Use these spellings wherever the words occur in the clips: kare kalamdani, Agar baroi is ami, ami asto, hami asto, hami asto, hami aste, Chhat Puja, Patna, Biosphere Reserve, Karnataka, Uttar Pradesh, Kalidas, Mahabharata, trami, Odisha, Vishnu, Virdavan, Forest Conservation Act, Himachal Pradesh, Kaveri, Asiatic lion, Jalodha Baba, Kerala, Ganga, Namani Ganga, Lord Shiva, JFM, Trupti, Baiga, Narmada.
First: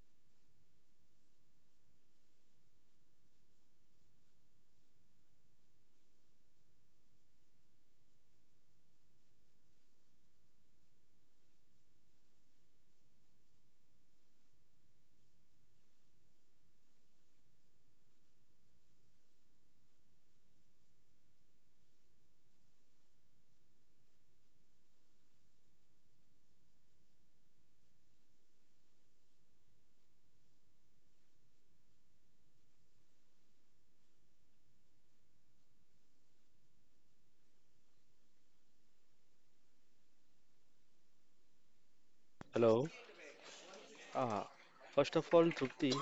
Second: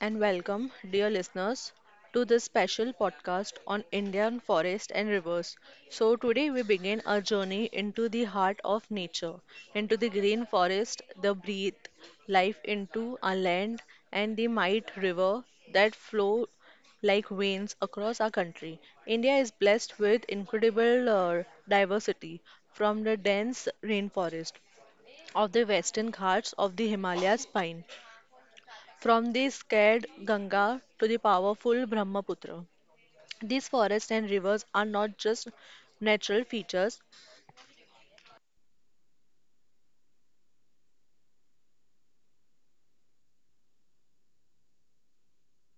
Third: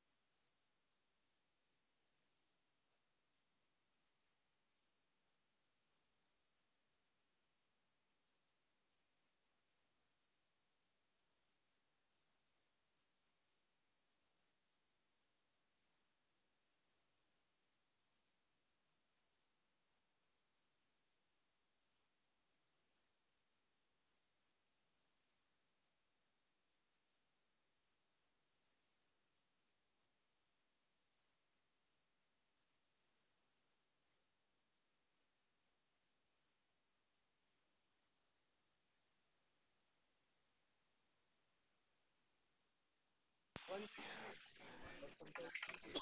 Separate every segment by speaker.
Speaker 1: and welcome, dear listeners, to this special podcast on Indian forest and rivers. So, today we begin our journey into the heart of nature, into the green forest, the breathe life into our land, and the might river that flow like veins across our country. India is blessed with incredible diversity from the dense rainforest of the Western Ghats of the Himalayas pine from the scared Ganga to the powerful Brahmaputra, these forests and rivers are not just natural features,
Speaker 2: Hello. Uh, first of all, Trupti,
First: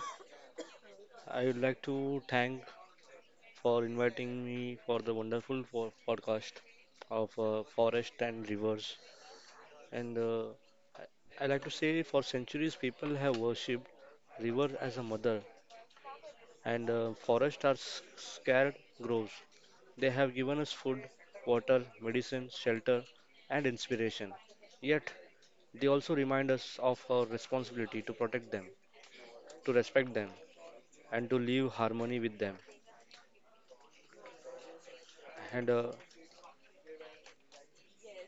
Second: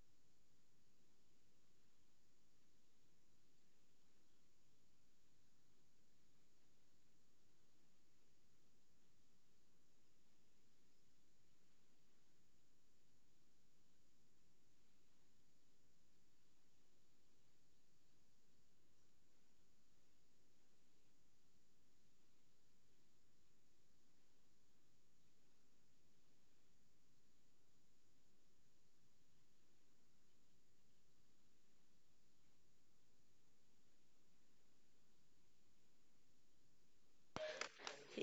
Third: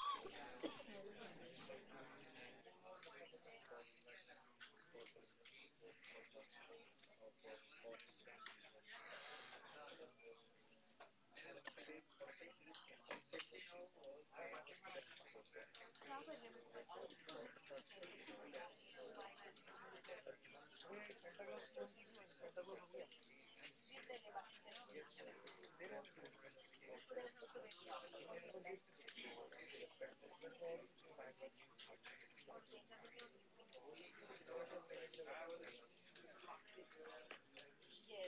Speaker 2: I would like to thank for inviting me for the wonderful podcast of forest and rivers. And I I like to say, for centuries, people have worshipped river as a mother, and forest are scared groves. They have given us food, water, medicine, shelter, and inspiration. Yet they also remind us of our responsibility to protect them, to respect them, and to live harmony with them. And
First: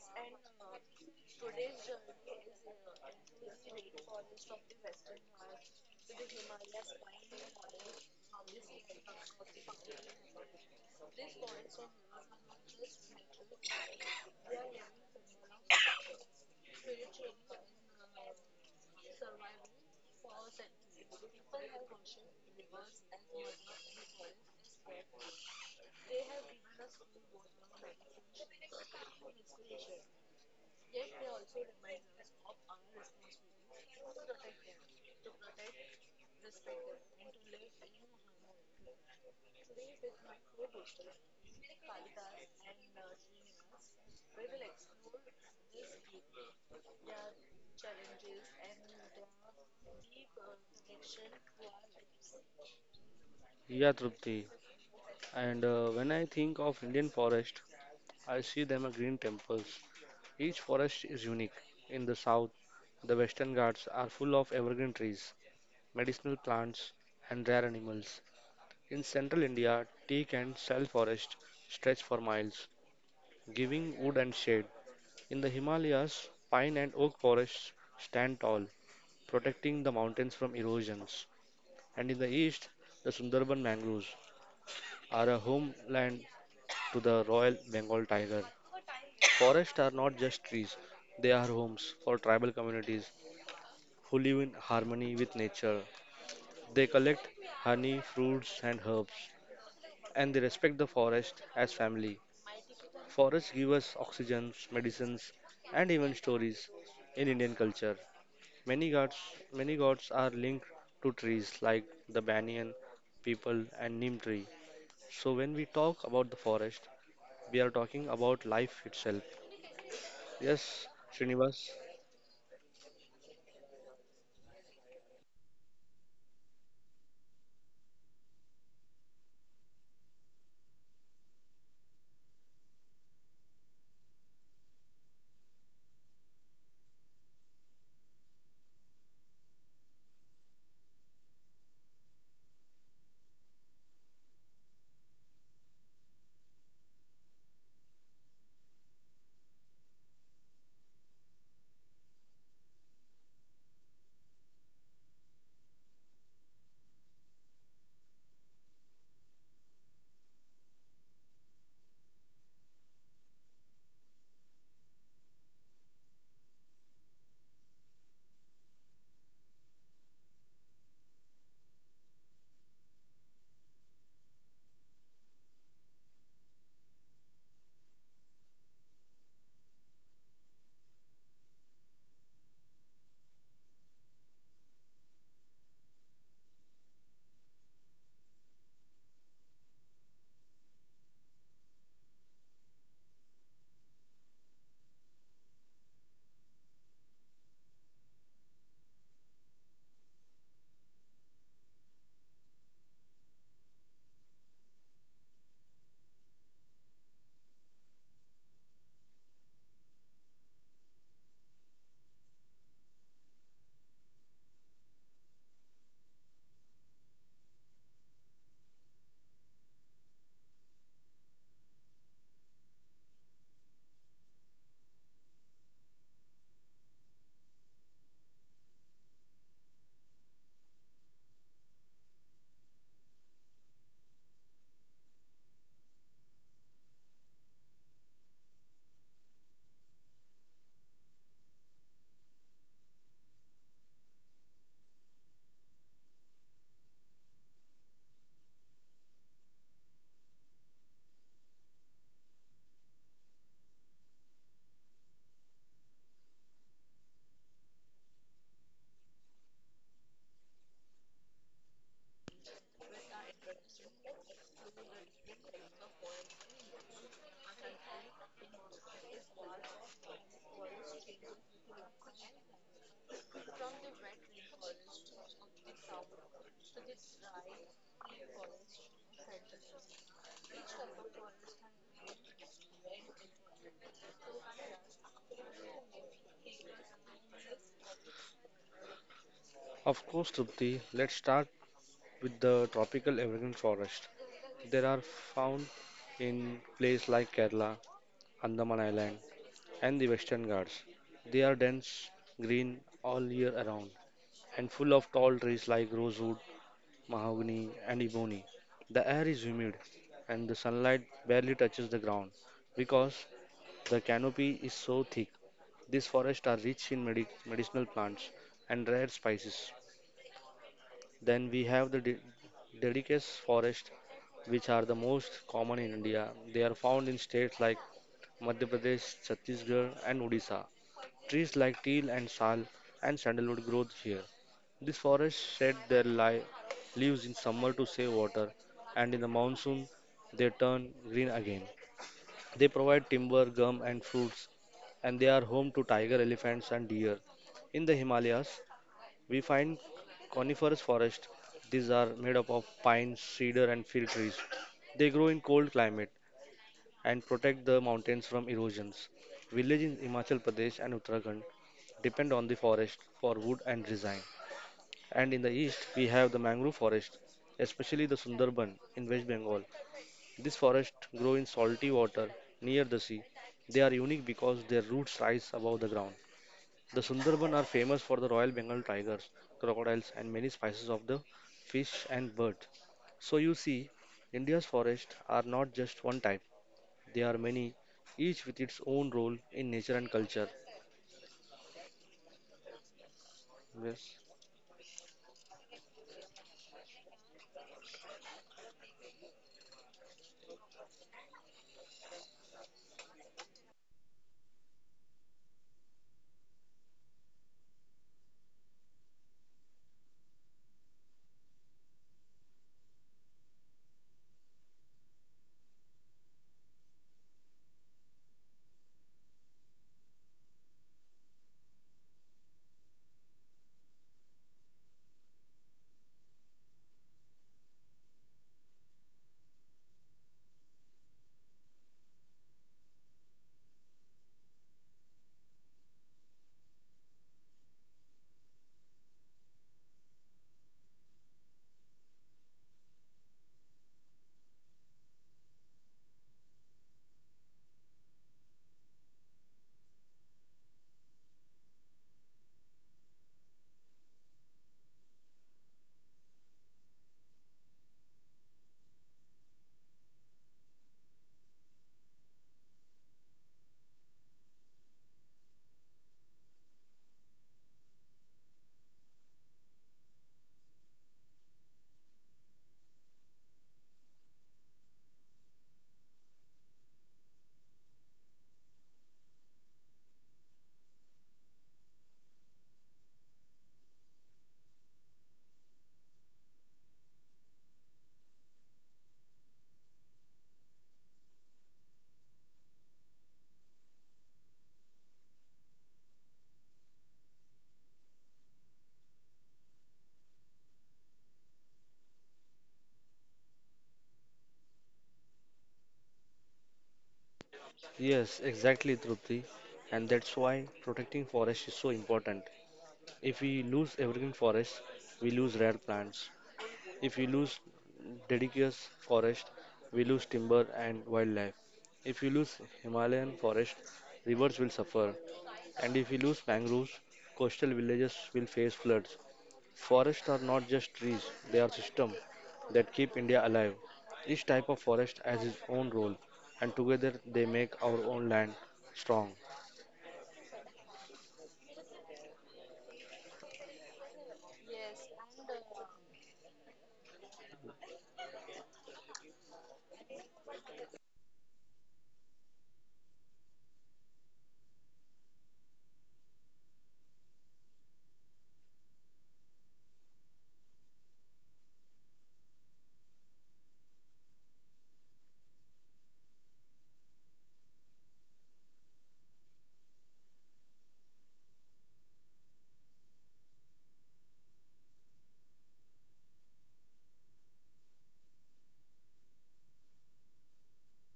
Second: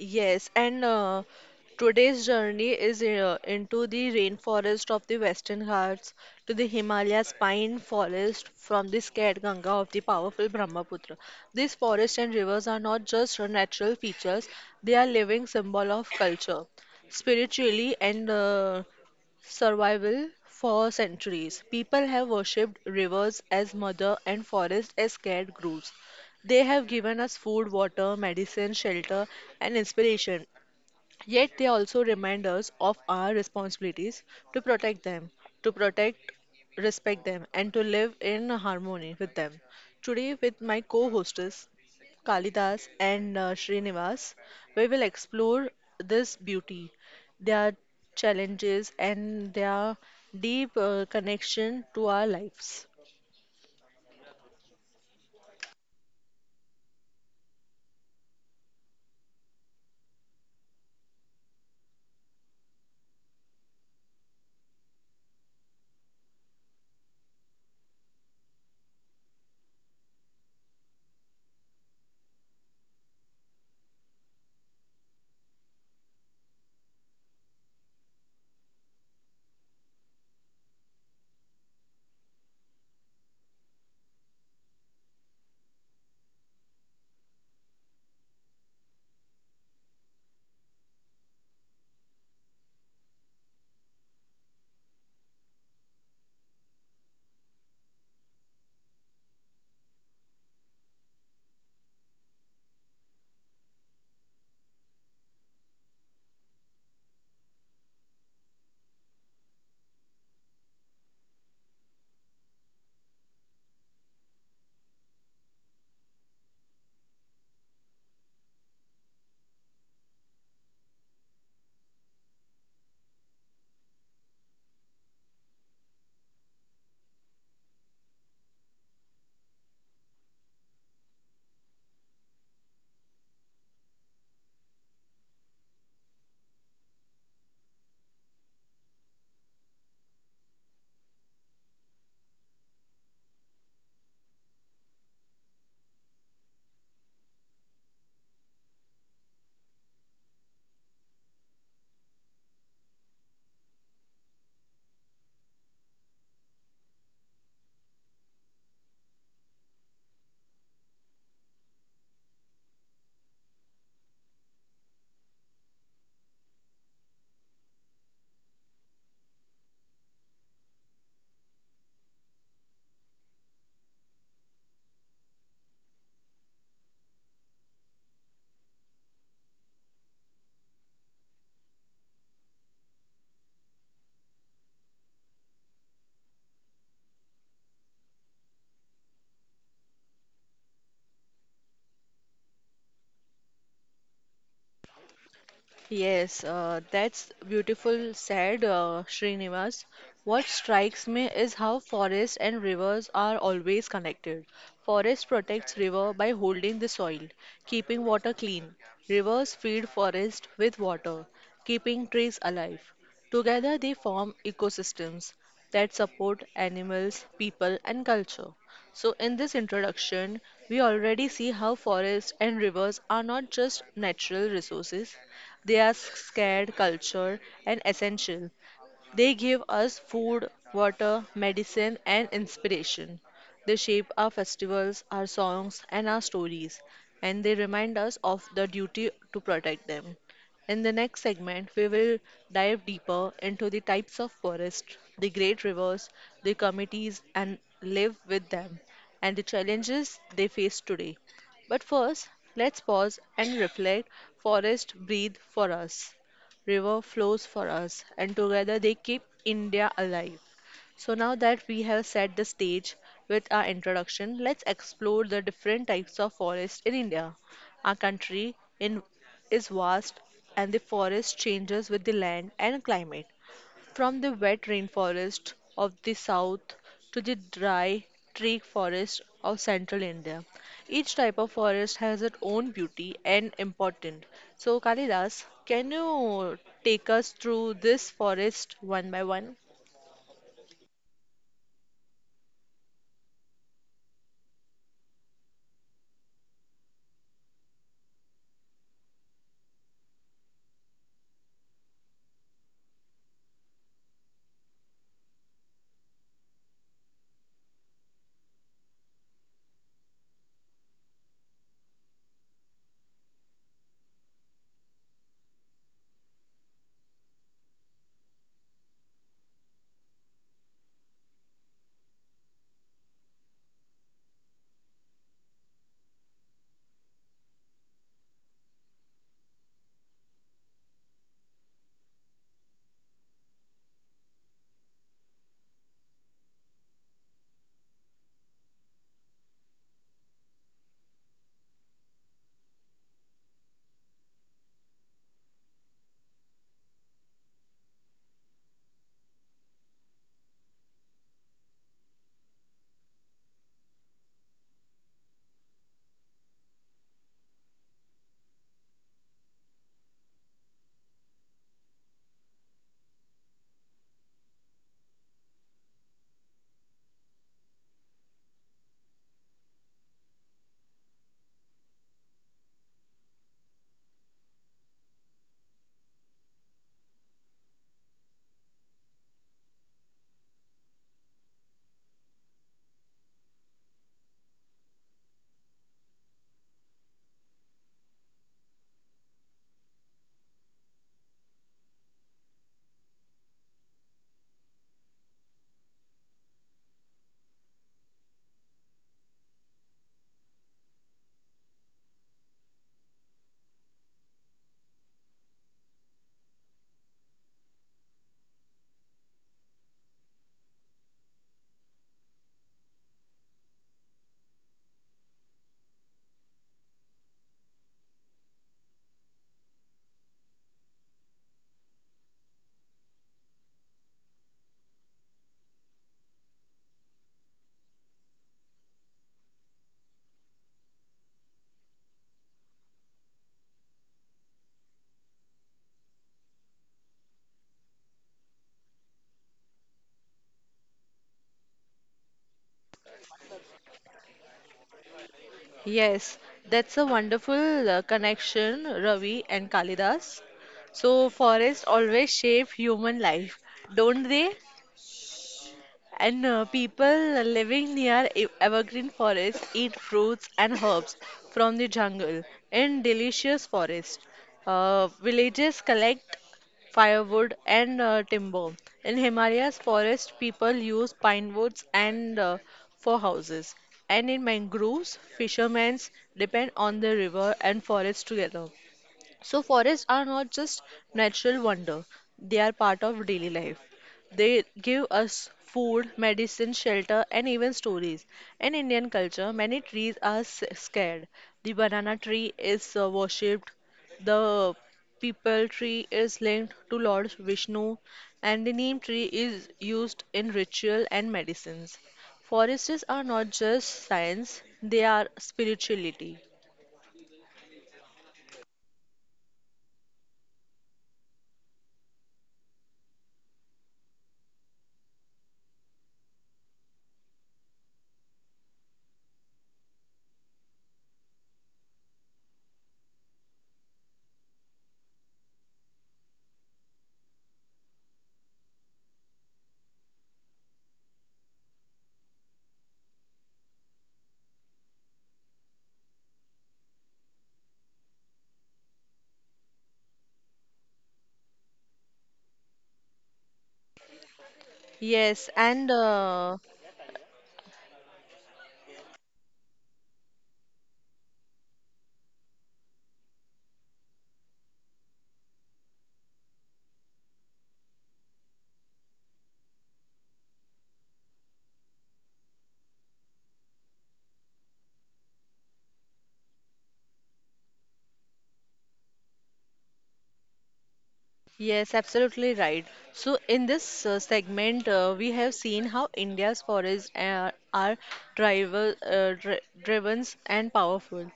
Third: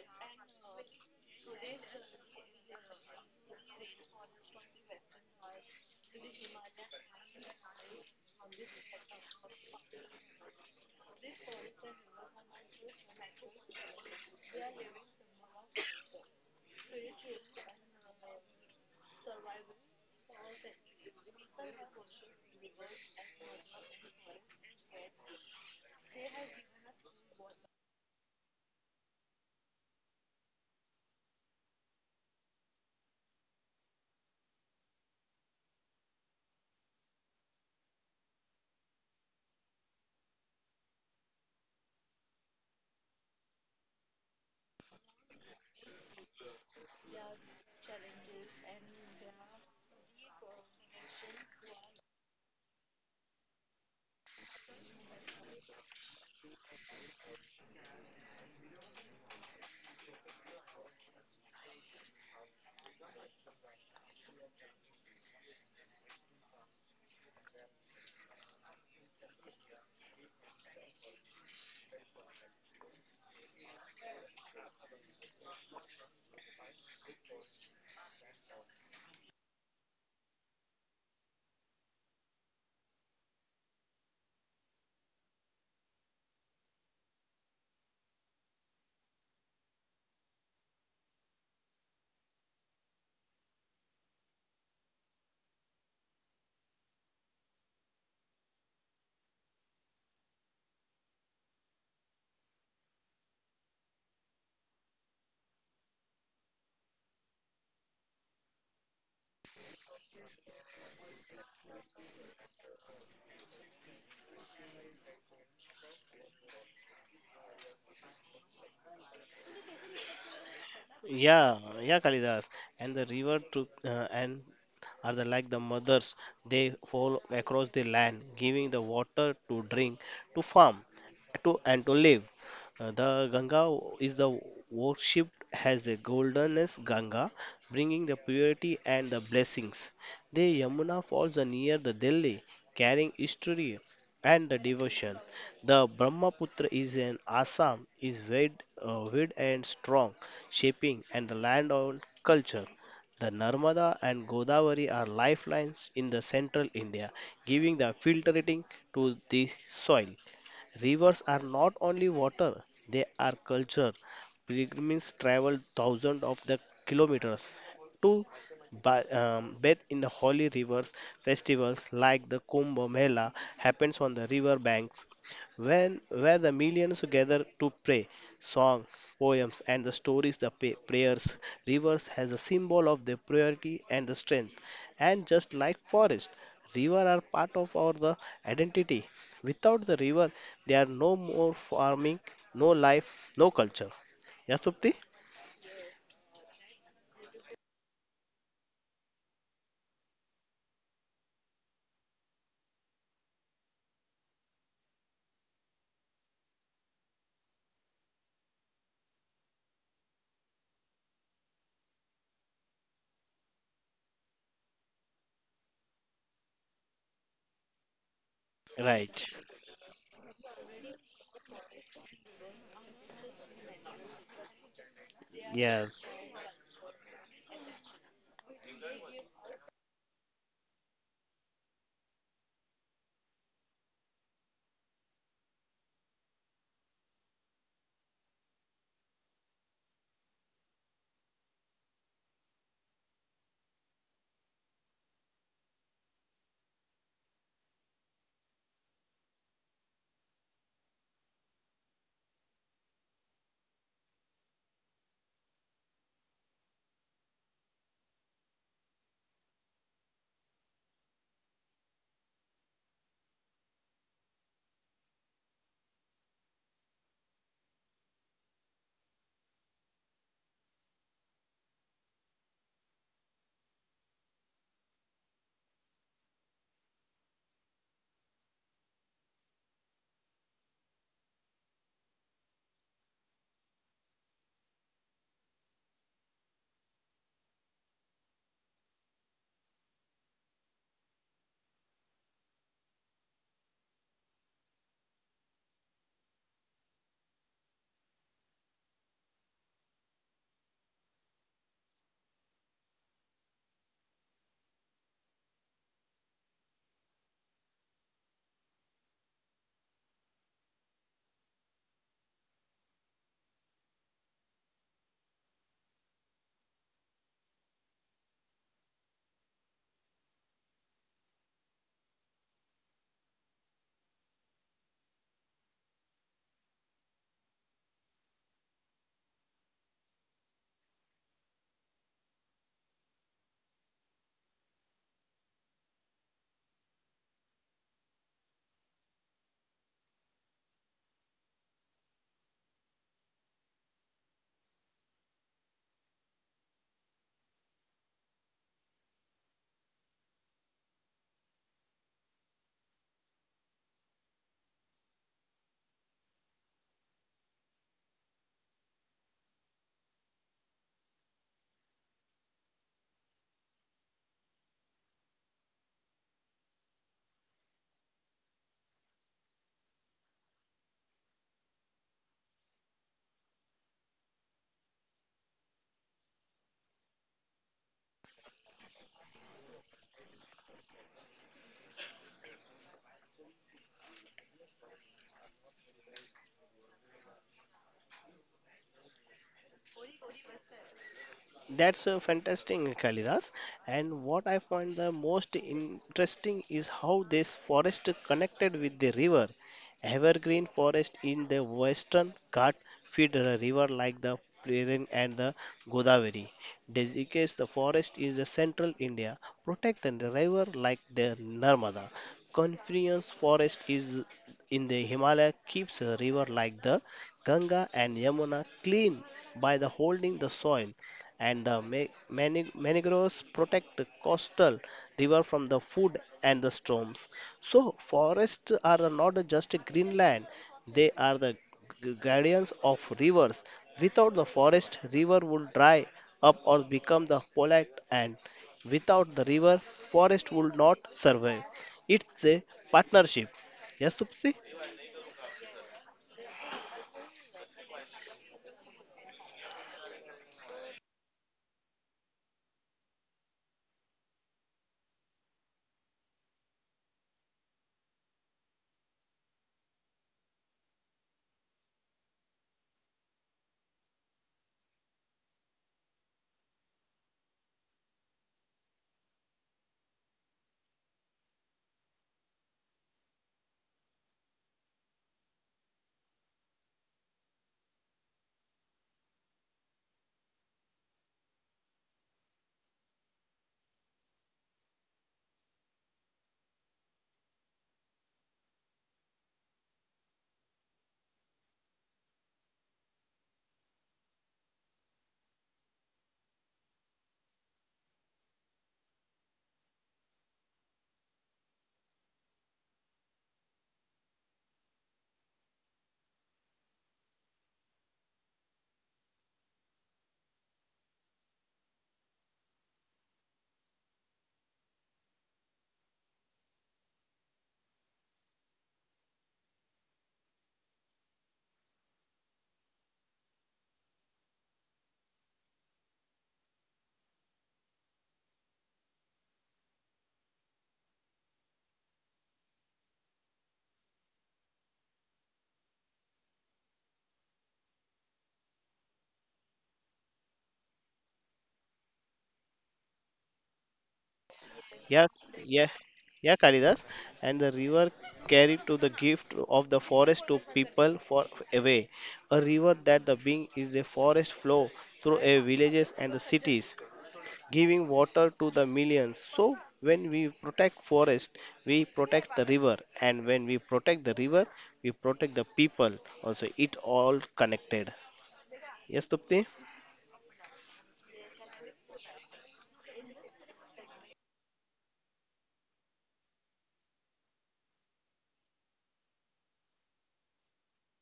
Speaker 1: yes, and today's journey is into the rainforest of the Western Ghats to the Himalayas pine forest from the scared Ganga of the powerful Brahmaputra. These forests and rivers are not just natural features, they are living symbol of culture, spiritually and survival for centuries. People have worshipped rivers as mother and forest as scared groves. They have given us food, water, medicine, shelter, and inspiration. Yet they also remind us of our responsibilities to protect them, to protect, respect them, and to live in harmony with them. Today, with my co hostess Kalidas and Srinivas, we will explore this beauty, their challenges, and their deep connection to our lives.
Speaker 2: Yeah, Trupti. And when I think of Indian forest, I see them as green temples. Each forest is unique. In the south, the Western Ghats are full of evergreen trees, medicinal plants, and rare animals. In central India, teak and sal forest stretch for miles, giving wood and shade. In the Himalayas, pine and oak forests stand tall, protecting the mountains from erosions. And in the east, the Sundarban mangroves are a homeland to the Royal Bengal Tiger. Forests are not just trees, they are homes for tribal communities who live in harmony with nature. They collect honey, fruits, and herbs, and they respect the forest as family. Forests give us oxygen, medicines, and even stories in Indian culture. Many gods, many gods are linked to trees like the banyan, people, and neem tree. So when we talk about the forest, we are talking about life itself. Yes,
Speaker 3: Yeah,
Speaker 2: Srinivas.
Speaker 3: yeah, Kalidas. And the river to, and are the like the mothers. They fall across the land, giving the water to drink, to farm, to and to live. The Ganga is the worshipped as the goldenest Ganga, bringing the purity and the blessings. The Yamuna falls near the Delhi, carrying history and the devotion. The Brahmaputra is in Assam is wide, wide and strong, shaping and the land on culture. The Narmada and Godavari are lifelines in the central India, giving the filtering to the soil. Rivers are not only water, they are culture. Pilgrims travel thousands of the kilometers to bathe in the holy rivers. Festivals like the Kumbh Mela happens on the river banks when where the millions gather to pray song poems and the stories the prayers rivers as a symbol of the purity and the strength and just like forest river are part of our the identity without the river there are no more farming no life no culture yes Supti?
Speaker 1: Yes, that's beautiful said, Srinivas. What strikes me is how forests and rivers are always connected. Forest protects river by holding the soil, keeping water clean. Rivers feed forest with water, keeping trees alive. Together they form ecosystems that support animals, people, and culture. So,
Speaker 3: Right.
Speaker 1: in this introduction, we already see how forests and rivers are not just natural resources, they are
Speaker 3: Yes,
Speaker 1: scared, cultured, and essential. They give us food, water, medicine, and inspiration. They shape our festivals, our songs, and our stories, and they remind us of the duty to protect them. In the next segment, we will dive deeper into the types of forest, the great rivers, the communities, and live with them, and the challenges they face today. But first, let's pause and reflect. Forest breathe for us river flows for us, and together they keep India alive. So, now that we have set the stage with our introduction, let's explore the different types of forest in India. Our country in, is vast, and the forest changes with the land and climate. From the wet rainforest of the south to the dry tree forest of central India, each type of forest has its own beauty and importance. So, Kalidas, can you take us through this forest one by one?
Speaker 2: Of course, Trupti. Let's start with the tropical evergreen forest. They are found in places like Kerala, Andaman Island, and the Western Ghats. They are dense, green all year around, and full of tall trees like rosewood, mahogany, and ebony. The air is humid, and the sunlight barely touches the ground because the canopy is so thick. These forests are rich in medicinal plants and rare spices. Then we have the deciduous forest, which are the most common in India. They are found in states like Madhya Pradesh, Chhattisgarh, and Odisha. Trees like teal and sal and sandalwood grow here. These forests shed their leaves in summer to save water, and in the monsoon they turn green again. They provide timber, gum, and fruits, and they are home to tiger, elephants, and deer. In the Himalayas, we find coniferous forest. These are made up of pine, cedar, and fir trees. They grow in cold climate and protect the mountains from erosions. Villages in Himachal Pradesh and Uttarakhand depend on the forest for wood and design. And in the east, we have the mangrove forest, especially the Sundarban in West Bengal. These forests grow in salty water near the sea. They are unique because their roots rise above the ground. The Sundarban are famous for the Royal Bengal tigers, crocodiles, and many species of the fish and bird. So you see, India's forests are not just one type; they are many, each with its own role in nature and culture.
Speaker 3: that's fantastic, Kalidas.
Speaker 2: Yes,
Speaker 3: And what I find the most interesting is how this forest connected with the river. Evergreen forest in the western Ghat feed a river like the Prairan and the Godavari. Dedicates the forest is the central India, protect the river like the Narmada. Confluence forest is in the Himalaya keeps a river like the Ganga and Yamuna clean by the holding the soil and the mangroves protect the coastal river from the food and the storms. So, forests are not just a green land, they are the guardians of rivers. Without the forest, river would dry up or become the polite and without the river, forest would not survive. It's a partnership. Yes, Tupsi?
Speaker 1: Yes, that's a wonderful connection, Ravi and Kalidas. So, forests always shape human life, don't they? And people living near evergreen forests eat fruits and herbs from the jungle in delicious forest. Villages collect firewood and timber. In Himalayas forest, people use pine woods and for houses. And in mangroves, fishermen depend on the river and forest together. So forests are not just natural wonder, they are part of daily life. They give us food, medicine, shelter and even stories. In Indian culture, many trees are scared. The banana tree is worshipped, the peepal tree is linked to Lord Vishnu, and the neem tree is used in ritual and medicines. Forests are not just science, they are spirituality.
Speaker 2: yes, exactly, Trupti, and that's why protecting forests is so important. If we lose evergreen forests, we lose rare plants. If we lose deciduous forest, we lose timber and wildlife. If we lose Himalayan forest, rivers will suffer. And if we lose mangroves, coastal villages will face floods. Forests are not just trees, they are systems that keep India alive. Each type of forest has its own role, and together they make our own land strong.
Speaker 3: Yeah,
Speaker 1: Yes, and
Speaker 3: yeah, yeah, Kalidas. And the river carried to the gift of the forest to people for away. A river that the being is a forest flow through a villages and the cities, giving water to the millions. So when we protect forest, we protect the river, and when we protect the river, we protect the people. Also, it all connected. Yes, Tupti.
Speaker 1: yes, absolutely right. So, in this segment, we have seen how India's forests are driver, driven and powerful.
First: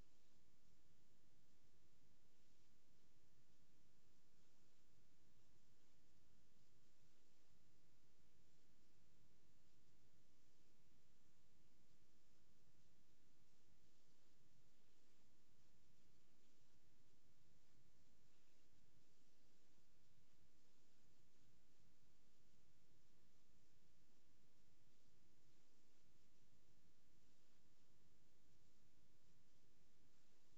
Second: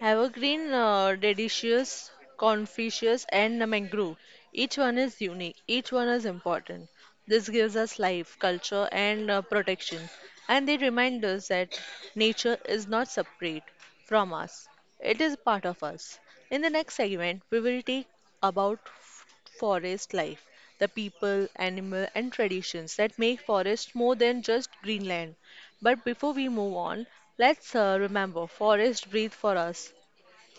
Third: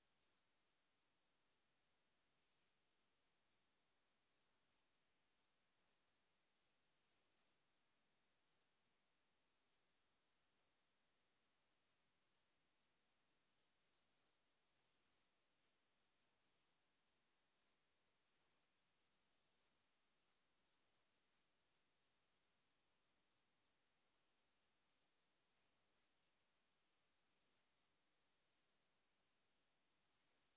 Speaker 1: Evergreen, deciduous, coniferous, and mangrove. Each one is unique, each one is important. This gives us life, culture, and protection. And they remind us that nature is not separate from us, it is part of us. In the next segment, we will take about forest life, the people, animal, and traditions that make forests more than just green land. But before we move on, let's remember forests breathe for us,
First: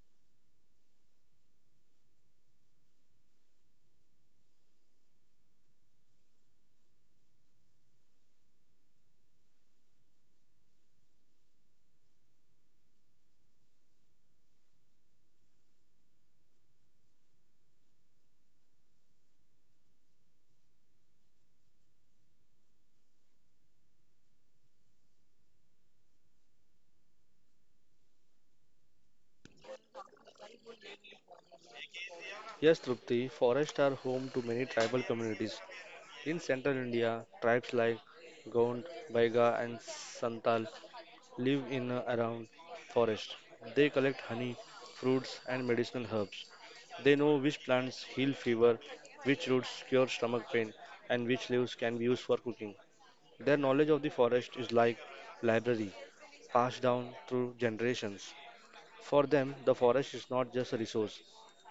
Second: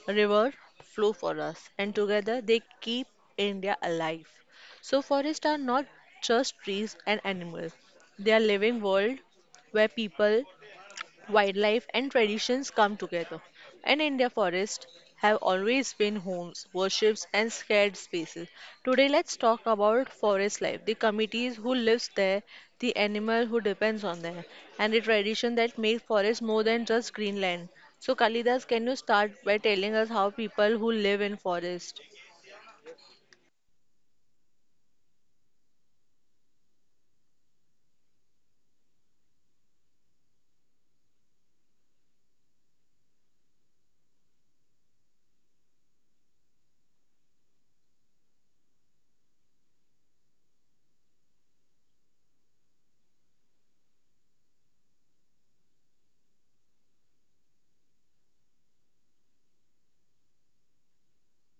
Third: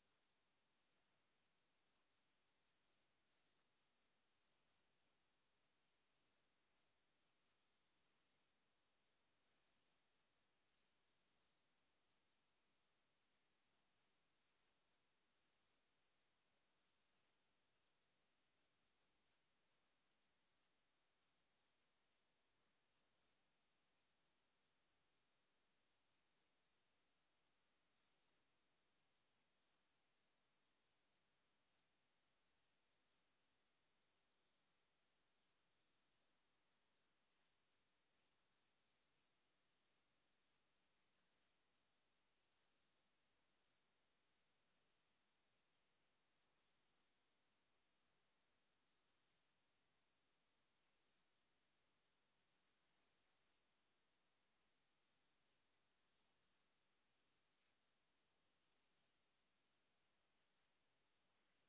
Speaker 1: river flow for us, and together they keep India alive. So forests are not just trees and animals; they are living world where people wildlife and traditions come together. In India, forests have always been homes, worships, and scared spaces. Today, let's talk about forest life, the communities who lives there, the animal who depends on them, and the tradition that make forest more than just green land. So, Kalidas, can you start by telling us how people who live in forest?
Speaker 2: Yes, Trupti, forests are home to many tribal communities. In central India, tribes like Gond, Baiga, and Santal live in around forest. They collect honey, fruits, and medicinal herbs. They know which plants heal fever, which roots cure stomach pain, and which leaves can be used for cooking. Their knowledge of the forest is like library passed down through generations. For them, the forest is not just a resource;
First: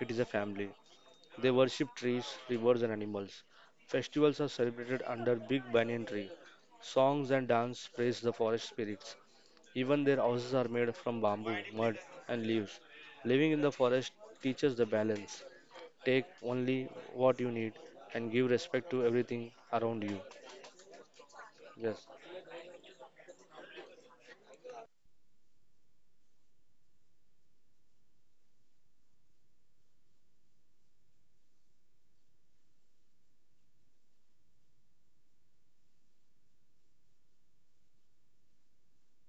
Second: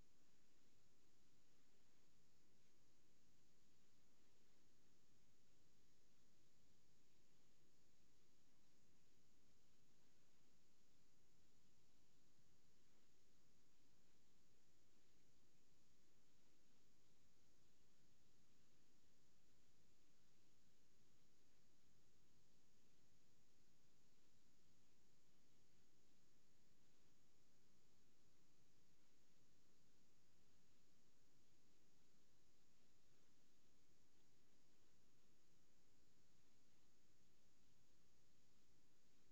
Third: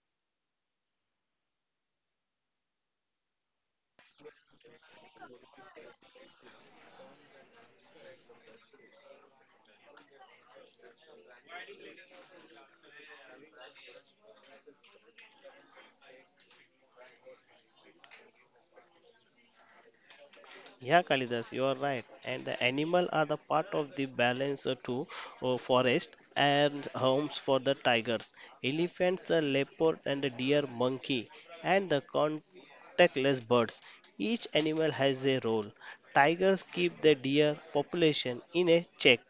Speaker 2: it is a family. They worship trees, rivers, and animals. Festivals are celebrated under big banyan tree. Songs and dance praise the forest spirits. Even their houses are made from bamboo, mud, and leaves. Living in the forest teaches the balance. Take only what you need and give respect to everything around you.
Speaker 3: Yeah, Kalidas, you are right.
Speaker 2: Yes.
Speaker 3: And the animal are the part of the balance to forest and homes for the tigers. Elephants, the leopard and the deer, monkey, and the contactless birds. Each animal has a role. Tigers keep the deer population in a check.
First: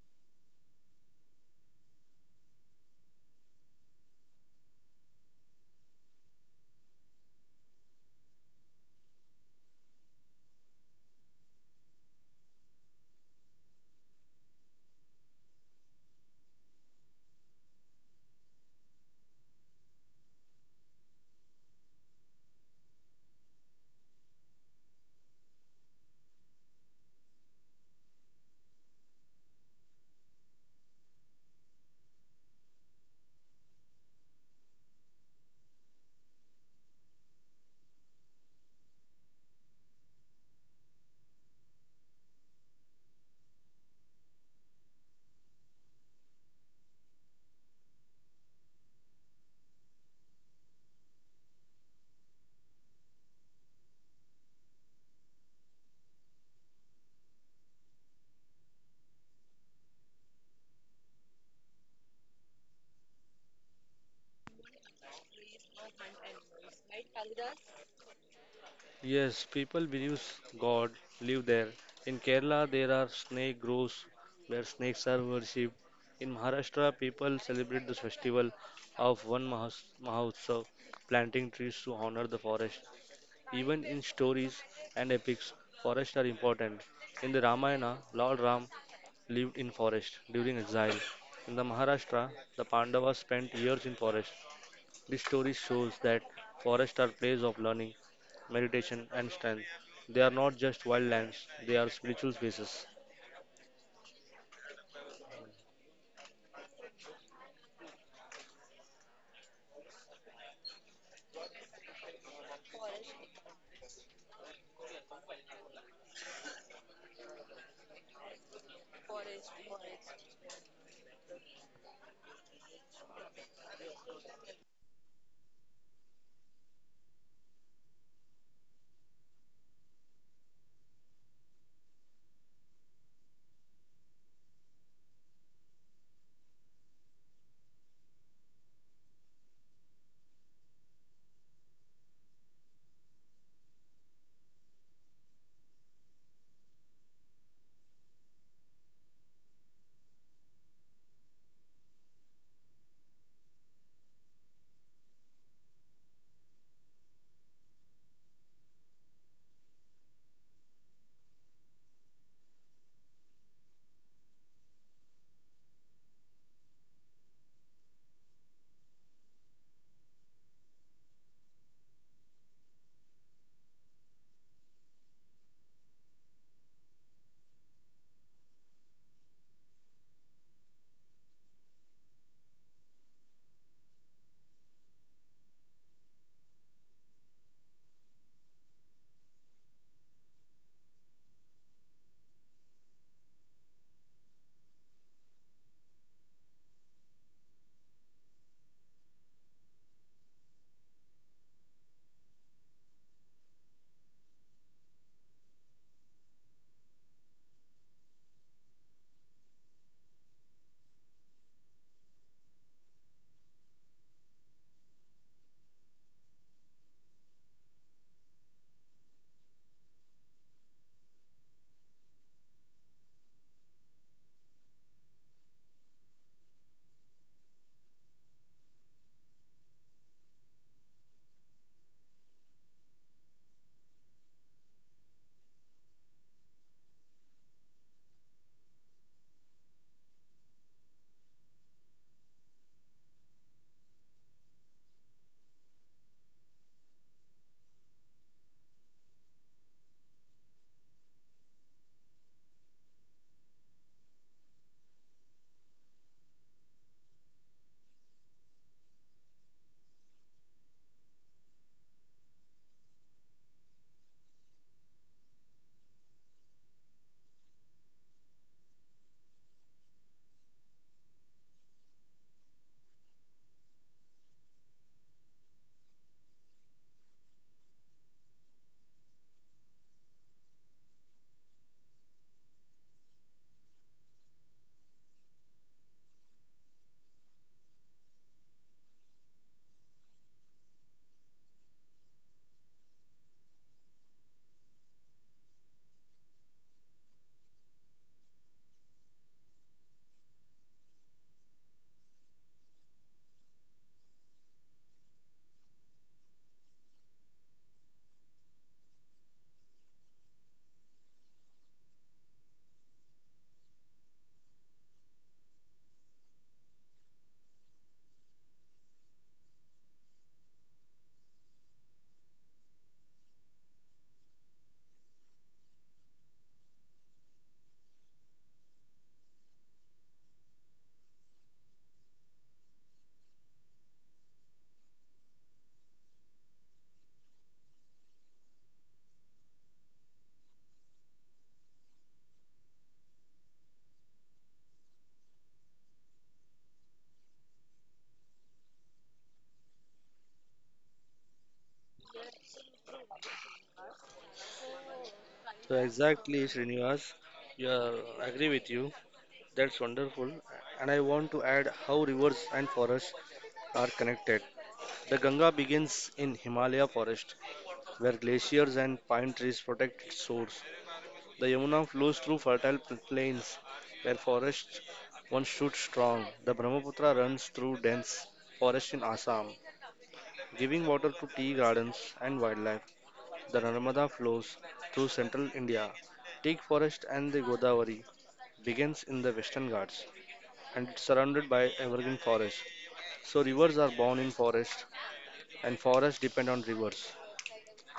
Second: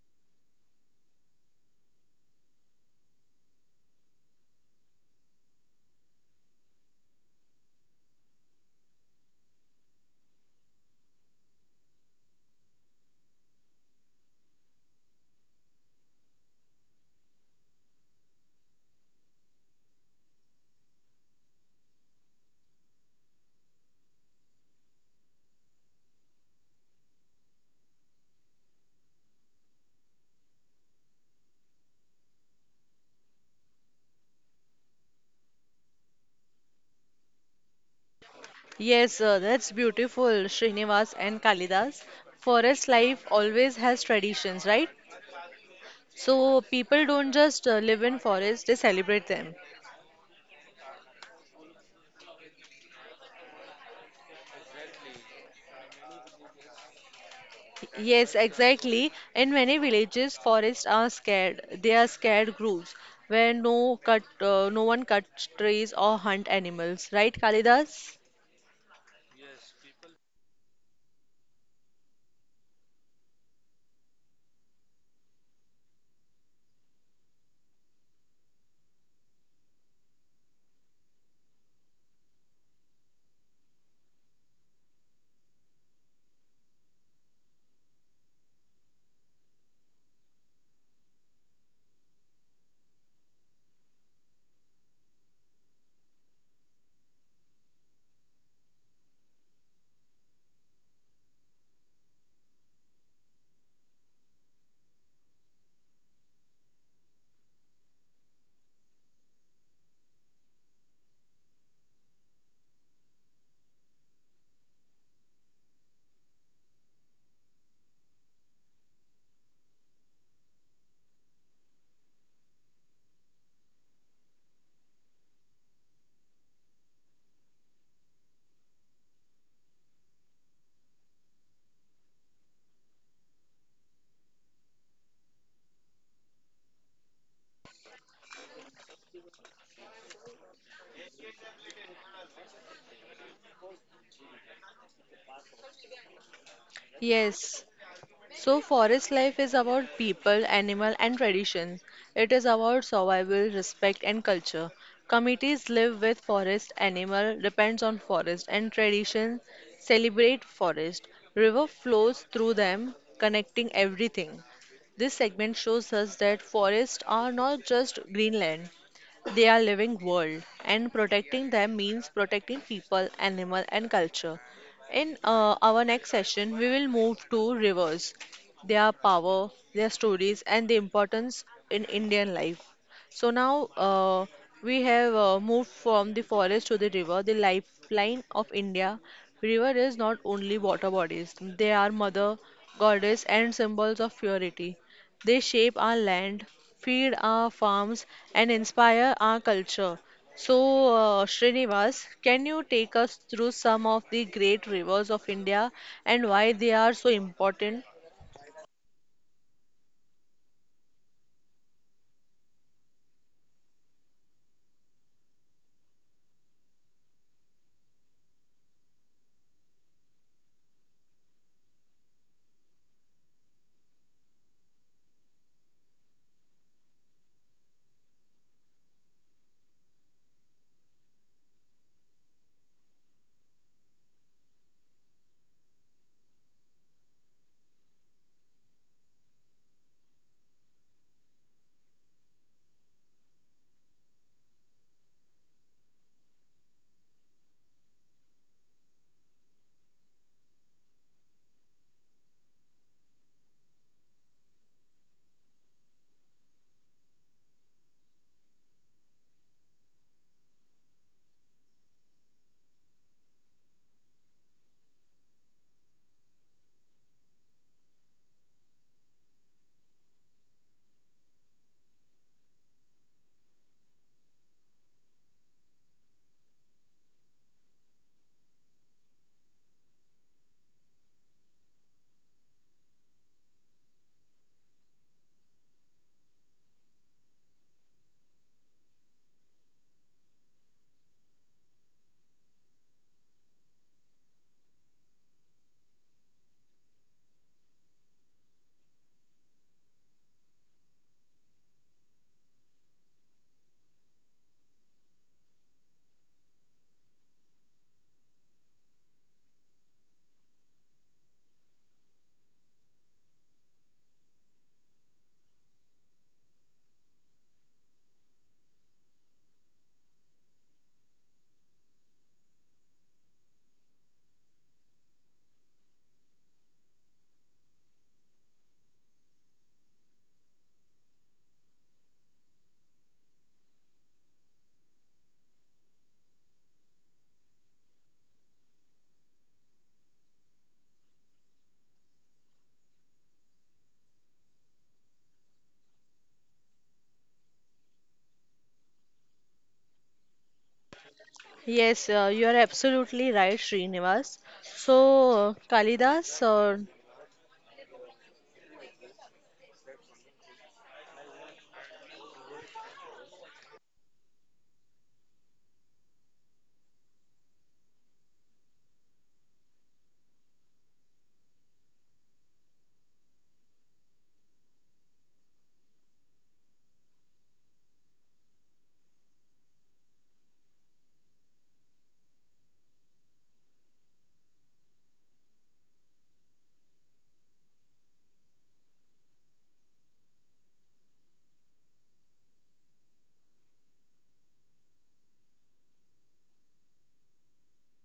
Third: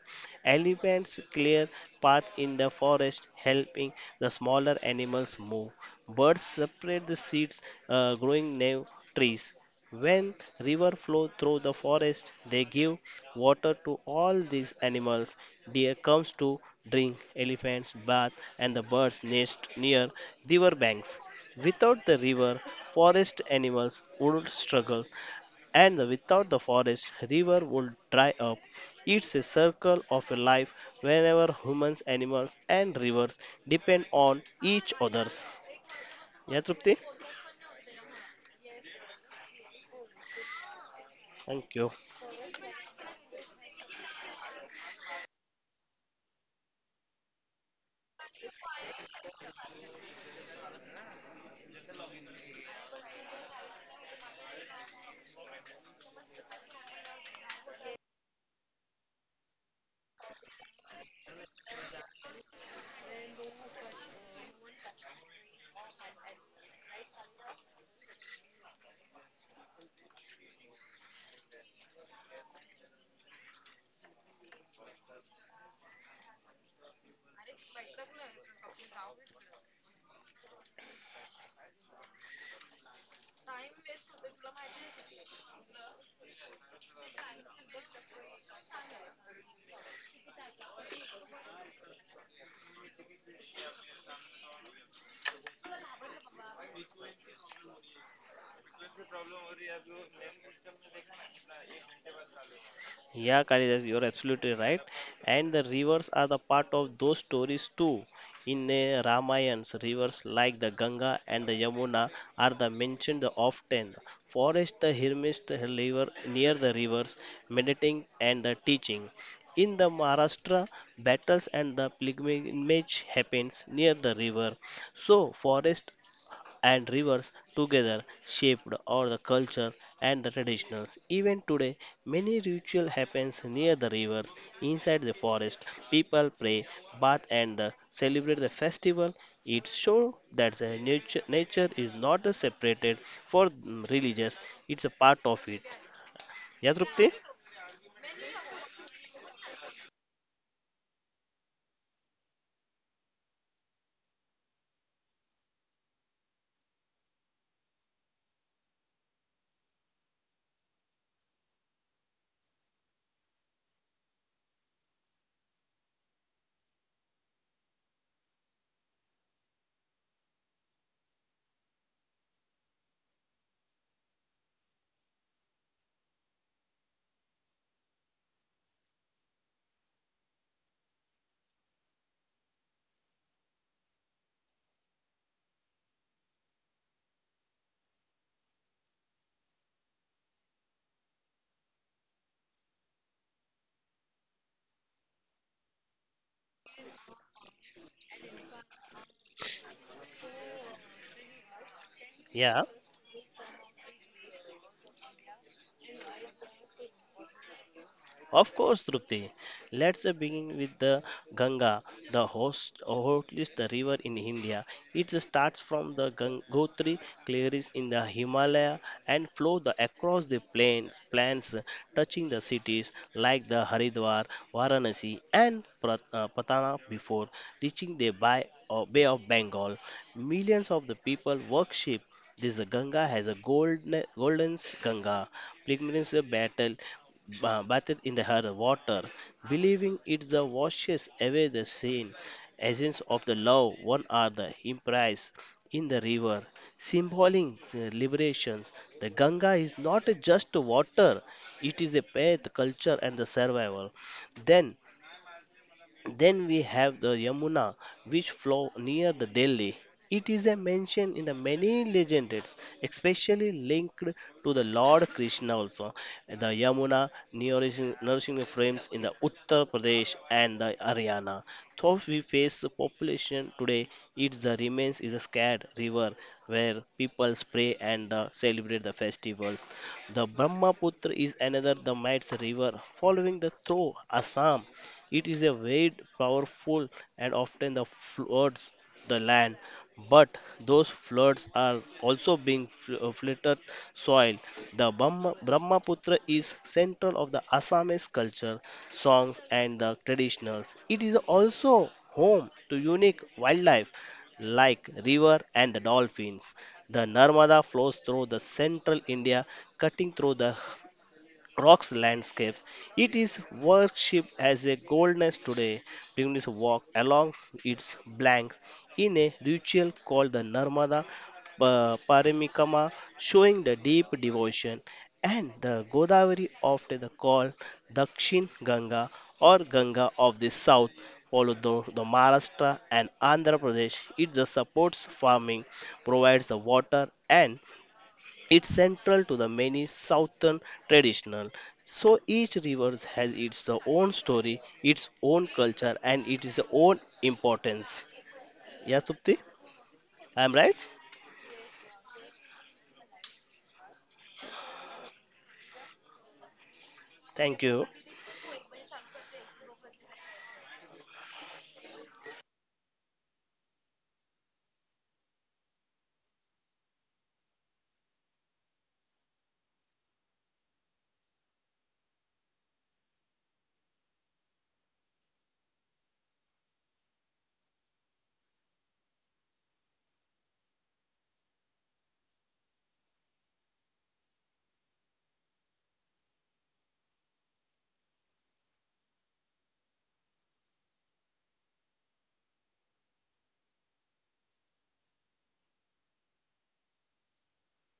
Speaker 3: Elephants clear path in the forest, helping the smaller animals move. Birds separate the seeds, growing new trees. When river flow through the forest, they give water to all these animals. Deer comes to drink, elephants bath, and the birds nest near river banks. Without the river, forest animals would struggle, and without the forest, river would dry up. It's a circle of a life whenever humans, animals, and rivers depend on each others. Yeah, Trupti?
Speaker 1: Yes, that's beautiful, Srinivas and
Speaker 3: Thank you.
Speaker 1: Kalidas. Forest life always has traditions, right? So people don't just live in forests, they celebrate them. Yes, exactly. In many villages, forests are scared. They are scared groves where no cut, no one cuts trees or hunt animals. Right, Kalidas?
Speaker 2: Yes, people believe God live there. In Kerala, there are snake groves where snakes are worshipped. In Maharashtra, people celebrate the festival of one Mahotsav, planting trees to honor the forest. Even in stories and epics, forests are important. In the Ramayana, Lord Ram lived in forest during exile. In the Maharashtra, the Pandavas spent years in forest. This story shows that forests are places of learning, meditation, and strength. They are not just wild lands; they are spiritual spaces.
Speaker 3: Yeah, Kalidas, you're absolutely right. And the rivers are the part of those stories too. In the Ramayans, rivers like the Ganga and the Yamuna are the mentioned often. Forest the Hermist river near the rivers, meditating and the teaching. In the Maharashtra, battles and the pilgrimage happens near the river. So forest and rivers together shaped all the culture and the traditions. Even today, many ritual happens near the rivers, inside the forest. People pray, bath, and celebrate the festival. It shows that nature is not separated for religious; it's a part of it. Yeah, Trupti?
Speaker 1: Yes. So, forest life is about people, animal, and tradition. It is about survival, respect, and culture. Communities live with forest, animal depends on forest, and tradition celebrate forest. River flows through them, connecting everything. This segment shows us that forests are not just green land; they are living world, and protecting them means protecting people, animal, and culture. In our next session, we will move to rivers their power, their stories, and the importance in Indian life. So now we have moved from the forest to the river, the lifeline of India. River is not only water bodies; they are mother, goddess, and symbols of purity. They shape our land, feed our farms, and inspire our culture. So, Srinivas, can
Speaker 3: Yeah.
Speaker 1: you take us through some of the great rivers of India and why they are so important?
Speaker 3: Of course, Trupti. Let's begin with the Ganga, the host, or at least the river in India. It starts from the Gangotri clearings in the Himalaya and flows the, across the plains, touching the cities like the Haridwar, Varanasi, and Patna before reaching the Bay of Bengal. Millions of the people worship this Ganga has a golden Ganga, pilgrims a battle bathed in the her water, believing it the washes away the sin, essence of the love one another imprisoned in the river, symboling the liberations. The Ganga is not just water; it is a path, culture, and the survival. Then then we have the Yamuna, which flow near the Delhi. It is a mention in the many legends, especially linked to the Lord Krishna also. The Yamuna nourishing frames in the Uttar Pradesh and the Haryana. Though we face the population today, it the remains is a scared river where people pray and celebrate the festivals. The Brahmaputra is another the Mats river following the through Assam it is a very powerful and often the floods the land, but those floods are also being flooded soil. The Brahmaputra is central of the Assamese culture, songs and the traditionals. It is also home to unique wildlife like river and the dolphins. The Narmada flows through the central India, cutting through the rocks landscapes. It is worshipped as a goddess today. Pilgrims walk along its banks in a ritual called the Narmada Paramikama, showing the deep devotion, and the Godavari, often called Dakshin Ganga or Ganga of the South, followed the Maharashtra and Andhra Pradesh. It the supports farming, provides the water and it's central to the many southern traditional. So each river has its own story, its own culture, and its own importance. Yeah, Supti, I'm right.
Speaker 1: Yes, you are absolutely right, Srinivas. So,
Speaker 2: So
Speaker 1: Kalidas,
Speaker 2: exactly, Srinivas,
Speaker 3: Thank
Speaker 2: you
Speaker 3: you.
Speaker 2: are, I agree with you. That's wonderful. And I want to add how rivers and forests are connected. The Ganga begins in Himalaya forest, where glaciers and pine trees protect its source. The Yamuna flows through fertile plains, where forests once stood strong. The Brahmaputra runs through dense forest in Assam, giving water to tea gardens and wildlife. The Narmada flows through central India. Teak forest and the Godavari begins in the Western Ghats, and it's surrounded by evergreen forest. So rivers are born in forest, and forests depend on rivers.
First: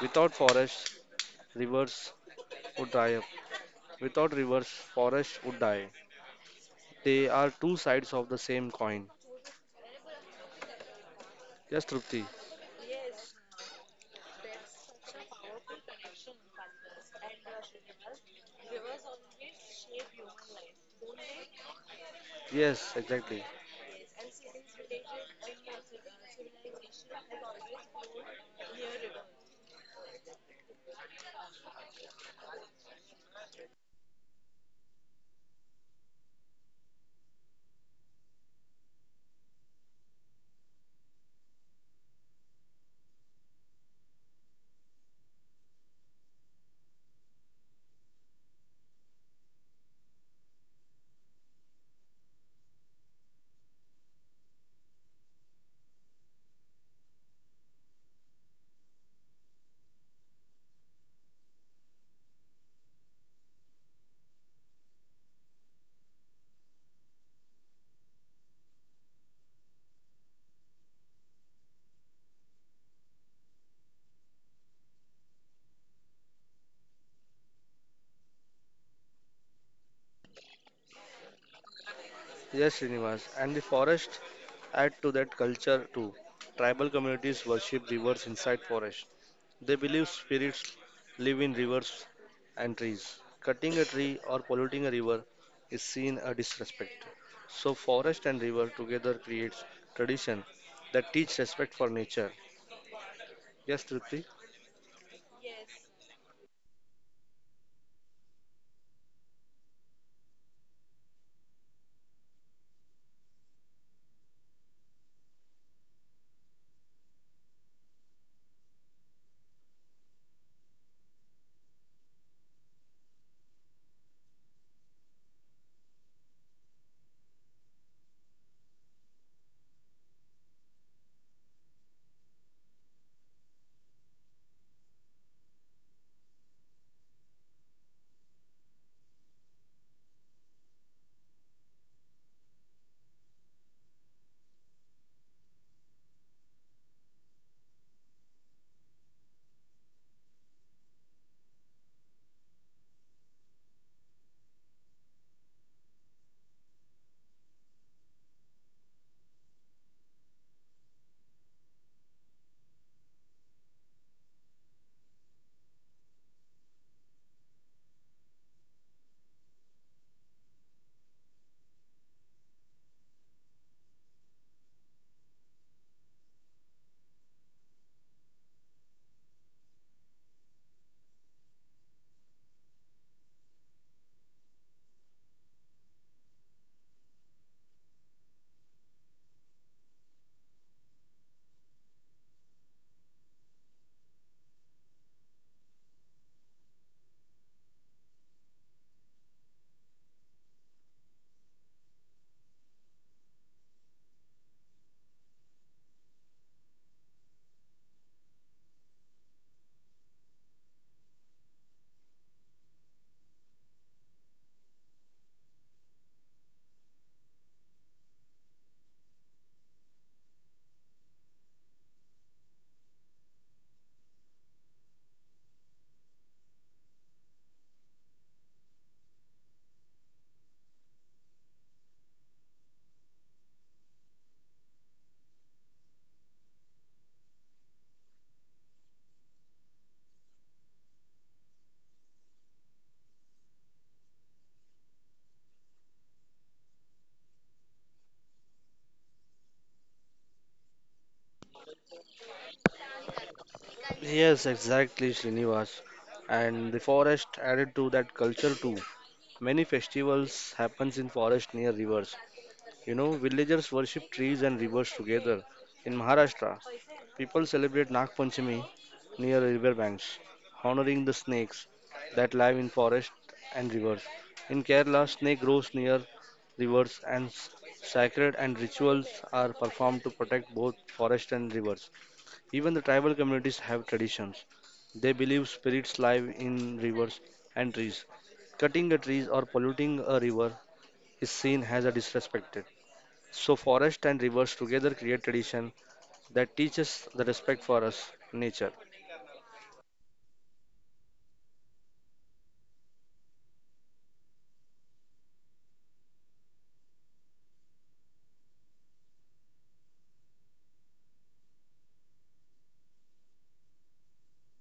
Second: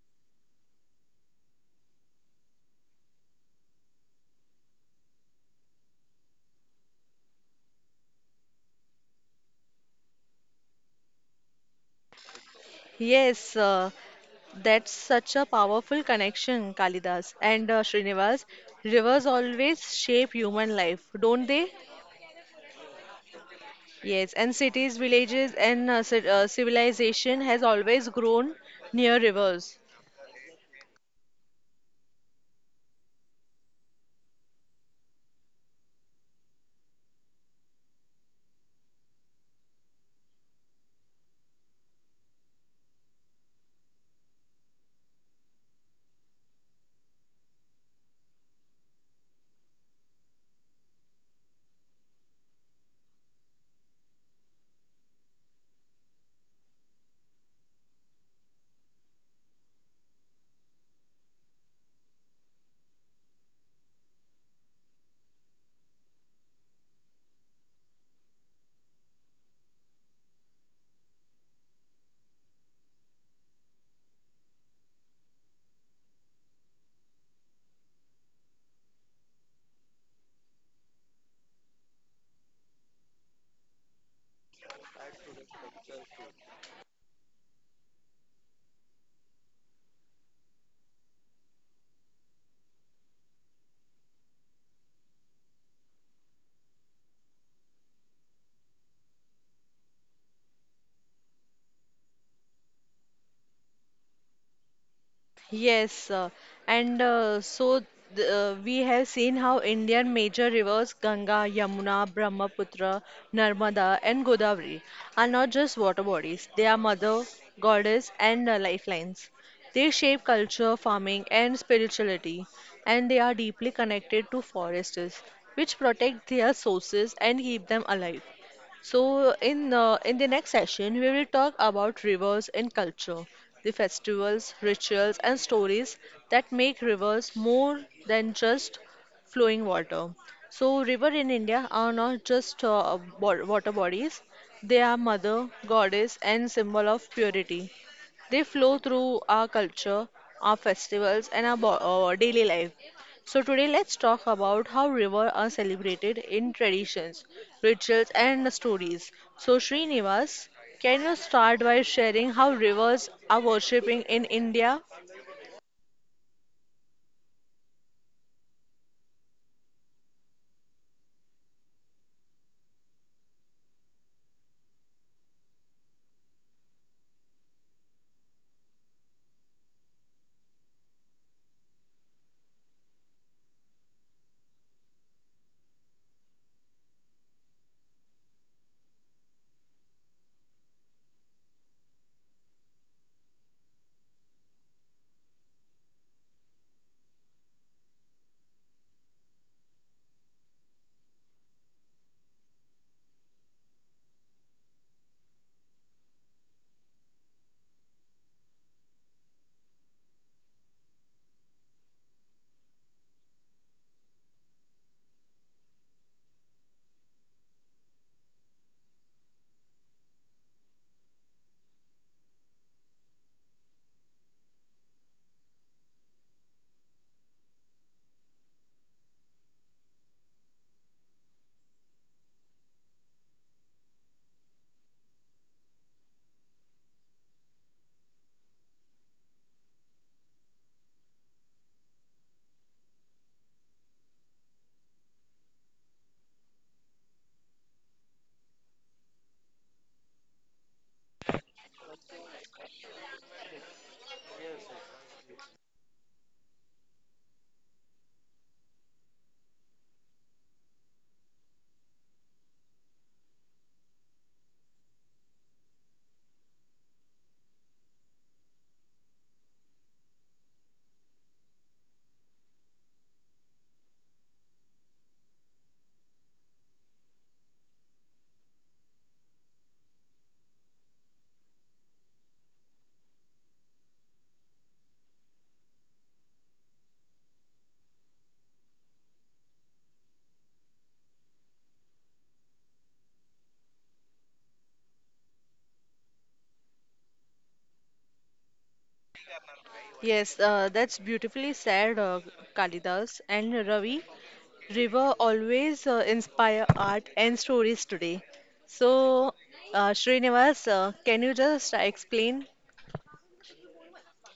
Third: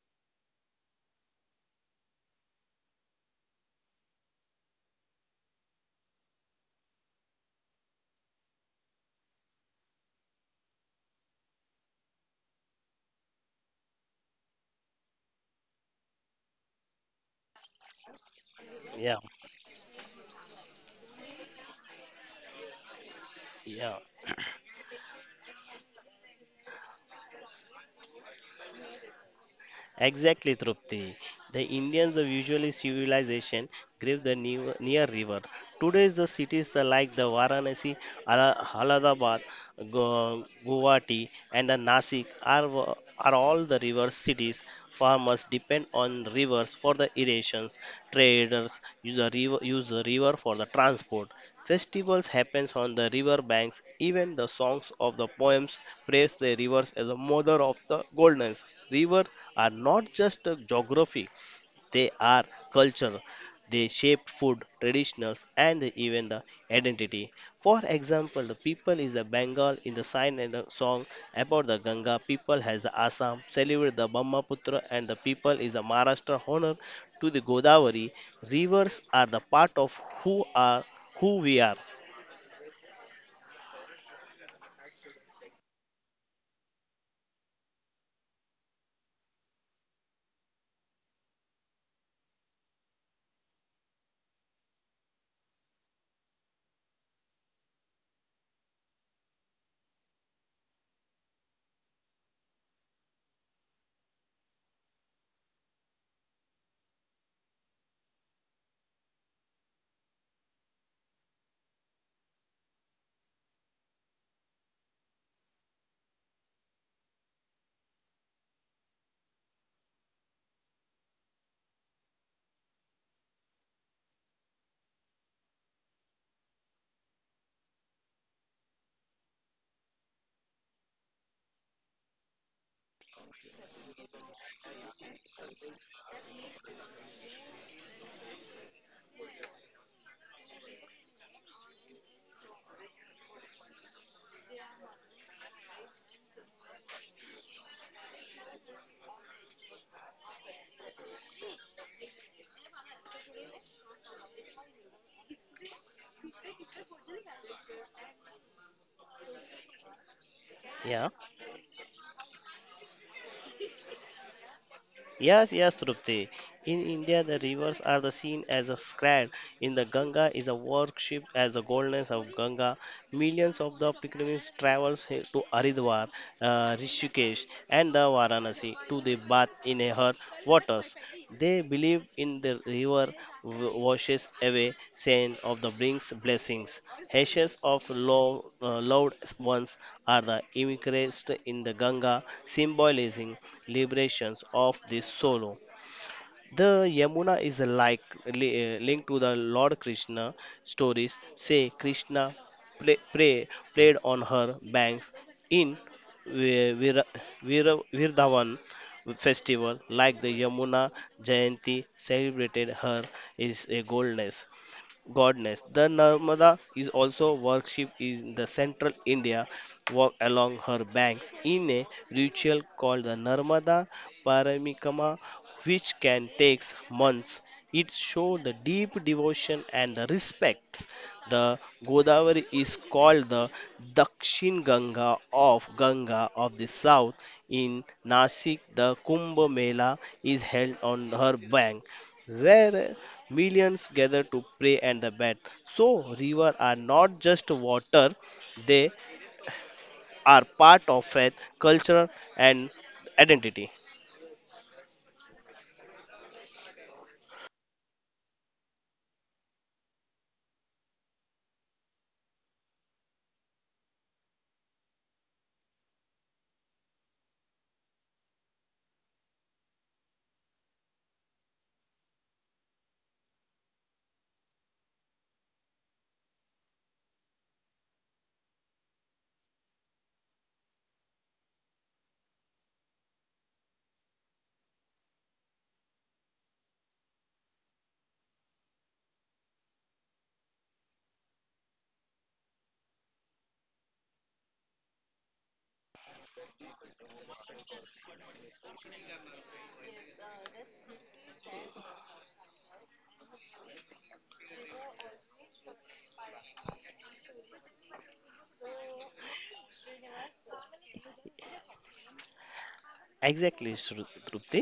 Speaker 2: Without forests, rivers would dry up. Without rivers, forests would die. They are two sides of the same coin. Yes, Trupti.
Speaker 1: yes, that's such a powerful connection, Kalidas and Srinivas.
Speaker 3: Yeah,
Speaker 1: Rivers always shape human life, don't they?
Speaker 2: Yes, exactly.
Speaker 3: yeah.
Speaker 1: Yes, and cities, villages, and civilization has always grown near rivers.
Speaker 3: Exactly, Trupti. The Indians the usually civilization grave the new, near river. Today's the cities the like the Varanasi, Allahabad, Guwahati and the Nasik are, are all the river cities. Farmers depend on rivers for the irrigations. Traders use the river for the transport. Festivals happens on the river banks. Even the songs of the poems praise the rivers as the mother of the goddess. Rivers are not just a geography; they are culture. They shape food, traditions, and even the identity. For example, the people is the Bengal in the sign and the song about the Ganga. People has the Assam celebrate the Brahmaputra, and the people is the Maharashtra honor to the Godavari. Rivers are the part of who we are.
Speaker 2: Yes, Srinivas. And the forest add to that culture too. Tribal communities worship rivers inside forest. They believe spirits live in rivers and trees. Cutting a tree or polluting a river is seen as disrespect. So forest and river together creates tradition that teach respect for nature. Yes, Tripti.
Speaker 1: Yes, and so th we have seen how Indian major rivers Ganga, Yamuna, Brahmaputra, Narmada, and Godavari are not just water bodies, they are mother, goddess, and lifelines. They shape culture, farming, and spirituality, and they are deeply connected to foresters, which protect their sources and keep them alive. So, in the next session, we will talk about rivers in culture, the festivals, rituals, and stories that make rivers more than just flowing water. So, river in India are not just water bodies; they are mother, goddess, and symbol of purity. They flow through our culture, our festivals, and our daily life. So today let's talk about how rivers are celebrated in traditions, rituals and stories. So Srinivas, can
Speaker 3: Yeah.
Speaker 1: you start by sharing how rivers are worshipping in India?
Speaker 3: Yes, Trupti. In India, the rivers are the seen as a sacred. In the Ganga is a worshipped as the goddess of Ganga. Millions of the pilgrims travels to Haridwar, Rishikesh, and the Varanasi to the bath in her waters. They believe in the river washes away sin of the brings blessings. Ashes of loved ones are the immersed in the Ganga, symbolizing liberations of the soul. The Yamuna is like linked to the Lord Krishna stories. Say Krishna played on her banks in Vi- Vira, Virdavan festival, like the Yamuna Jayanti celebrated her is a goldness goddess. The Narmada is also worshipped in the central India, walk along her banks in a ritual called the Narmada Paramikama, which can take months. It shows the deep devotion and the respect. The Godavari is called the Dakshin Ganga of the South. In Nasik, the Kumbh Mela is held on her bank where millions gather to pray and the bathe. So, rivers are not just water, they are part of faith, culture, and identity.
Speaker 2: Yes, exactly, Srinivas. And the forest added to that culture too. Many festivals happens in forest near rivers. You know, villagers worship trees and rivers together. In Maharashtra, people celebrate Nag Panchami near river banks, honoring the snakes that live in forest and rivers. In Kerala, snake grows near rivers and sacred and rituals are performed to protect both forest and rivers. Even the tribal communities have traditions. They believe spirits live in rivers and trees. Cutting a tree or polluting a river is seen as a disrespected. So forest and rivers together create tradition that teaches the respect for us, nature.
Speaker 1: Yes, that's beautifully said, Kalidas and Ravi. River always inspire art and stories today. So, Srinivas, can you just explain
Speaker 3: Exactly, Trupti.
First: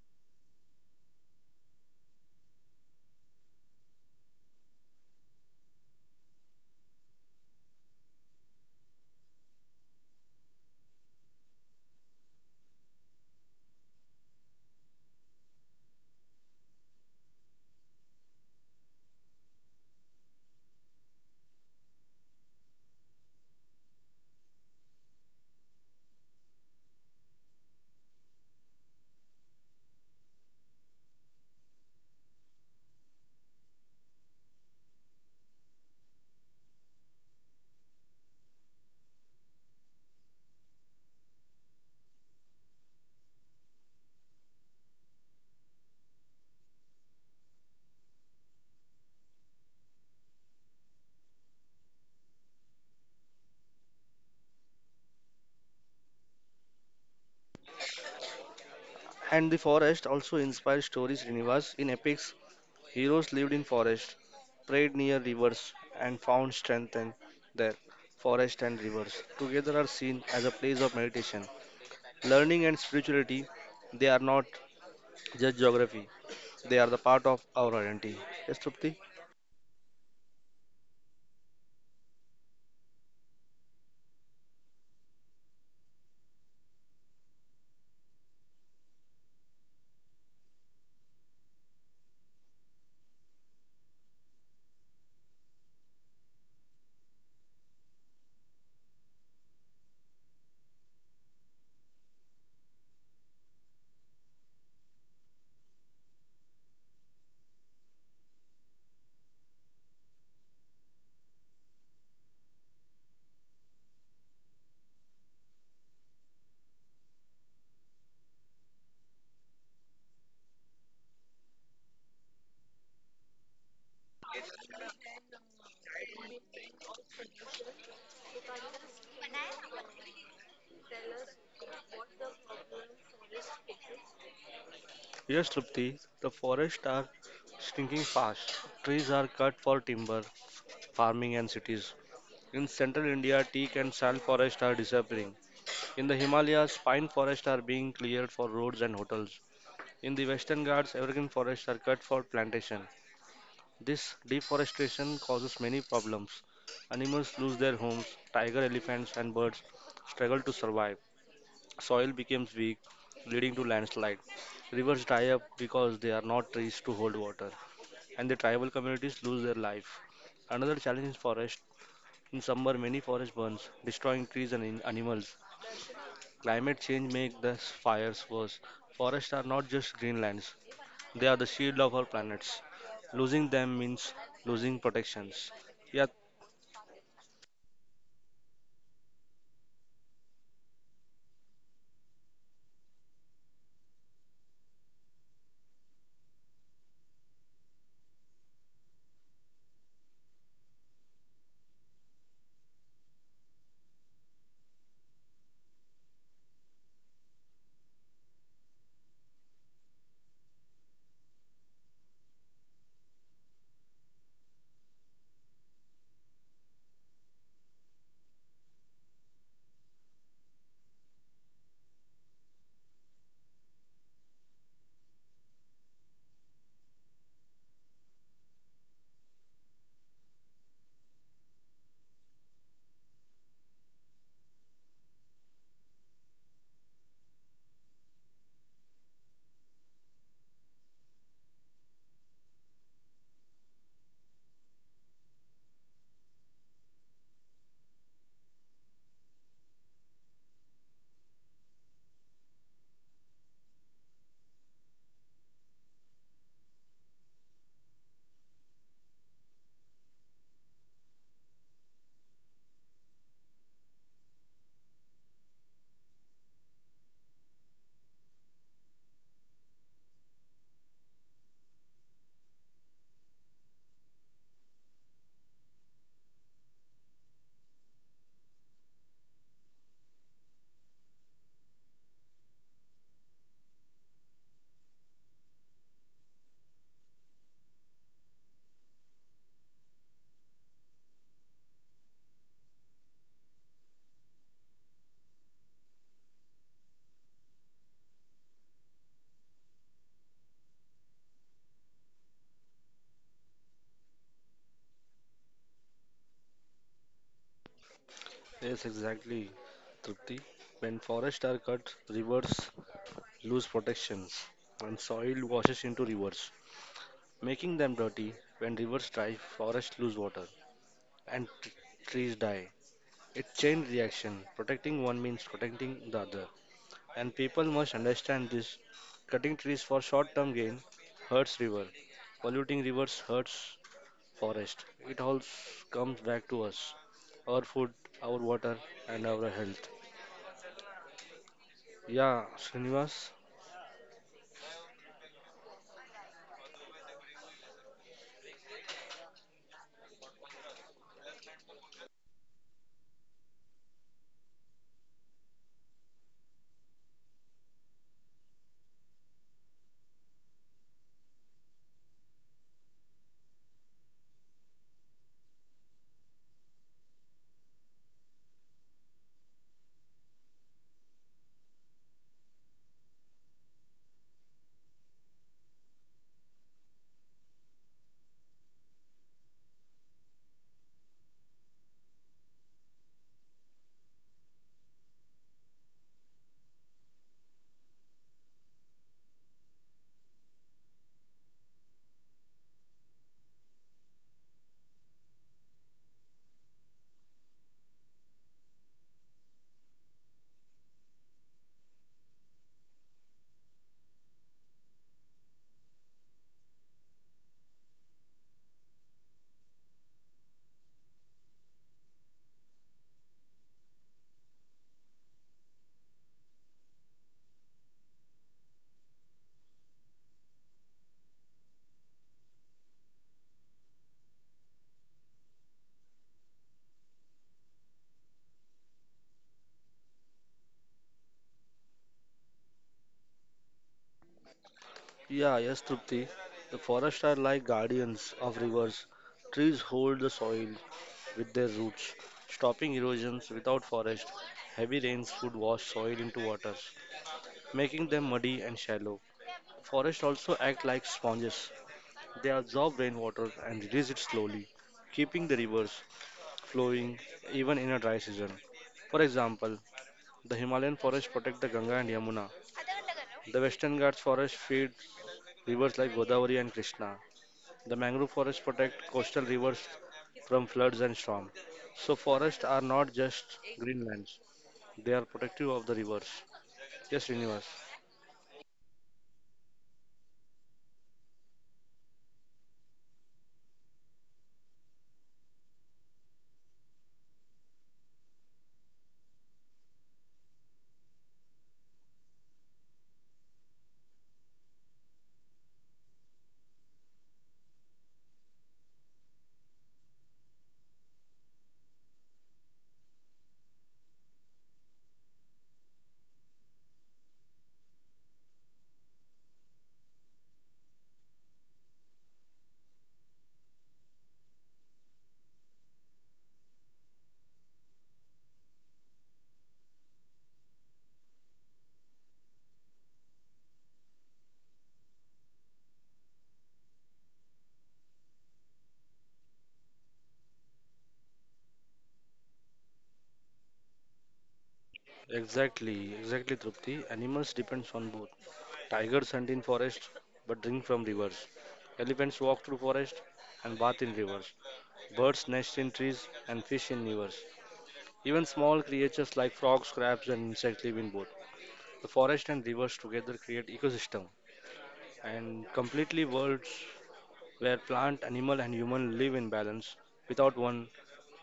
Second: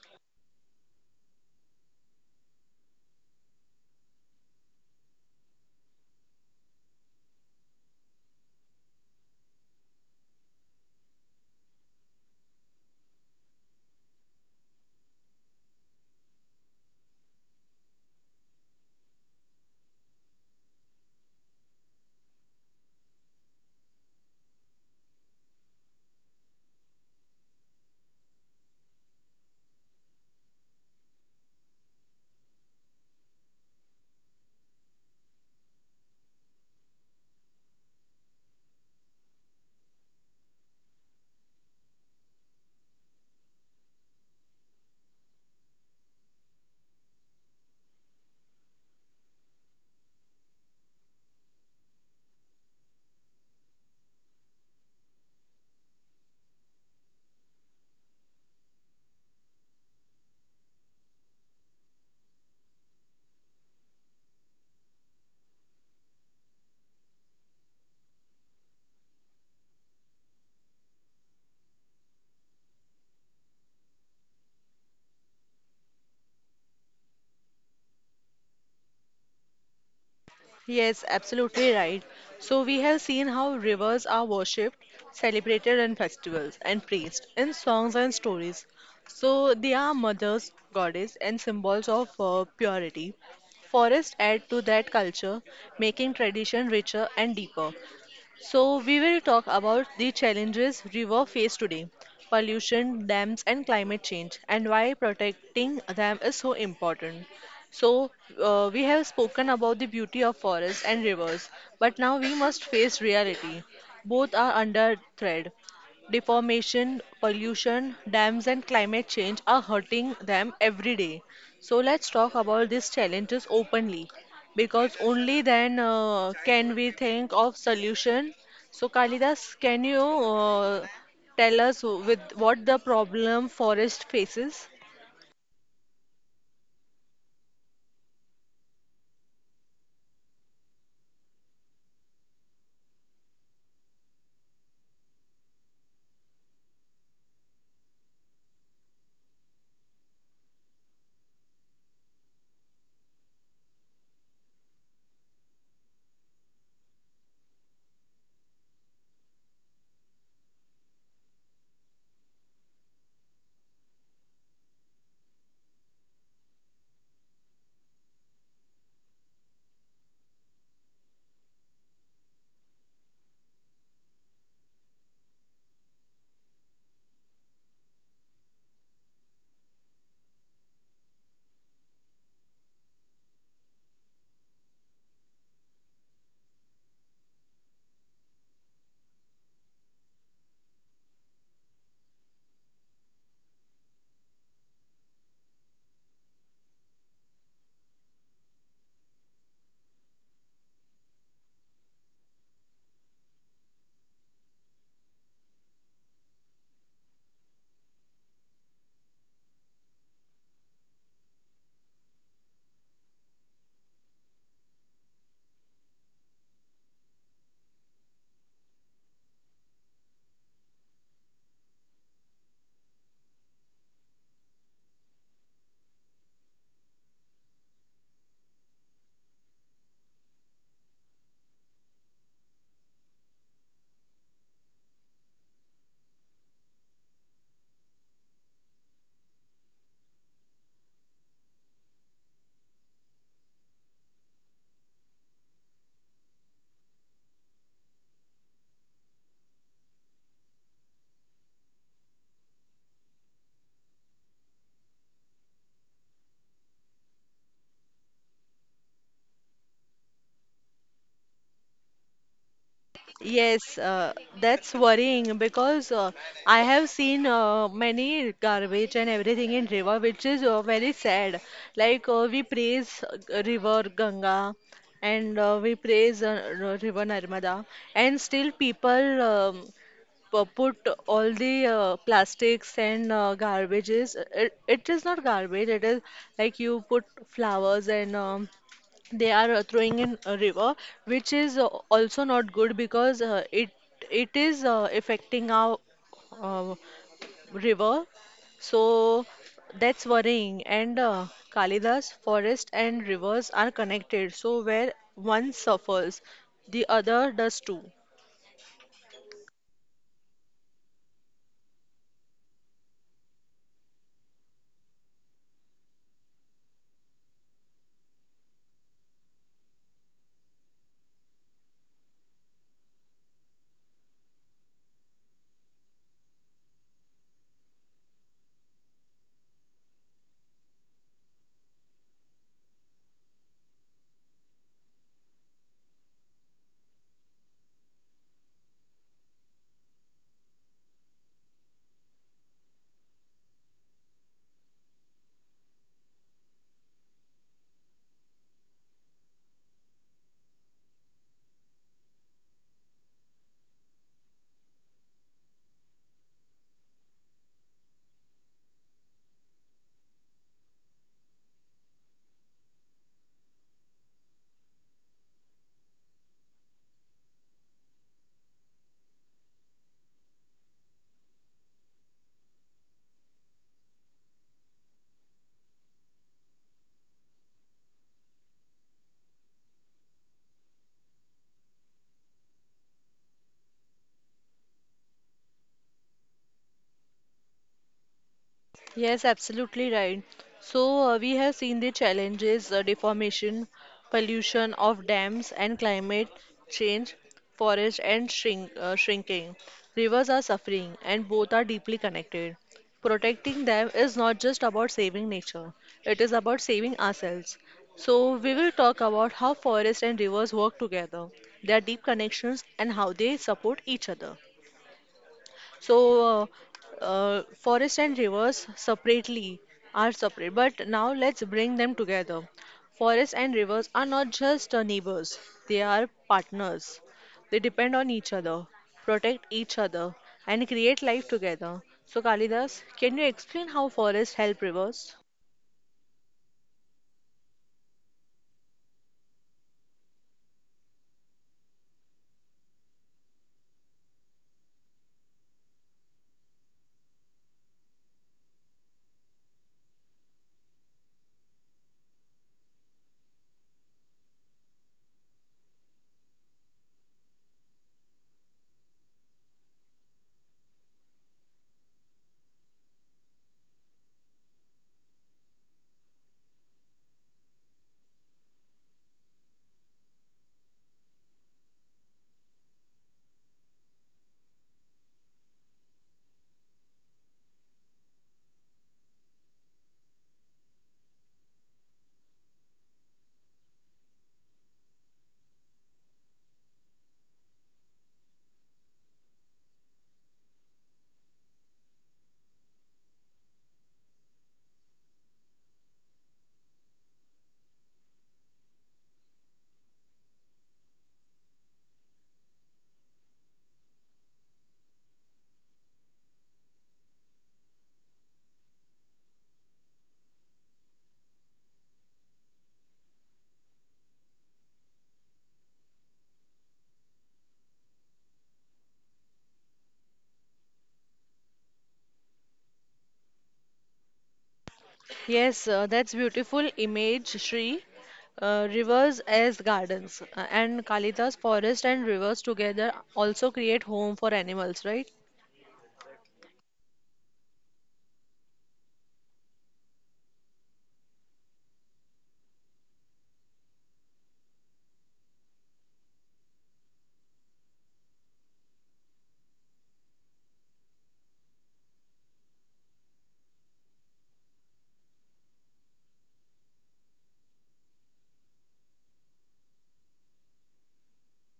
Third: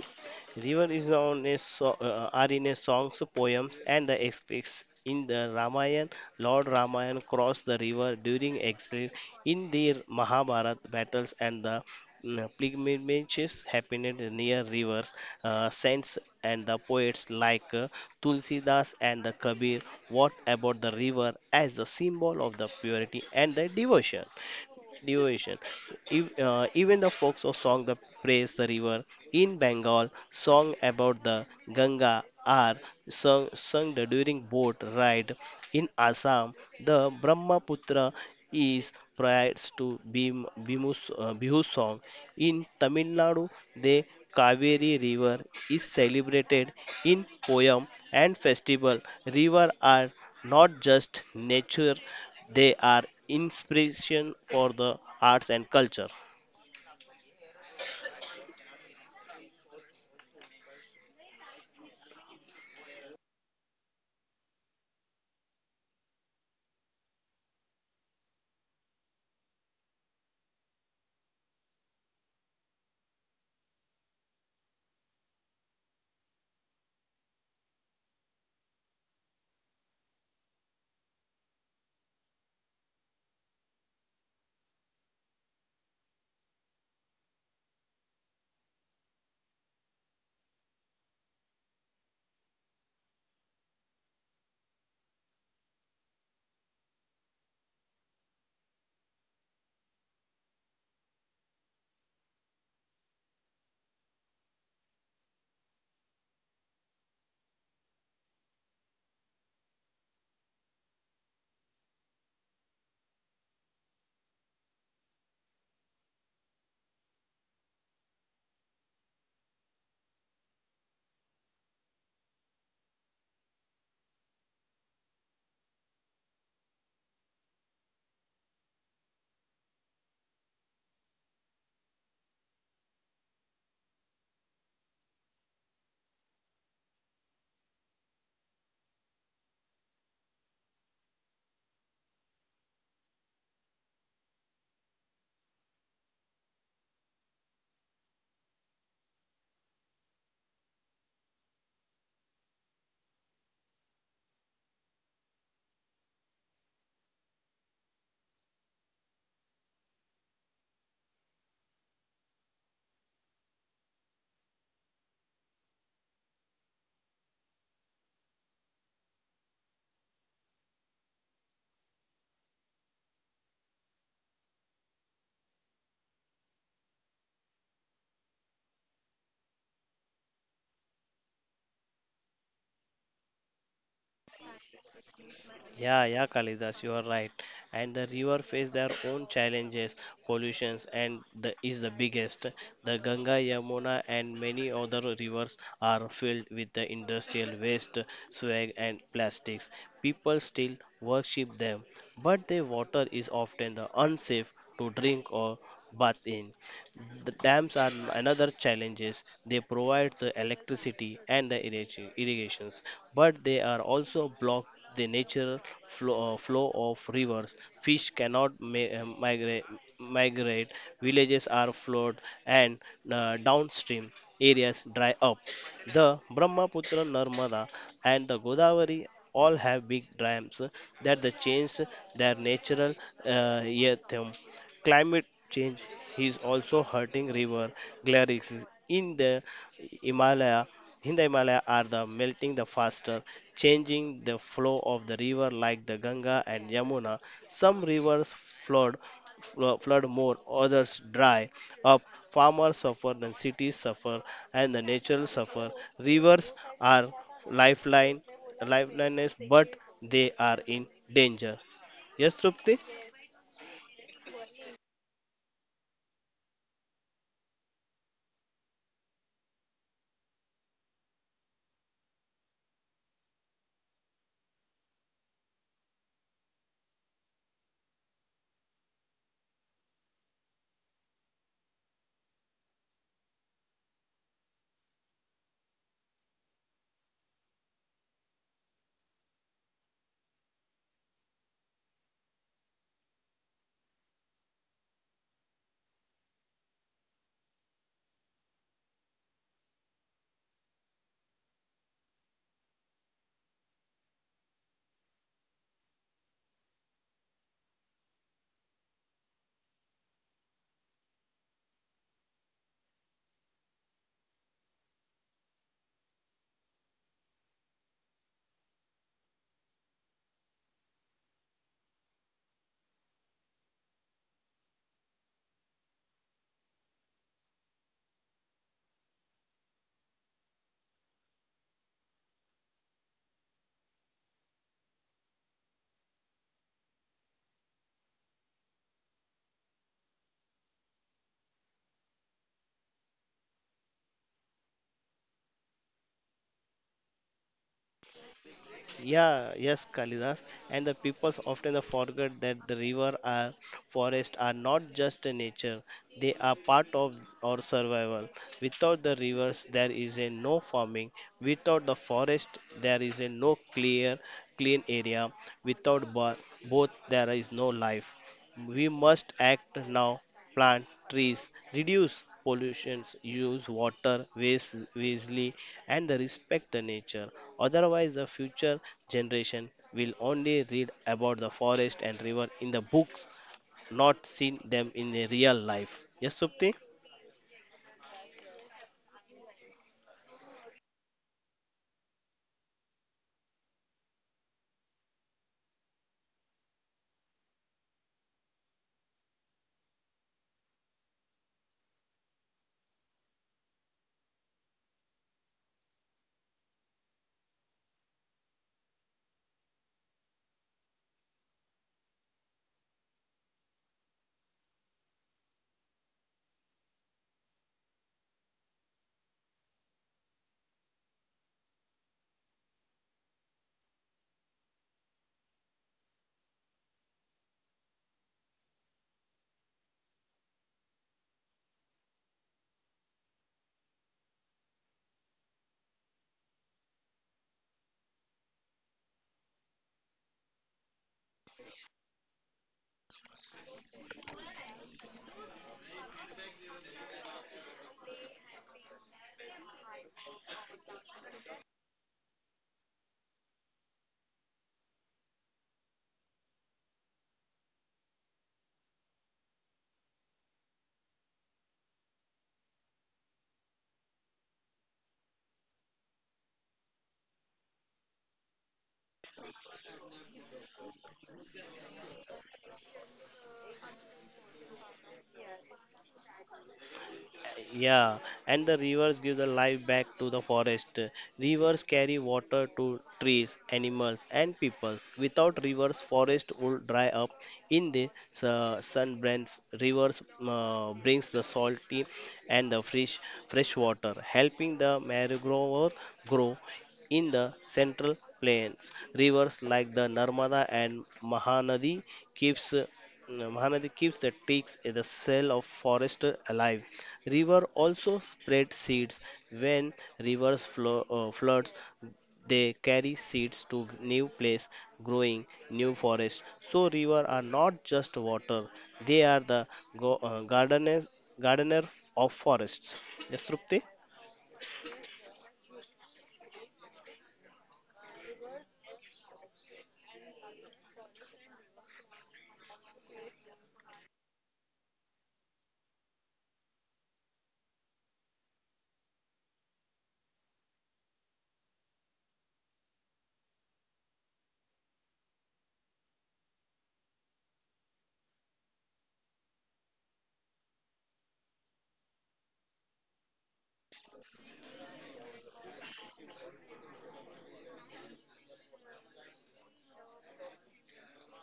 Speaker 3: River is on a so, are in a songs, poems, and the epics. In the Ramayana, Lord Ramayana crossed the river during exile. In the Mahabharata battles and the pilgrimages happened near rivers. Saints and the poets like Tulsidas and the Kabir wrote about the river as the symbol of the purity and the devotion. Even the folks of song that praise the river in Bengal, song about the Ganga are sung during boat ride. In Assam, the Brahmaputra is praised to Bihu song. In Tamil Nadu, the Kaveri River is celebrated in poem and festival. River are not just nature they are inspiration for the arts and culture.
Speaker 2: And the forest also inspires stories Srinivas. In epics, heroes lived in forest, prayed near rivers, and found strength in there. Forest and rivers together are seen as a place of meditation, learning and spirituality. They are not just geography. They are the part of our identity. Yes, Trupti?
Speaker 1: yes, absolutely right. So we have seen how rivers are worshipped, celebrated in festivals, and praised in songs and stories. So they are mothers, goddess, and symbols of purity. Forests add to that culture, making tradition richer and deeper. So, we will talk about the challenges rivers face today pollution, dams, and climate change, and why protecting them is so important. So, we have spoken about the beauty of forests and rivers, but now we must face reality. Both are under threat. Deformation, pollution, dams, and climate change are hurting them every day. So let's talk about these challenges openly because only then can we think of solution. So Kalidas, can you tell us with what the problem forest faces?
Speaker 2: Yes, Trupti, the forests are shrinking fast. Trees are cut for timber, farming, and cities. In central India, teak and sal forests are disappearing. In the Himalayas, pine forests are being cleared for roads and hotels. In the Western Ghats, evergreen forests are cut for plantation. This deforestation causes many problems. Animals lose their homes, tiger, elephants, and birds struggle to survive. Soil becomes weak, leading to landslide. Rivers dry up because they are not trees to hold water, and the tribal communities lose their life. Another challenge is forest. In summer, many forest burns, destroying trees and animals. Climate change makes the fires worse. Forests are not just green lands; they are the shield of our planets. Losing them means losing protections.
Speaker 3: Yeah,
Speaker 2: Yeah.
Speaker 3: yeah, Kalidas, you are right. And the river face their own challenges, pollutions, and the, is the biggest. The Ganga, Yamuna, and many other rivers are filled with the industrial waste, swag, and plastics. People still worship them, but their water is often the unsafe to drink or bath in. The dams are another challenges. They provide the electricity and the irrigations, but they are also block the natural flow of rivers. Fish cannot migrate. Villages are flooded and downstream areas dry up. The Brahmaputra, Narmada, and the Godavari all have big dams that they change their natural rhythm. Climate change is also hurting river glaciers in Himalaya the Himalaya are the melting the faster, changing the flow of the river like the Ganga and Yamuna. Some rivers flood more, others dry up. Farmers suffer, then cities suffer, and the nature suffer. Rivers are lifeline, lifelines, but they are in danger. Yes, Trupti?
Speaker 1: Yes, that's worrying because I have seen many garbage and everything in river, which is very sad. Like we praise river Ganga and we praise river Narmada, and still people put all the plastics and garbages. It is not garbage. It is like you put flowers and they are throwing in a river, which is also not good because it is affecting our uh, river. So that's worrying. And Kalidas, forest and rivers are connected. So where one suffers, the other does too.
Speaker 2: Yes, exactly, Tripti. When forests are cut, rivers lose protections, and soil washes into rivers, making them dirty. When rivers dry, forests lose water, and trees die. It's chain reaction. Protecting one means protecting the other, and people must understand this. Cutting trees for short-term gain hurts river. Polluting rivers hurts forest. It all comes back to us, our food, our water, and our health. Yeah, Srinivas.
Speaker 3: Yeah, yes, Kalidas. And the peoples often the forget that the river and forest are not just a nature, they are part of our survival. Without the rivers, there is a no farming. Without the forest, there is a no clean area. Without both, there is no life. We must act now, plant trees, reduce pollutions, use water waste wisely, and respect the nature. Otherwise, the future generation will only read about the forest and river in the books, not seen them in the real life. Yes, Supti?
Speaker 1: Yes, absolutely right. So, we have seen the challenges, deformation, pollution of dams, and climate change, forest and shrink, shrinking. Rivers are suffering, and both are deeply connected. Protecting them is not just about saving nature, it is about saving ourselves. So, we will talk about how forests and rivers work together, their deep connections, and how they support each other. So, forest and rivers separately are separate, but now let's bring them together. Forests and rivers are not just neighbors, they are partners. They depend on each other, protect each other, and create life together. So, Kalidas, can you explain how forests help rivers?
Speaker 2: Yeah, yes, Trupti. The forests are like guardians of rivers. Trees hold the soil with their roots, stopping erosions. Without forest, heavy rains would wash soil into waters, making them muddy and shallow. Forests also act like sponges. They absorb rainwater and release it slowly, keeping the rivers flowing even in a dry season. For example, the Himalayan forests protect the Ganga and Yamuna. The Western Ghats forest feeds rivers like Godavari and Krishna. The mangrove forests protect coastal rivers from floods and storm. So forests are not just green lands; they are protective of the rivers. Yes, Srinivas.
Speaker 3: Yeah, and the rivers give the life back to the forest. Rivers carry water to trees, animals, and peoples. Without rivers, forest would dry up. In the sun brands, rivers brings the salty and the fresh water, helping the mangrove grow in the central plains. Rivers like the Narmada and Mahanadi keeps uh, keeps the ticks in the cell of forest alive. River also spread seeds. When rivers floods, they carry seeds to new place, growing new forest. So river are not just water; they are the go- uh, gardeners, gardener of forests. Yes, Trupti?
Speaker 1: Yes, that's beautiful image, Shri. Rivers as gardens and Kalidas forest and rivers together also create home for animals, right?
Speaker 2: Exactly, Trupti. Animals depends on both. Tigers hunt in forest but drink from rivers. Elephants walk through forest and bath in rivers. Birds nest in trees and fish in rivers. Even small creatures like frogs, crabs, and insects live in both. The forest and rivers together create ecosystem and completely worlds where plant, animal, and human live in balance. Without one,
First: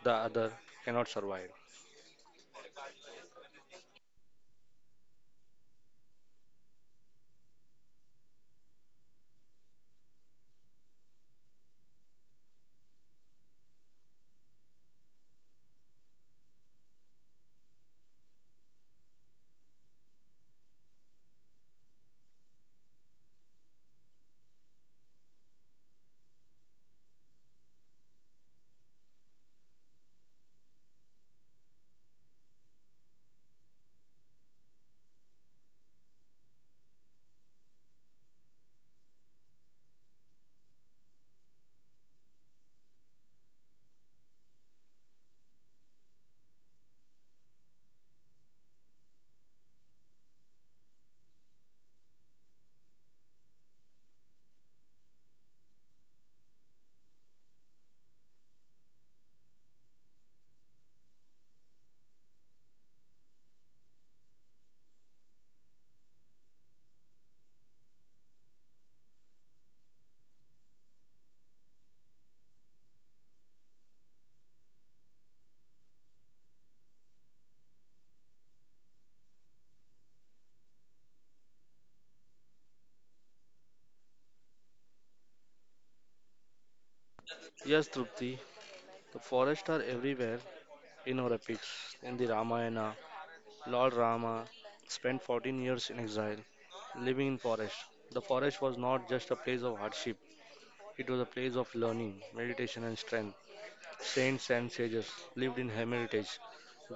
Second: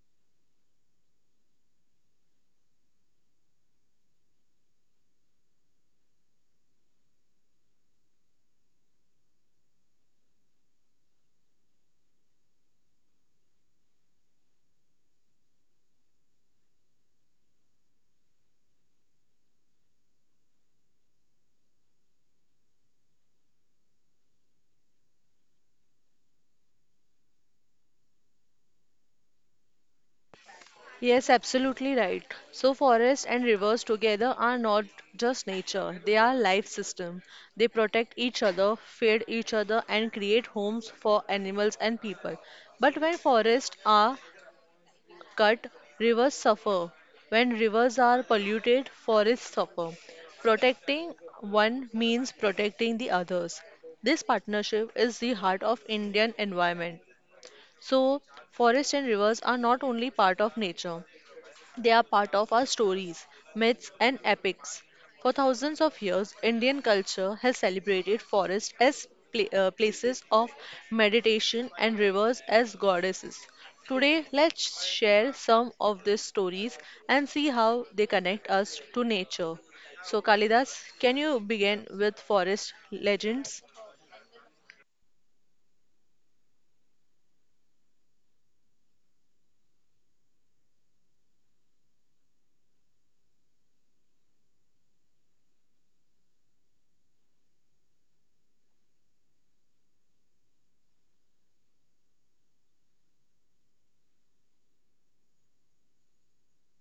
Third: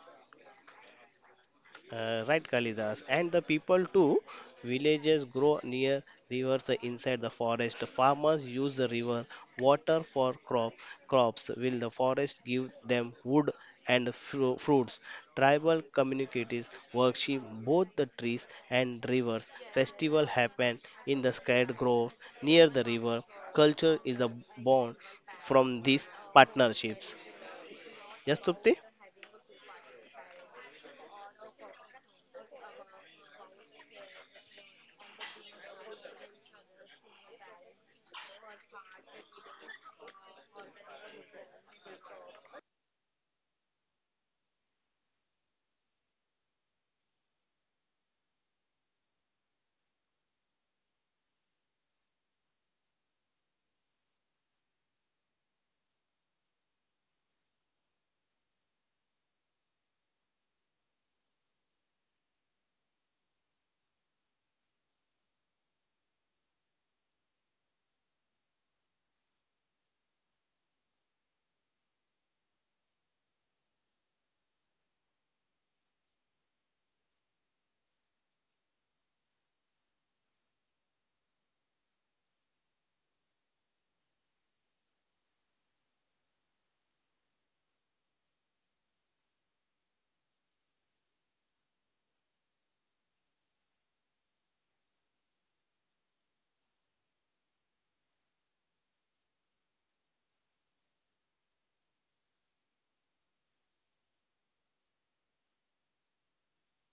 Speaker 2: the other cannot survive.
Speaker 3: Right, Kalidas. And the people too. Villages grow near rivers inside the forest. Farmers use the river water for crops. Will the forest give them wood and fruits? Tribal communities worship both the trees and rivers. Festival happen in the sacred groves near the river. Culture is the bond from these partnerships. Yes, Tupti?
Speaker 1: Yes, absolutely right. So forests and rivers together are not just nature, they are life system. They protect each other, feed each other and create homes for animals and people. But when forests are cut, rivers suffer. When rivers are polluted, forests suffer. Protecting one means protecting the others. This partnership is the heart of Indian environment. So, forests and rivers are not only part of nature, they are part of our stories, myths, and epics. For thousands of years, Indian culture has celebrated forests as places of meditation and rivers as goddesses. Today, let's share some of these stories and see how they connect us to nature. So, Kalidas, can you begin with forest legends?
Speaker 2: Yes, Trupti, the forests are everywhere in our epics. In the Ramayana, Lord Rama spent 14 years in exile, living in forest. The forest was not just a place of hardship, it was a place of learning, meditation, and strength. Saints and sages lived in hermitage,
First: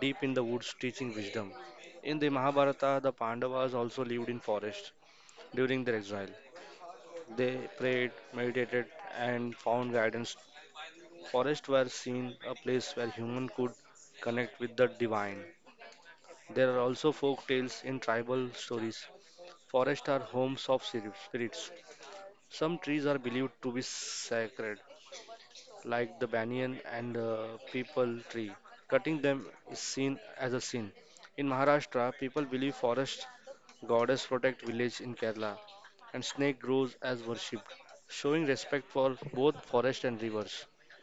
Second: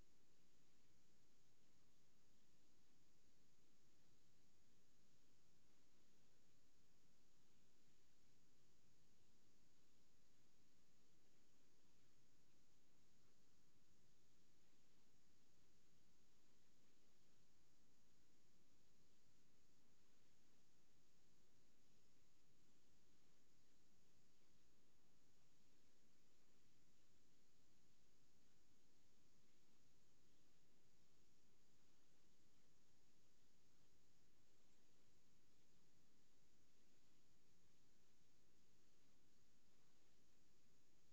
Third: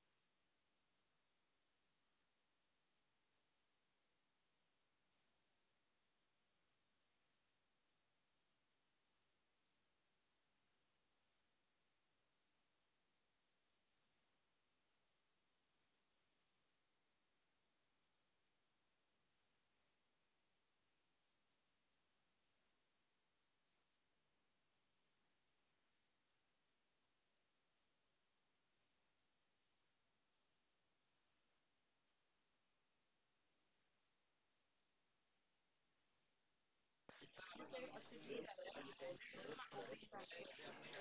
Speaker 2: deep in the woods, teaching wisdom. In the Mahabharata, the Pandavas also lived in forest during their exile. They prayed, meditated, and found guidance. Forests were seen a place where humans could connect with the divine. There are also folk tales in tribal stories. Forests are homes of spirits. Some trees are believed to be sacred, like the banyan and the people tree. Cutting them is seen as a sin. In Maharashtra, people believe forest goddess protect village in Kerala, and snake grows as worshipped, showing respect for both forest and rivers.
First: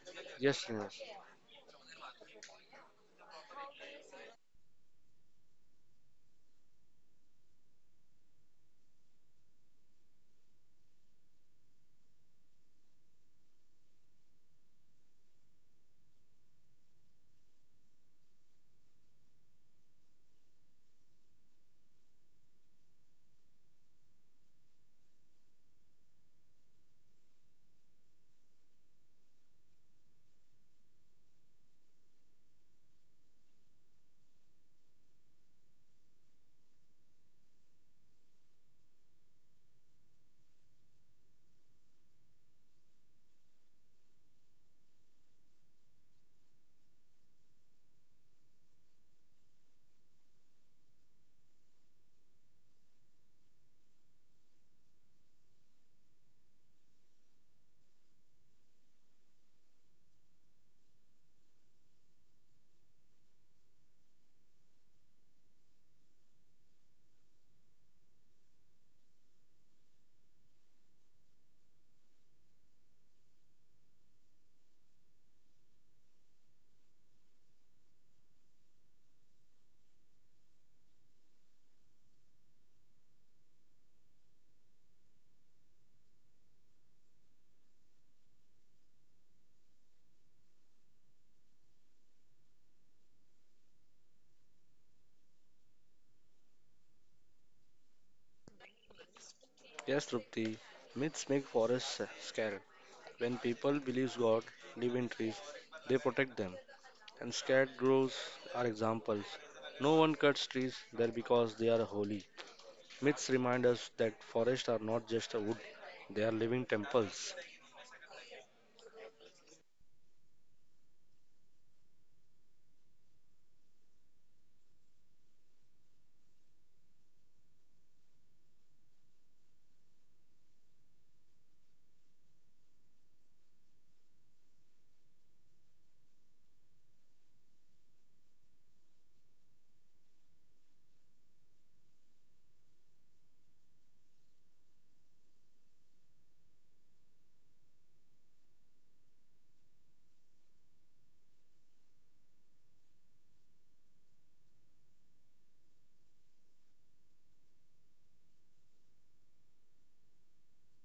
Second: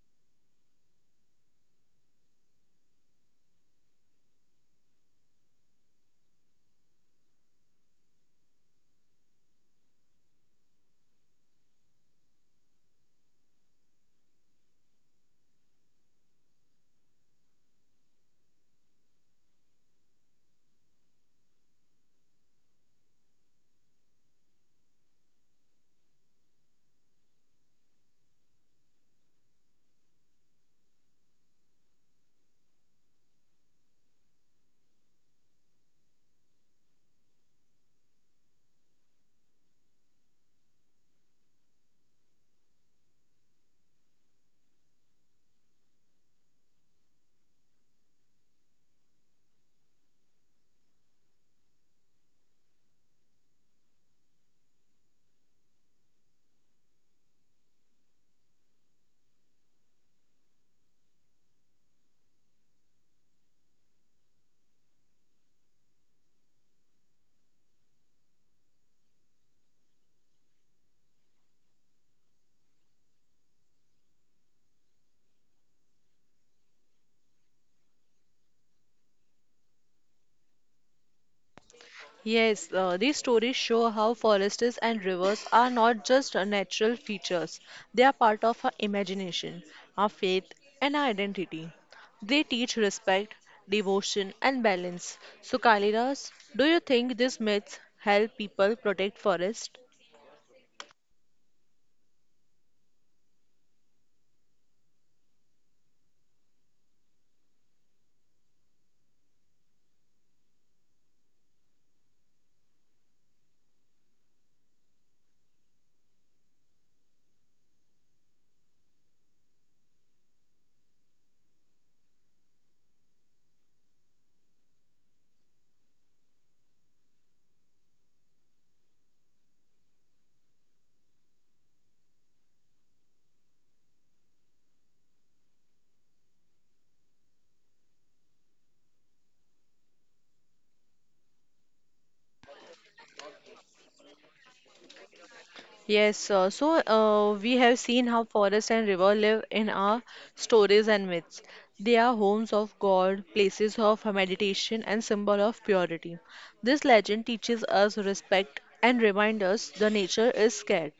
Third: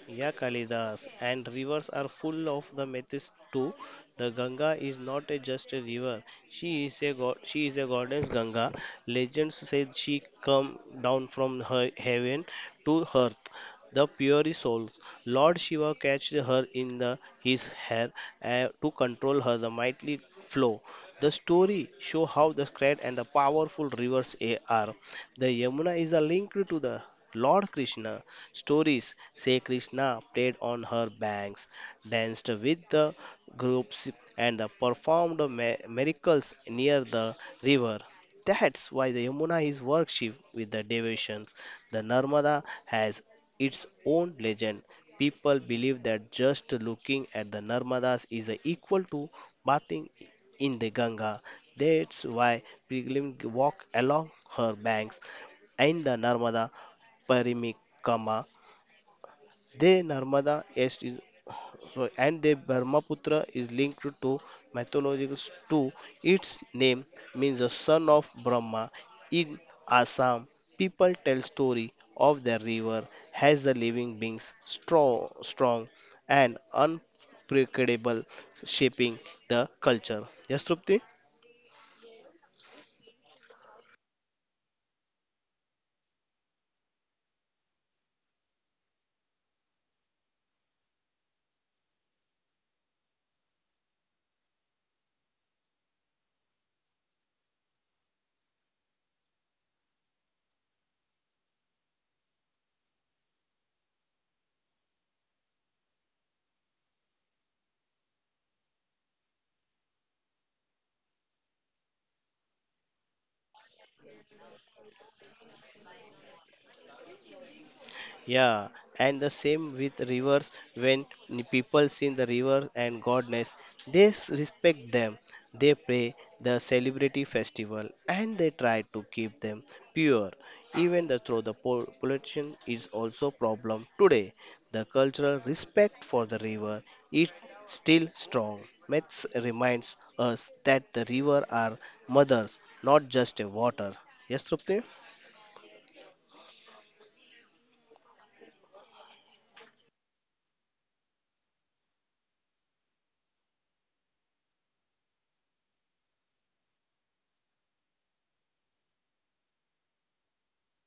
Speaker 3: Yeah,
Speaker 2: Yes, Srinivas.
Speaker 3: Kalidas, and rivers are full of the myths too. The Ganga is not just a river; she is a god. She is a goddess Ganga. Legends said she come down from her heaven to earth, the pure soul. Lord Shiva catched her in the his hair to control her the mighty flow. The story show how the great and the powerful rivers are. The Yamuna is a link to the Lord Krishna. Stories say Krishna played on her banks, danced with the groups, and performed miracles near the river. That's why the Yamuna is worshipped with the devotions. The Narmada has its own legend. People believe that just looking at the Narmadas is equal to bathing in the Ganga. That's why pilgrims walk along her banks in the Narmada Parimikama they Narmada est is so, and the Brahmaputra is linked to mythological. To its name means the son of Brahma. In Assam, people tell story of their river as the living beings strong, strong and unpredictable, shaping the culture. Yes, Trupti?
Speaker 1: Yes, these stories show how forests and rivers are not just natural features, they are part of our imagination, our faith, and our identity. They teach respect, devotion, and balance. So, Kalidas, do you think these myths help people protect forests?
Speaker 2: Yes, Trupti. Myths make forests scared. When people believe God live in trees, they protect them. And scared groves are examples. No one cuts trees there because they are holy. Myths remind us that forests are not just a wood, they are living temples.
Speaker 3: Yeah, and the same with rivers. When people see the river and goddess, they respect them. They pray the celebrity festival and they try to keep them pure. Even through the pollution is also problem today. The cultural respect for the river is still strong. Myths reminds us that the river are mothers, not just a water. Yes, Trupti?
Speaker 1: Yes, so we have seen how forest and river live in our stories and myths. They are homes of God, places of meditation, and symbol of purity. This legend teaches us respect and reminds us the nature is scared.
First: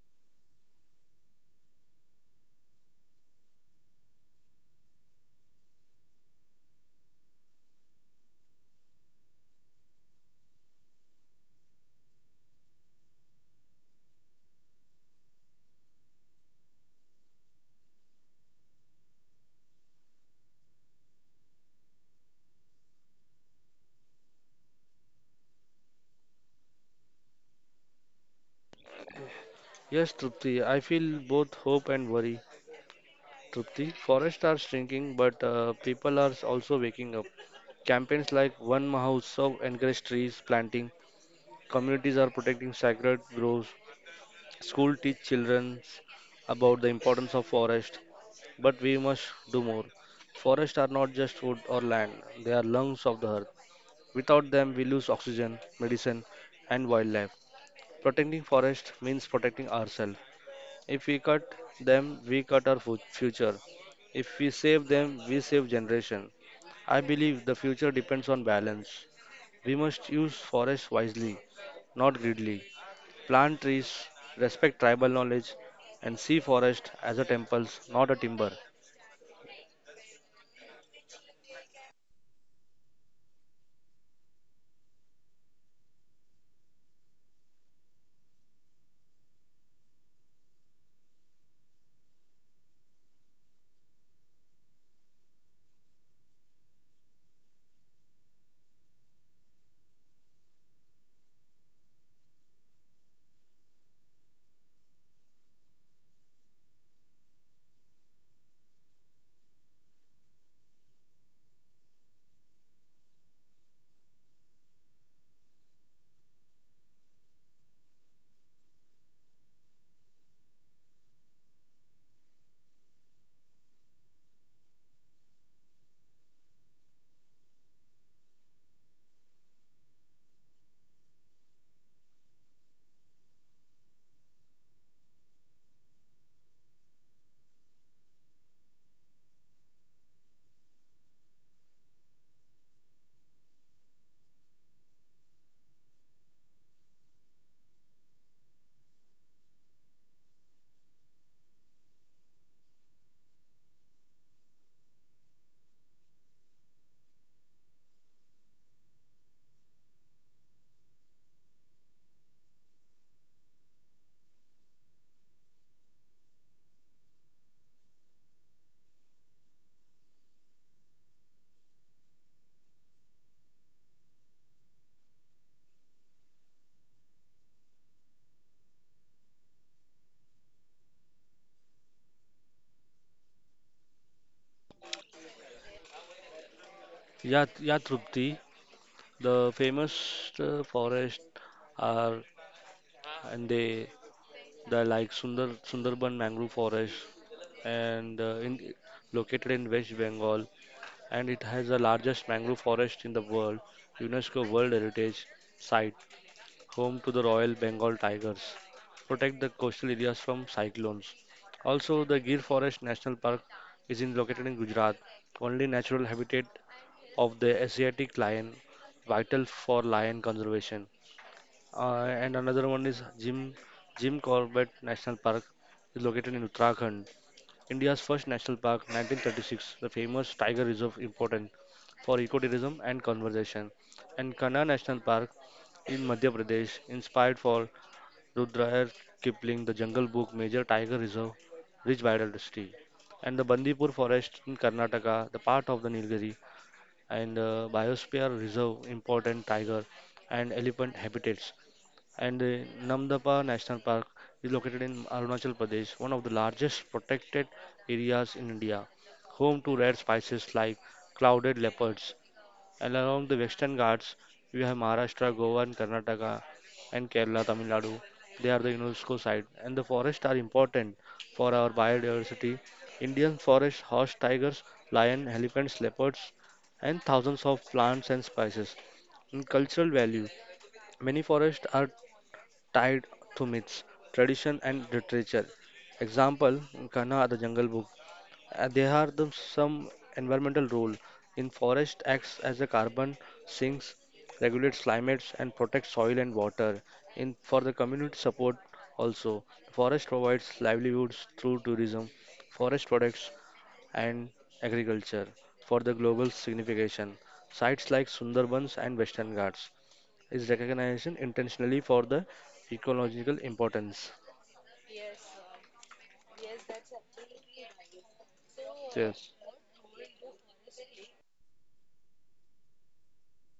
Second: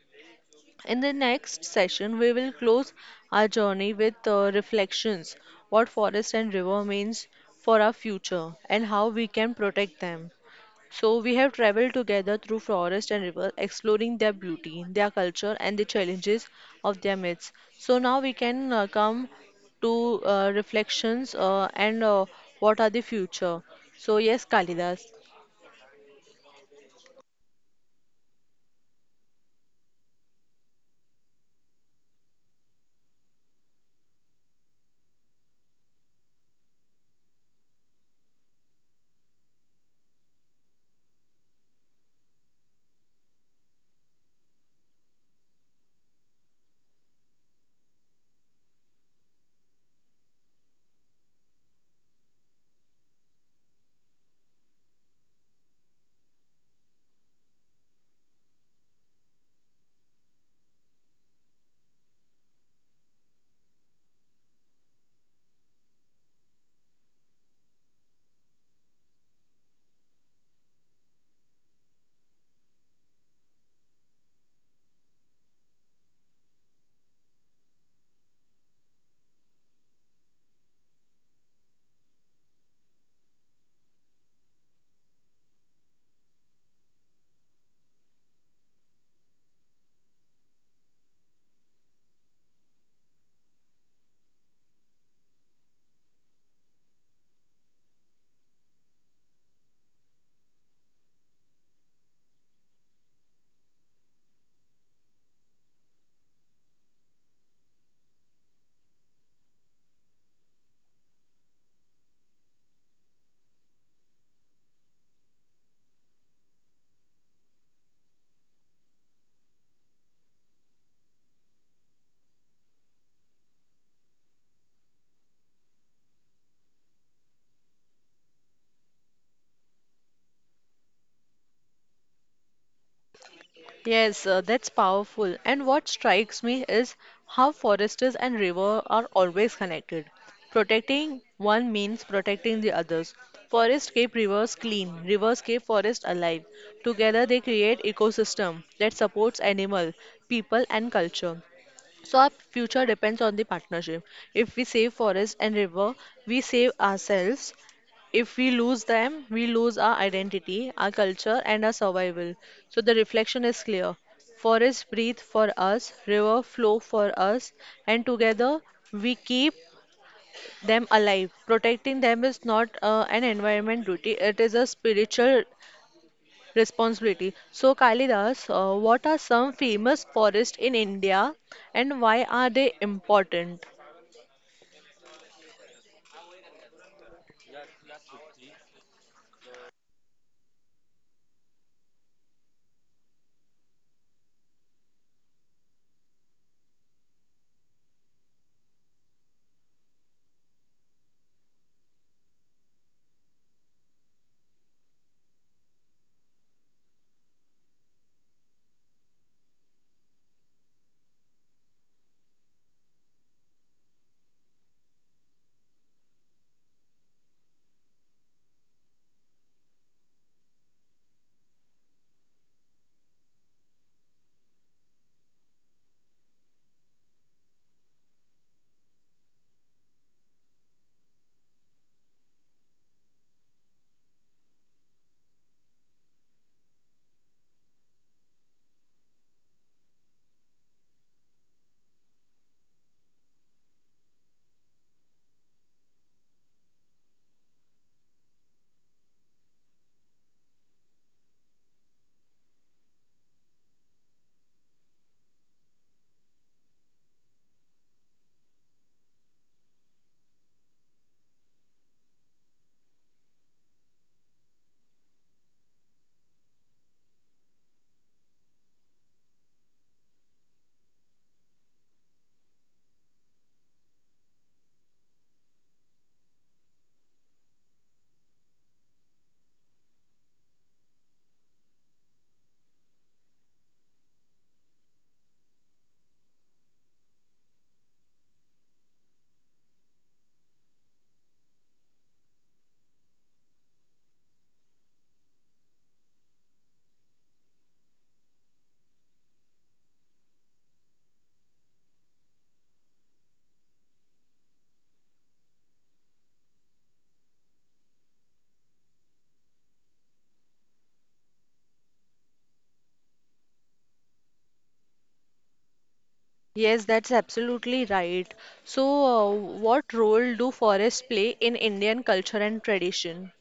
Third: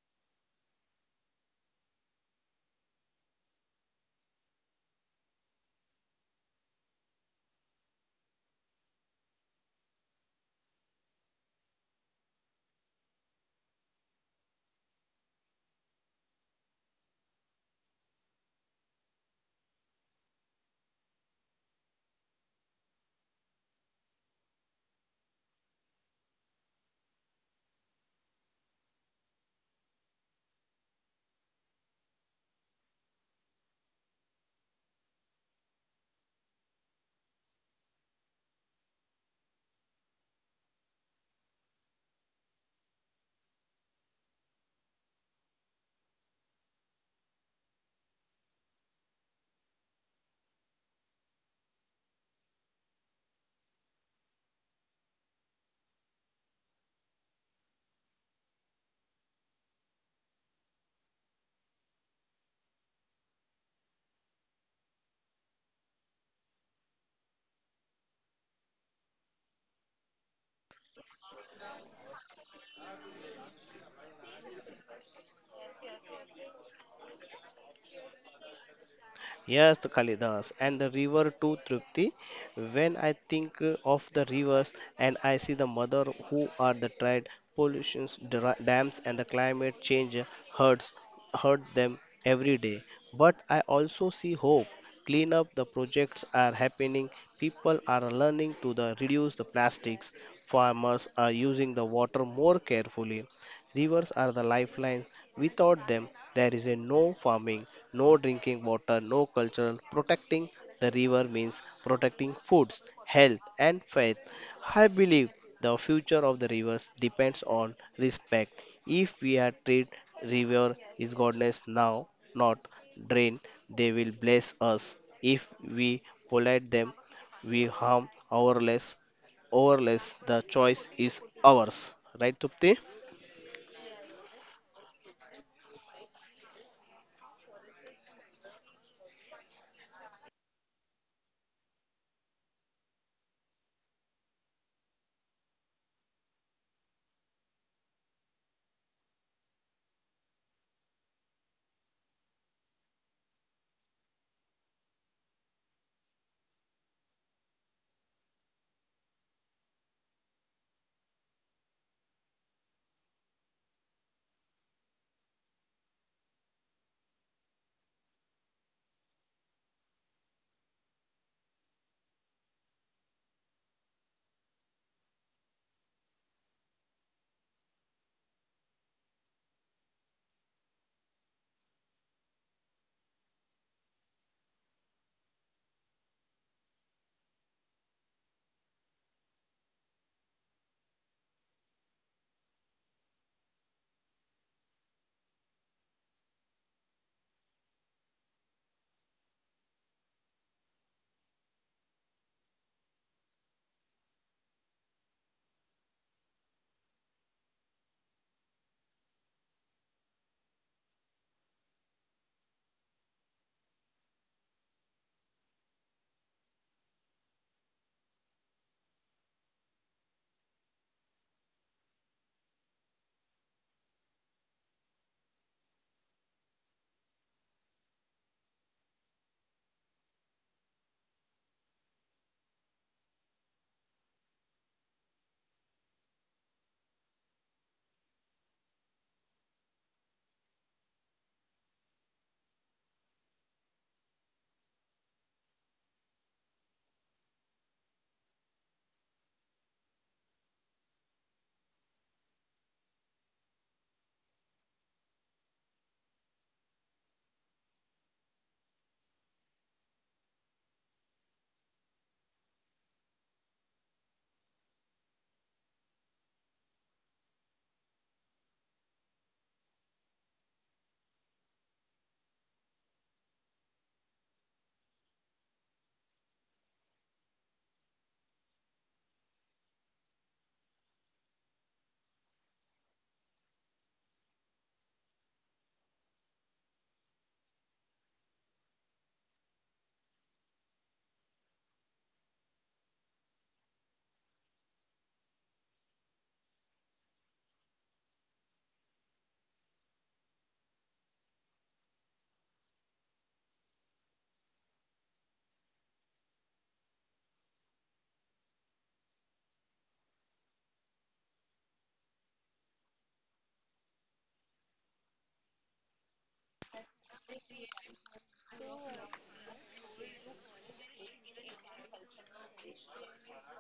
Speaker 1: In the next session, we will close our journey with reflections, what forest and river means for our future, and how we can protect them. So we have traveled together through forest and river, exploring their beauty, their culture, and the challenges of their myths. So now we can come to reflections and what are the future. So yes, Kalidas.
Speaker 2: Yes, Trupti, I feel both hope and worry. Trupti, forests are shrinking, but people are also waking up. Campaigns like One Mahotsav encourage trees planting, communities are protecting sacred groves, school teach children about the importance of forest, but we must do more. Forests are not just wood or land, they are lungs of the earth. Without them, we lose oxygen, medicine, and wildlife. Protecting forest means protecting ourselves. If we cut them, we cut our future. If we save them, we save generation. I believe the future depends on balance. We must use forests wisely, not greedily. Plant trees, respect tribal knowledge, and see forest as a temples, not a timber.
Speaker 3: Yes, the Kalidas and the river to Tripti. When I think of the rivers and I see the mother who are the tide pollutions, dams and the climate change hurts hurt them every day. But I also see hope. Clean up the projects are happening. People are learning to the reduce the plastics. Farmers are using the water more carefully. Rivers are the lifelines. Without them, there is a no farming, no drinking water, no cultural. Protecting the river means protecting foods, health, and faith. I believe the future of the rivers depends on respect. If we are treat river is goddess now, not drain, they will bless us. If we pollute them, we harm our less overless the choice is ours, right, tupti?
Speaker 1: Yes, that's powerful. And what strikes me is how forests and river are always connected. Protecting one means protecting the others. Forests keep rivers clean, rivers keep forests alive. Together they create ecosystem that supports animal, people and culture. So our future depends on the partnership. If we save forest and river, we save ourselves. If we lose them, we lose our identity, our culture, and our survival. So the reflection is clear. Forests breathe for us, river flow for us, and together we keep them alive. Protecting them is not an environment duty; it is a spiritual responsibility. So, Kalidas, what are some famous forests in India and why are they important?
Speaker 2: Yeah, yeah, Trupti, the famous forest are and they the like Sundarban mangrove forest and in, located in West Bengal, and it has the largest mangrove forest in the world, UNESCO World Heritage Site, home to the Royal Bengal Tigers. Protect the coastal areas from cyclones. Also, the Gir Forest National Park is in, located in Gujarat, only natural habitat of the Asiatic lion, vital for lion conservation. And another one is Jim Corbett National Park is located in Uttarakhand India's first national park, 1936, the famous Tiger Reserve, important for ecotourism and conservation. And Kanha National Park in Madhya Pradesh, inspired for Rudyard Kipling, The Jungle Book, major tiger reserve, rich biodiversity. And the Bandipur Forest in Karnataka, the part of the Nilgiri, and Biosphere Reserve, important tiger and elephant habitats and Namdapa National Park is located in Arunachal Pradesh, one of the largest protected areas in India, home to rare species like clouded leopards. And along the Western Ghats, we have Maharashtra, Goa, and Karnataka, and Kerala, Tamil Nadu. They are the UNESCO site, and the forests are important for our biodiversity. Indian forests host tigers, lion, elephants, leopards, and thousands of plants and spices. In cultural value, many forests are tied to myths, tradition, and literature. Example, Kana, the Jungle Book. They are the some environmental role in forest acts as a carbon sinks, regulates climates, and protects soil and water. In for the community support also, forest provides livelihoods through tourism, forest products, and agriculture. For the global signification, sites like Sundarbans and Western Ghats is recognition intentionally for the ecological importance.
Speaker 1: Yes, that's absolutely right. So,
Speaker 2: Yes,
Speaker 1: what role do forests play in Indian culture and tradition?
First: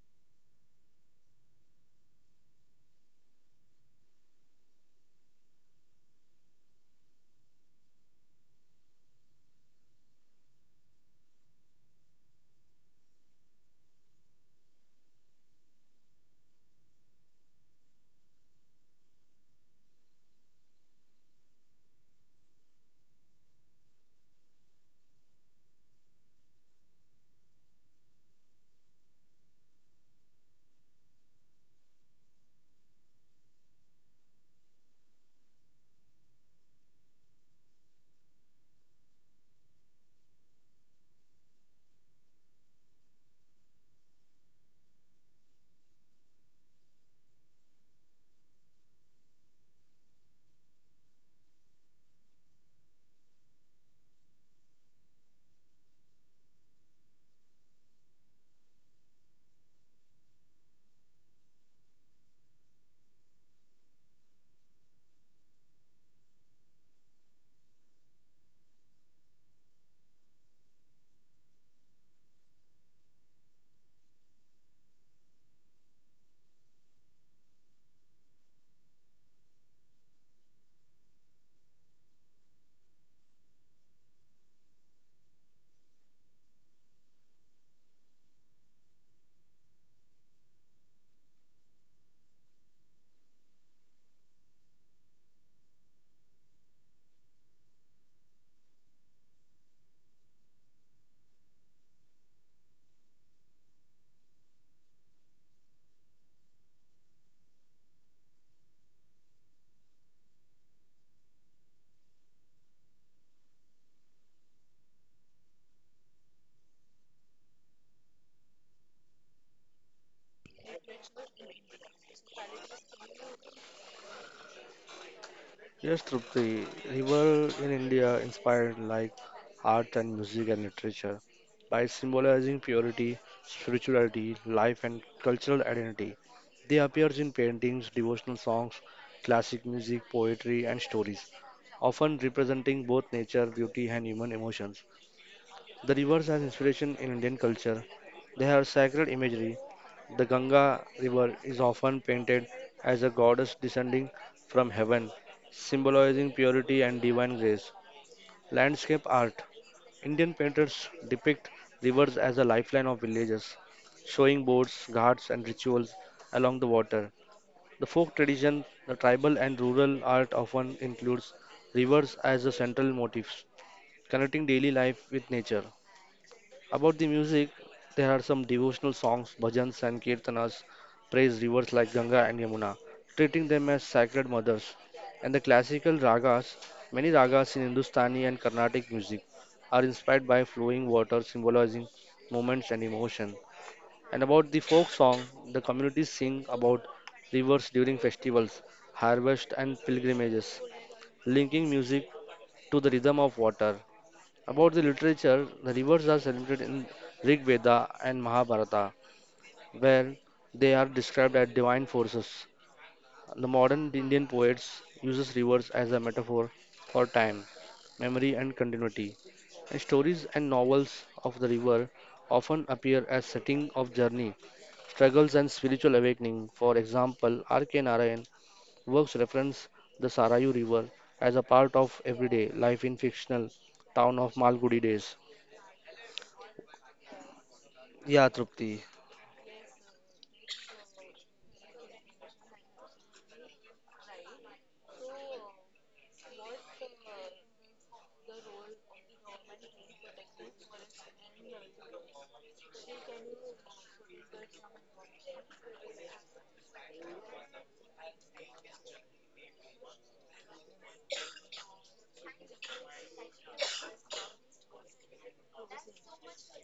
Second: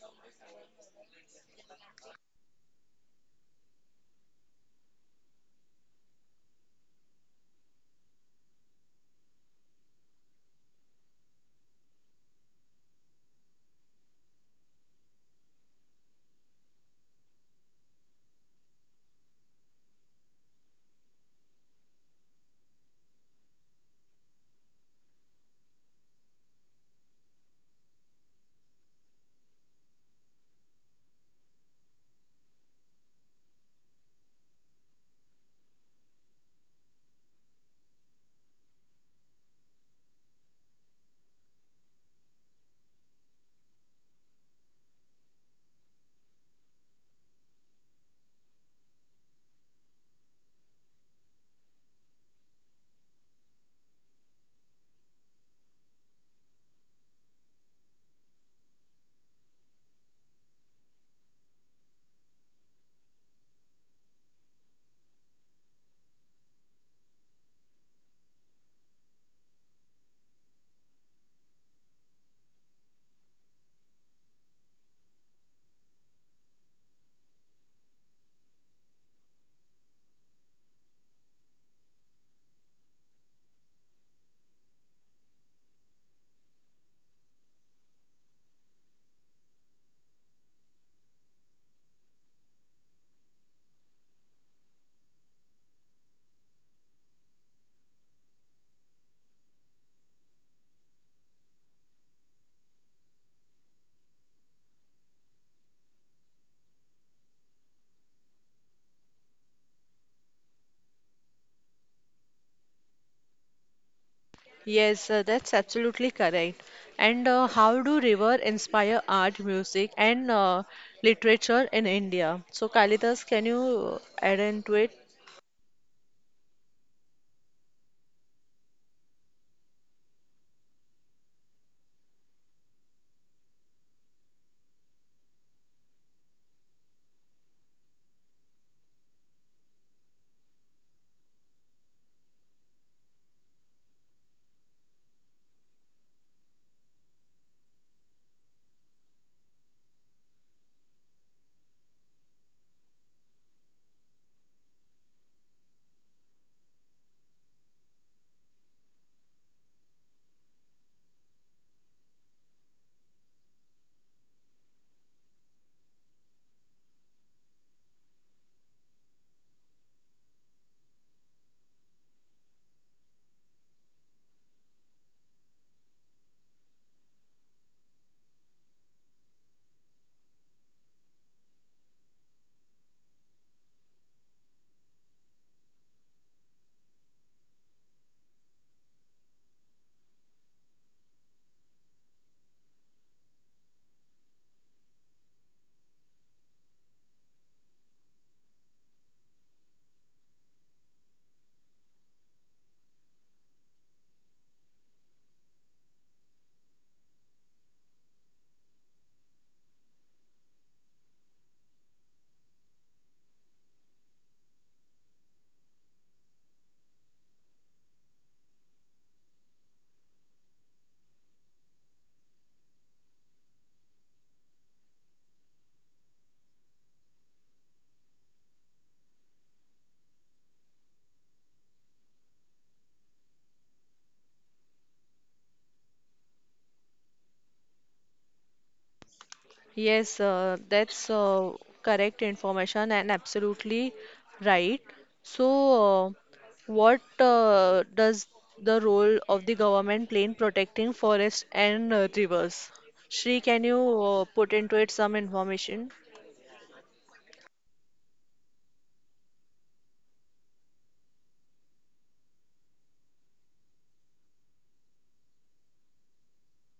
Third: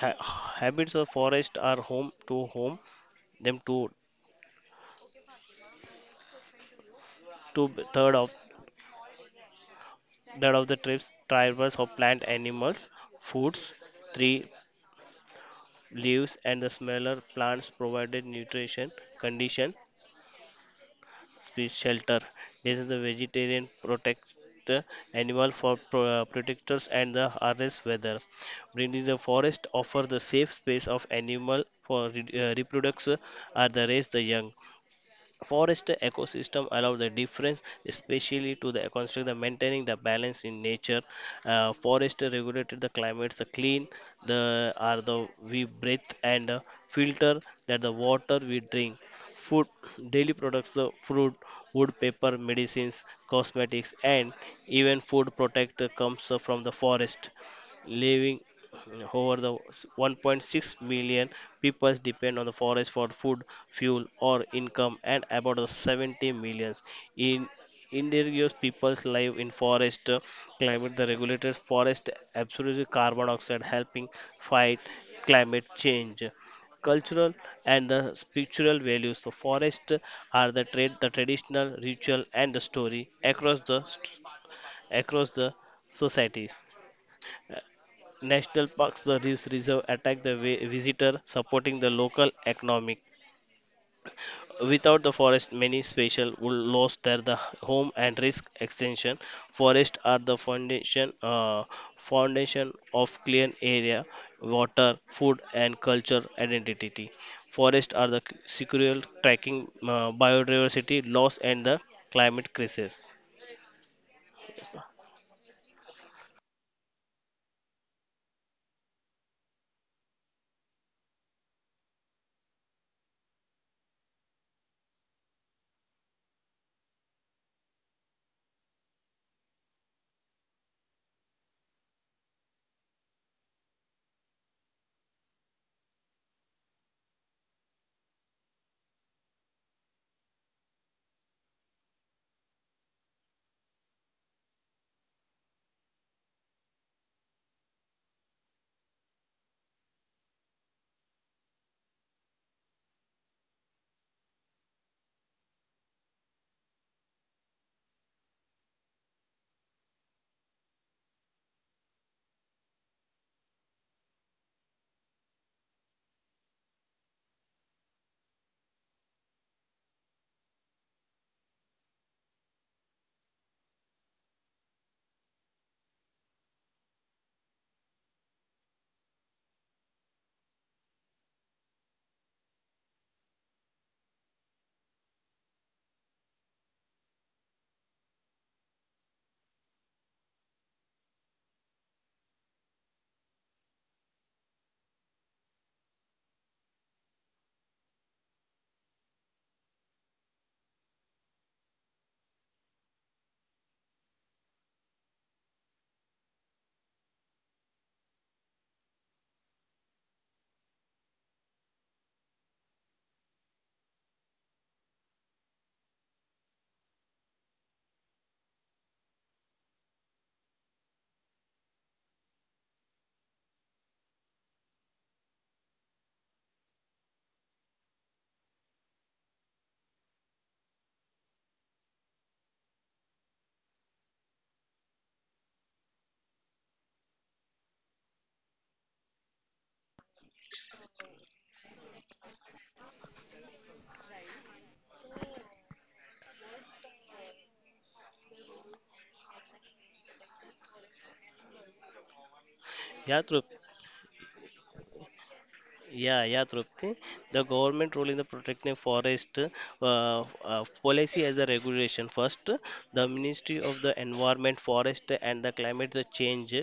Speaker 3: Ha- Habits of forest are home to home them to two of third of the trips drivers of plant animals foods tree leaves and the smaller plants provided nutrition condition speech shelter. This is the vegetarian protect the animal for protectors and the harvest weather bringing the forest offer the safe space of animal for reproduction are the raise the young. Forest ecosystem allow the difference, especially to the construct the maintaining the balance in nature. Forest regulated the climate, the clean the are the we breathe and filter that the water we drink. Food, daily products, the fruit, wood, paper, medicines, cosmetics, and even food protect comes from the forest living. However, the 1.6 million people depend on the forest for food, fuel, or income, and about the 70 millions in indigenous peoples live in forest climate. The regulators forest absorbs carbon dioxide, helping fight climate change cultural and the spiritual values. The forest are the trade, the traditional ritual and the story across the societies. National parks, the reef reserve attract the visitor, supporting the local economic. Without the forest, many species would lose their the home and risk extinction. Forests are the foundation of clean area, water, food, and culture identity. Forests are the secure tracking biodiversity loss and the climate crisis.
Speaker 1: Yes, that's absolutely correct. And how do river inspire art, music, and literature in India? So, Kalidas, can you add into it?
Speaker 2: yes, Trupti. River in India inspired like art and music and literature by symbolizing purity, spirituality, life, and cultural identity. They appear in paintings, devotional songs, classic music, poetry, and stories, often representing both nature, beauty, and human emotions. The rivers as inspiration in Indian culture. They have sacred imagery. The Ganga River is often painted as a goddess descending from heaven, symbolizing purity and divine grace. Landscape art. Indian painters depict rivers as a lifeline of villages, showing boats, ghats, and rituals along the water. The folk tradition, the tribal and rural art often includes rivers as the central motifs, connecting daily life with nature. About the music, there are some devotional songs, bhajans, and kirtanas praise rivers like Ganga and Yamuna, treating them as sacred mothers. And the classical ragas, many ragas in Hindustani and Carnatic music, are inspired by flowing water symbolizing moments and emotion. And about the folk song, the communities sing about rivers during festivals, harvest, and pilgrimages, linking music to the rhythm of water. About the literature, the rivers are celebrated in Rig Veda and Mahabharata, where they are described as divine forces. The modern Indian poets uses rivers as a metaphor for time, memory and continuity. And stories and novels of the river often appear as setting of journey, struggles and spiritual awakening. For example, R.K. Narayan works reference the Sarayu River as a part of everyday life in fictional town of Malgudi days. Yeah, Trupti.
Speaker 1: Yes, that's correct information and absolutely right. So, uh, what does the role of the government play in protecting forests and rivers?
Speaker 3: Yeah,
Speaker 1: Shri, can
Speaker 3: Trupti.
Speaker 1: you put into it some information?
Speaker 3: Yeah, yeah, Trupti. The government role in the protecting forest policy as a regulation. First, the Ministry of the Environment, Forest and the Climate Change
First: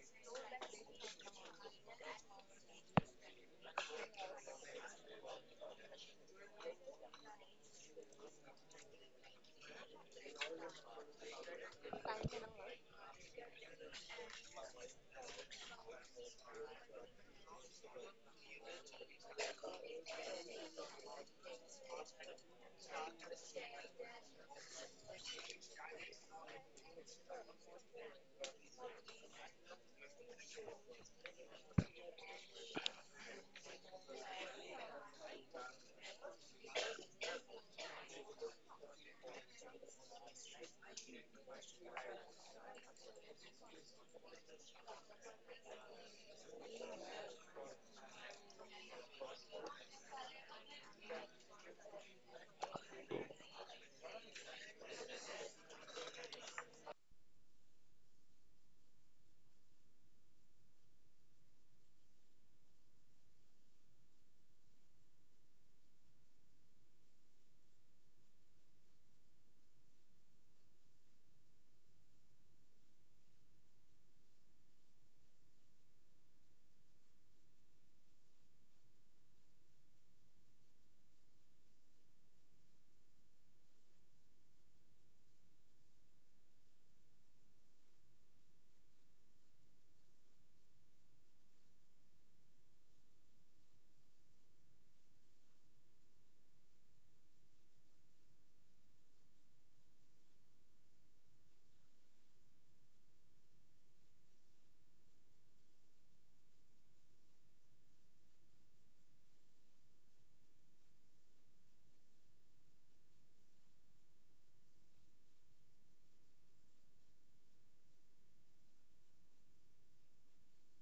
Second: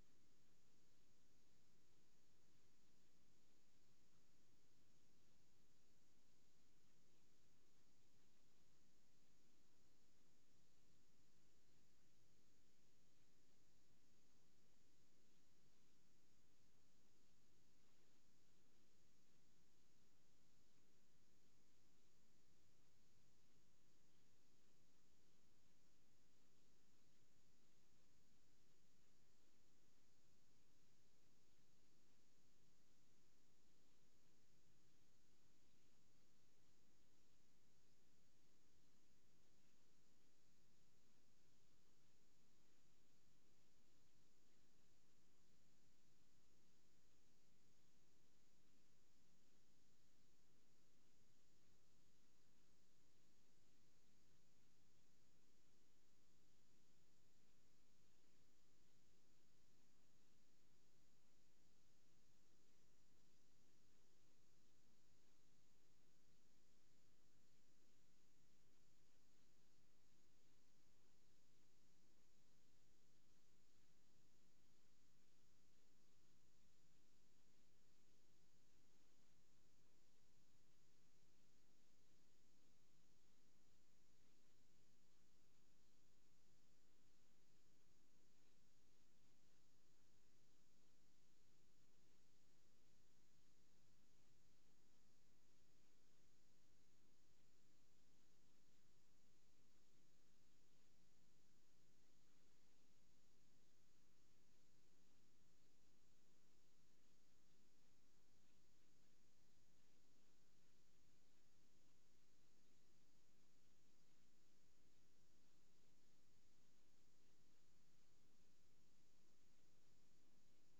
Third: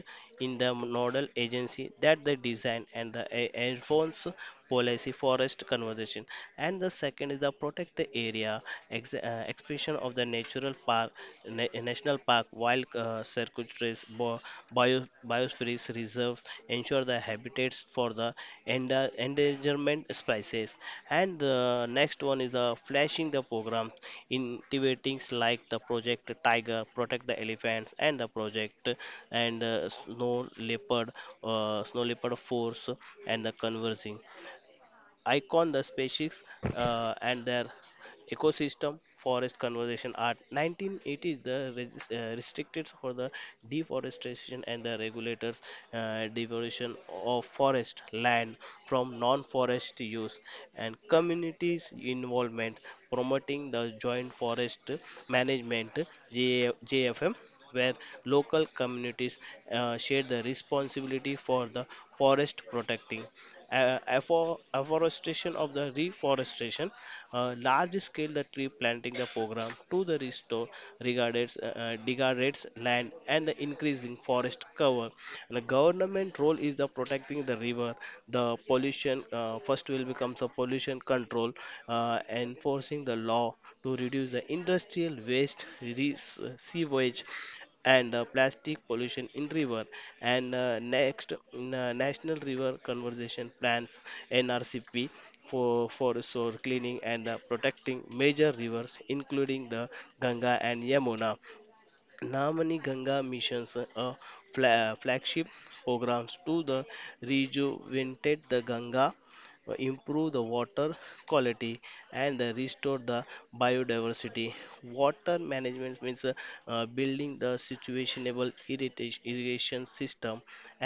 Speaker 3: in the nodal agency that the design and the enforce policy, forest conservation, and the second is the protect the area, expansion of the natural park, national park, wild circuitous biospheres reserves, ensure the habitats for the endangerment species, and the next one is the flashing the programs, innovating like the project tiger, protect the elephants, and the project and snow leopard force, and the conversing icon the species and their ecosystem forest conservation act 1980 the restricted for the deforestation and the regulators devolution of forest land from non-forest use and communities involvement promoting the joint forest management jfm where local communities share the responsibility for the forest protecting afforestation of the reforestation, large scale the tree planting the program to the restore regards, degrades land and the increasing forest cover. The government role is the protecting the river, the pollution first will becomes the pollution control, enforcing the law to reduce the industrial waste, sewage and plastic pollution in river and national river conservation plans NRCP for source cleaning and protecting major rivers including the Ganga and Yamuna. Namani Ganga missions, flagship programs to the rejuvenate the Ganga, improve the water quality, and the restore the biodiversity. Water management means building the situationable irrigation system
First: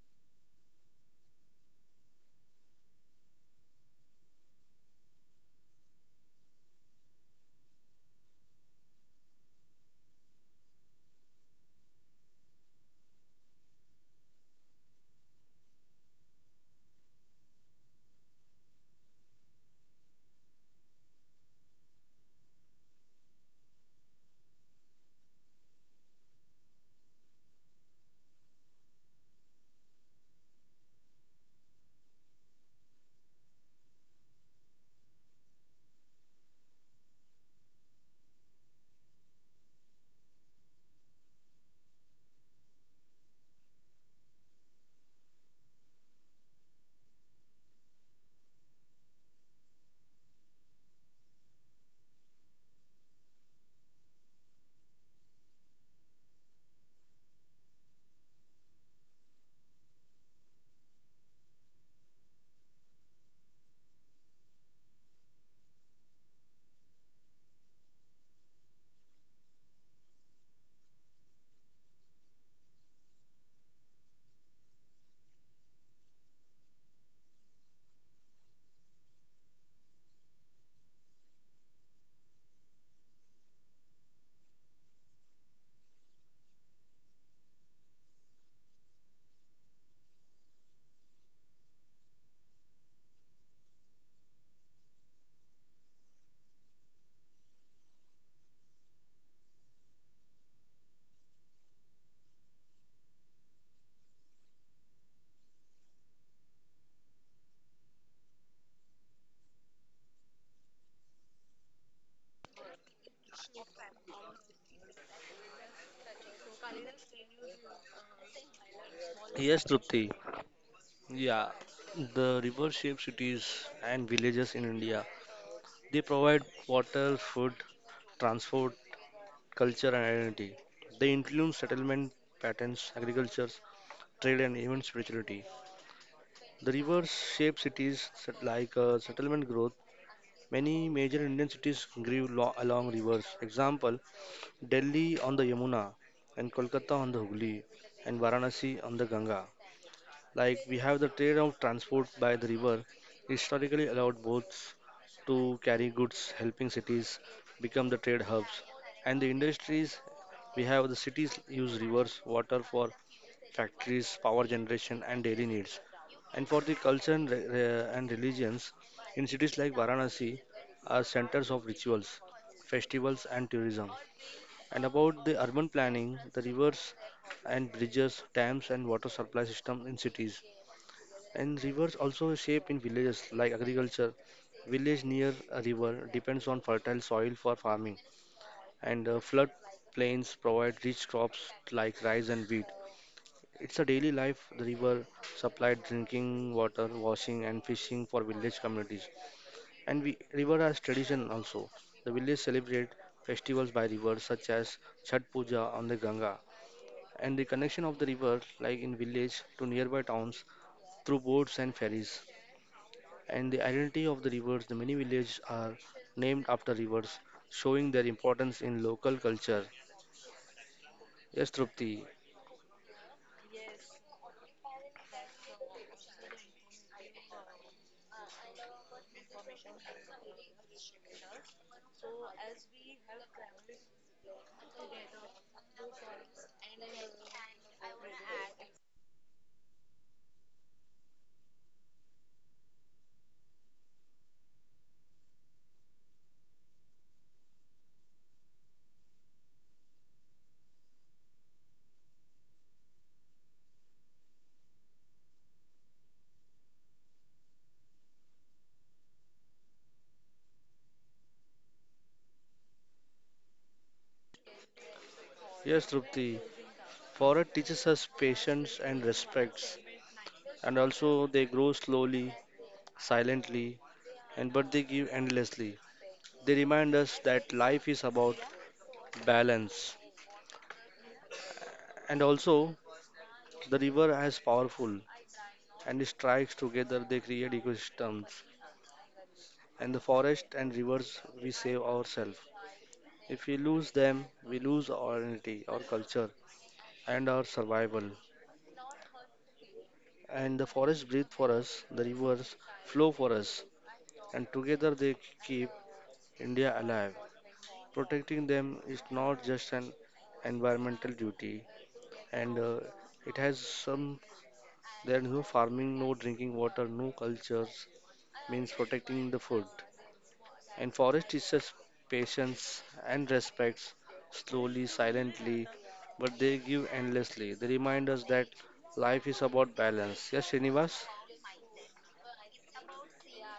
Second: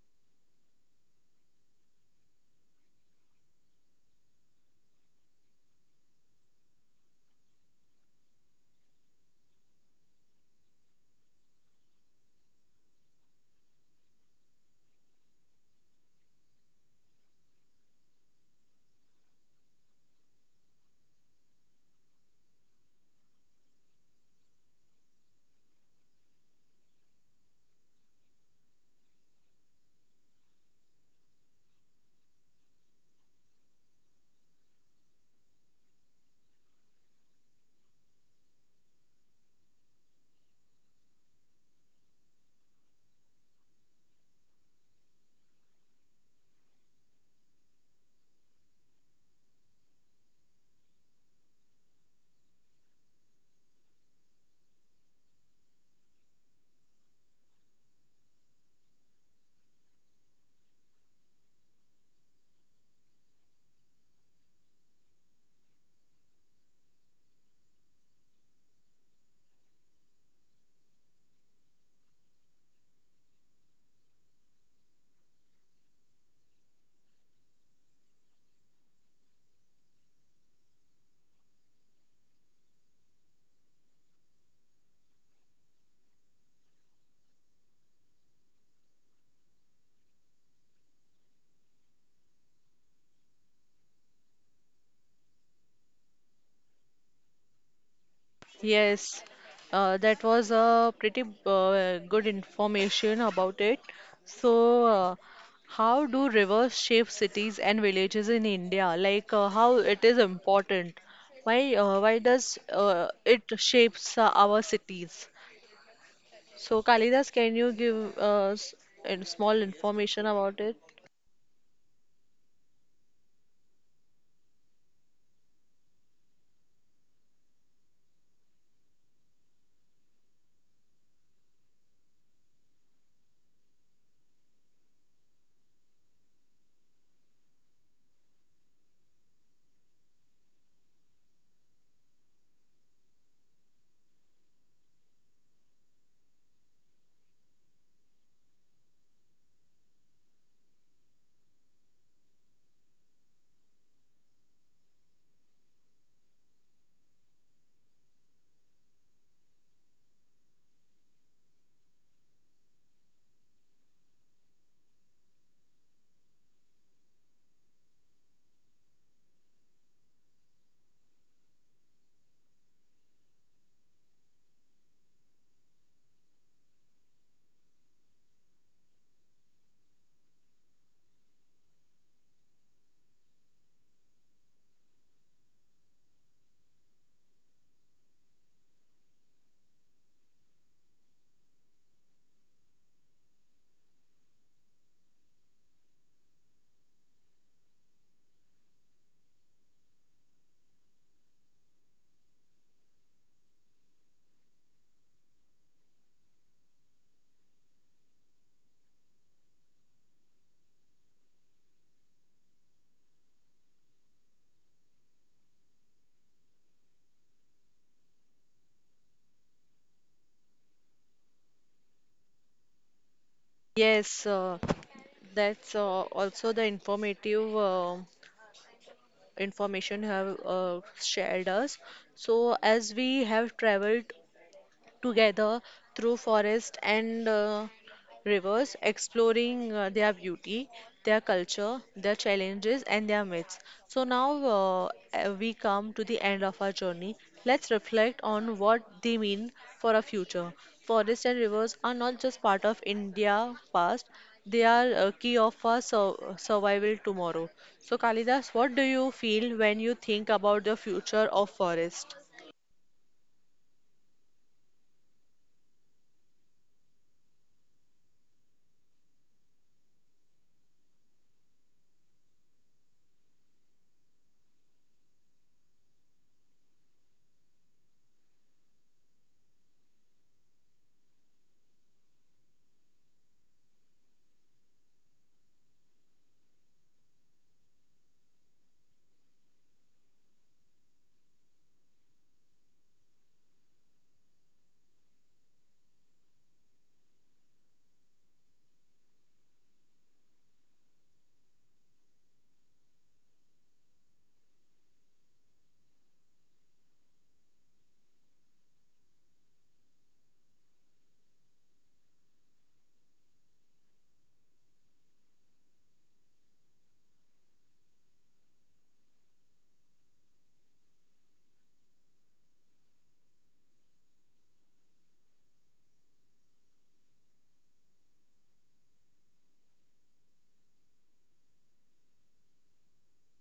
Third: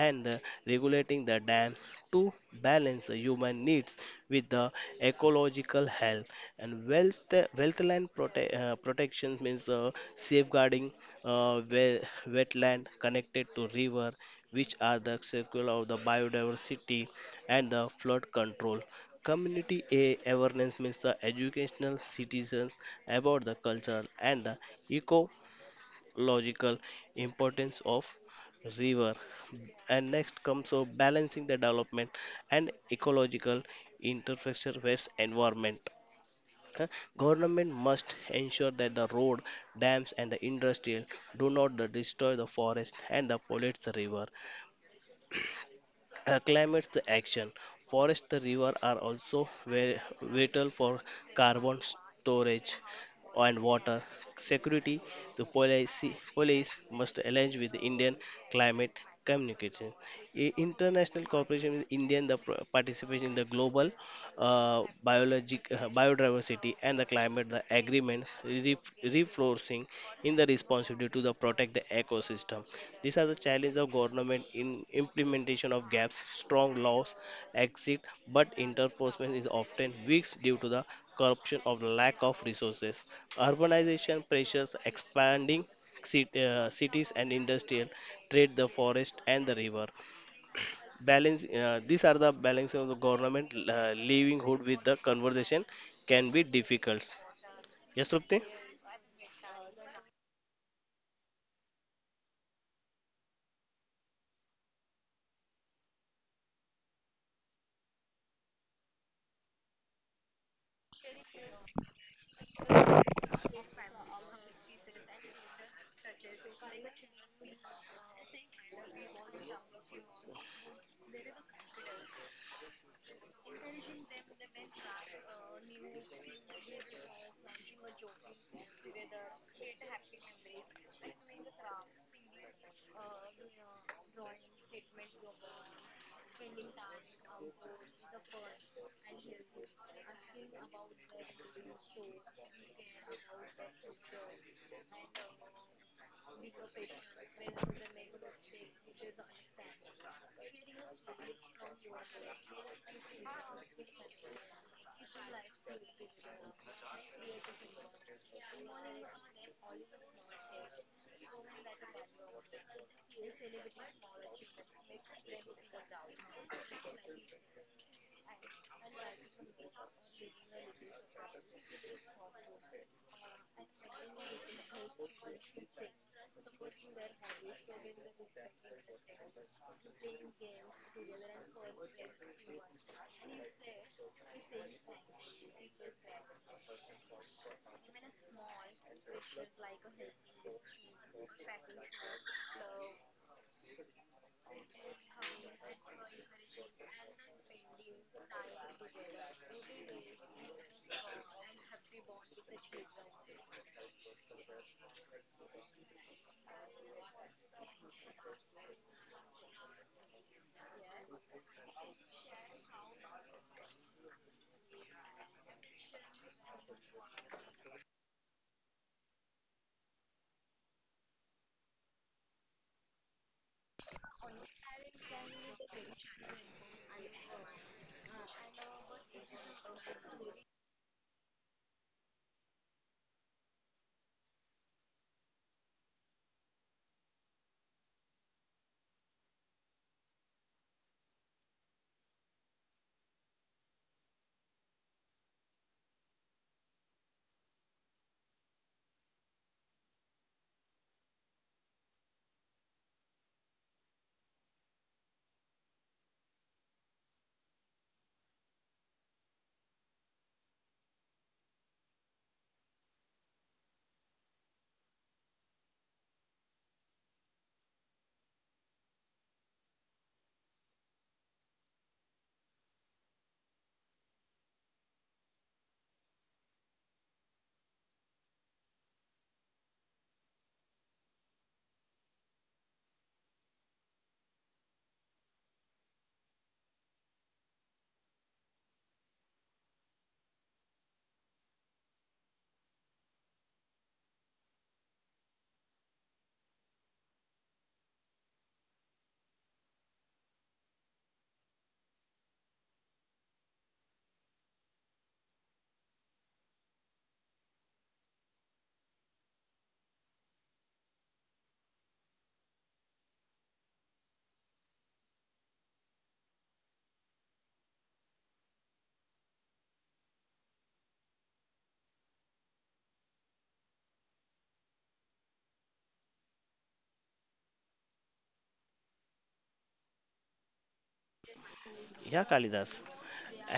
Speaker 3: and regulating the dams to balance the human needs with the ecological health and wealthland protection means safeguarding uh, we- wetland connected to river which are the circle of the biodiversity and the flood control community a awareness means the educational citizens about the culture and the eco logical importance of river and next comes of balancing the development and ecological infrastructure with environment. Uh, Government must ensure that the road dams and the industrial do not the destroy the forest and the pollute the river acclimates the action. Forests, the river are also vital for carbon storage and water security. The policy, police must align with the Indian climate communication. International cooperation with Indian the participation in the global biodiversity and the climate, the agreements reinforcing in the responsibility to the protect the ecosystem. These are the challenge of government in implementation of gaps, strong laws exist, but enforcement is often weak due to the corruption of lack of resources. Urbanization pressures expanding cities and industrial trade the forest and the river balance these are the balance of the government livelihood with the conversation can be difficult. Yes, Trupti.
Speaker 1: Yes, that was a pretty good information about it. So, how do rivers shape cities and villages in India? Like how it is important? Why does it shapes our cities? So, Kalidas, can you give us a small
Speaker 2: Yes, Trupti.
Speaker 1: information about it?
Speaker 2: Yeah, the river shaped cities and villages in India. They provide water, food, transport, culture, and identity. They influence settlement patterns, agriculture, trade, and even spirituality. The rivers shape cities settlement growth. Many major Indian cities grew along rivers. Example, Delhi on the Yamuna, and Kolkata on the Hooghly, and Varanasi on the Ganga. Like we have the trade of transport by the river, historically allowed boats to carry goods, helping cities become the trade hubs. And the industries, we have the cities use rivers, water for factories, power generation, and daily needs. And for the culture and, and religions, in cities like Varanasi are centers of rituals, festivals, and tourism. And about the urban planning, the rivers and bridges, dams, and water supply system in cities and rivers also shape in villages like agriculture. Village near a river depends on fertile soil for farming, and flood plains provide rich crops like rice and wheat. It's a daily life. The river supplied drinking water, washing, and fishing for village communities. And we river has tradition also. The village celebrate festivals by rivers such as Chhat Puja on the Ganga, and the connection of the river, like in village to nearby towns, through boats and ferries. And the identity of the rivers. The many villages are named after rivers, showing their importance in local culture. Yes, Trupti.
Speaker 1: Yes, that's also the informative. Information have shared us so as we have traveled together through forest and rivers, exploring their beauty, their culture, their challenges, and their myths. So now uh, we come to the end of our journey. Let's reflect on what they mean for our future. Forests and rivers are not just part of India past; they are a key of our survival tomorrow. So, Kalidas, what do you feel when you think about the future of forest?
Speaker 2: Yes, Trupti. Forest teaches us patience and respects, and also they grow slowly, silently, and but they give endlessly. They remind us that life is about balance. And also, the river is powerful and it strikes together, they create ecosystems. And the forest and rivers, we save ourselves. If we lose them, we lose our identity, our culture, and our survival. And the forests breathe for us, the rivers flow for us, and together they keep India alive. Protecting them is not just an environmental duty, and it has some. There is no farming, no drinking water, no cultures. Means protecting the food. And forest teaches patience and respects slowly, silently, but they give endlessly. They remind us that life is about balance. Yes, Srinivas?
Speaker 3: Yeah, Kalidas,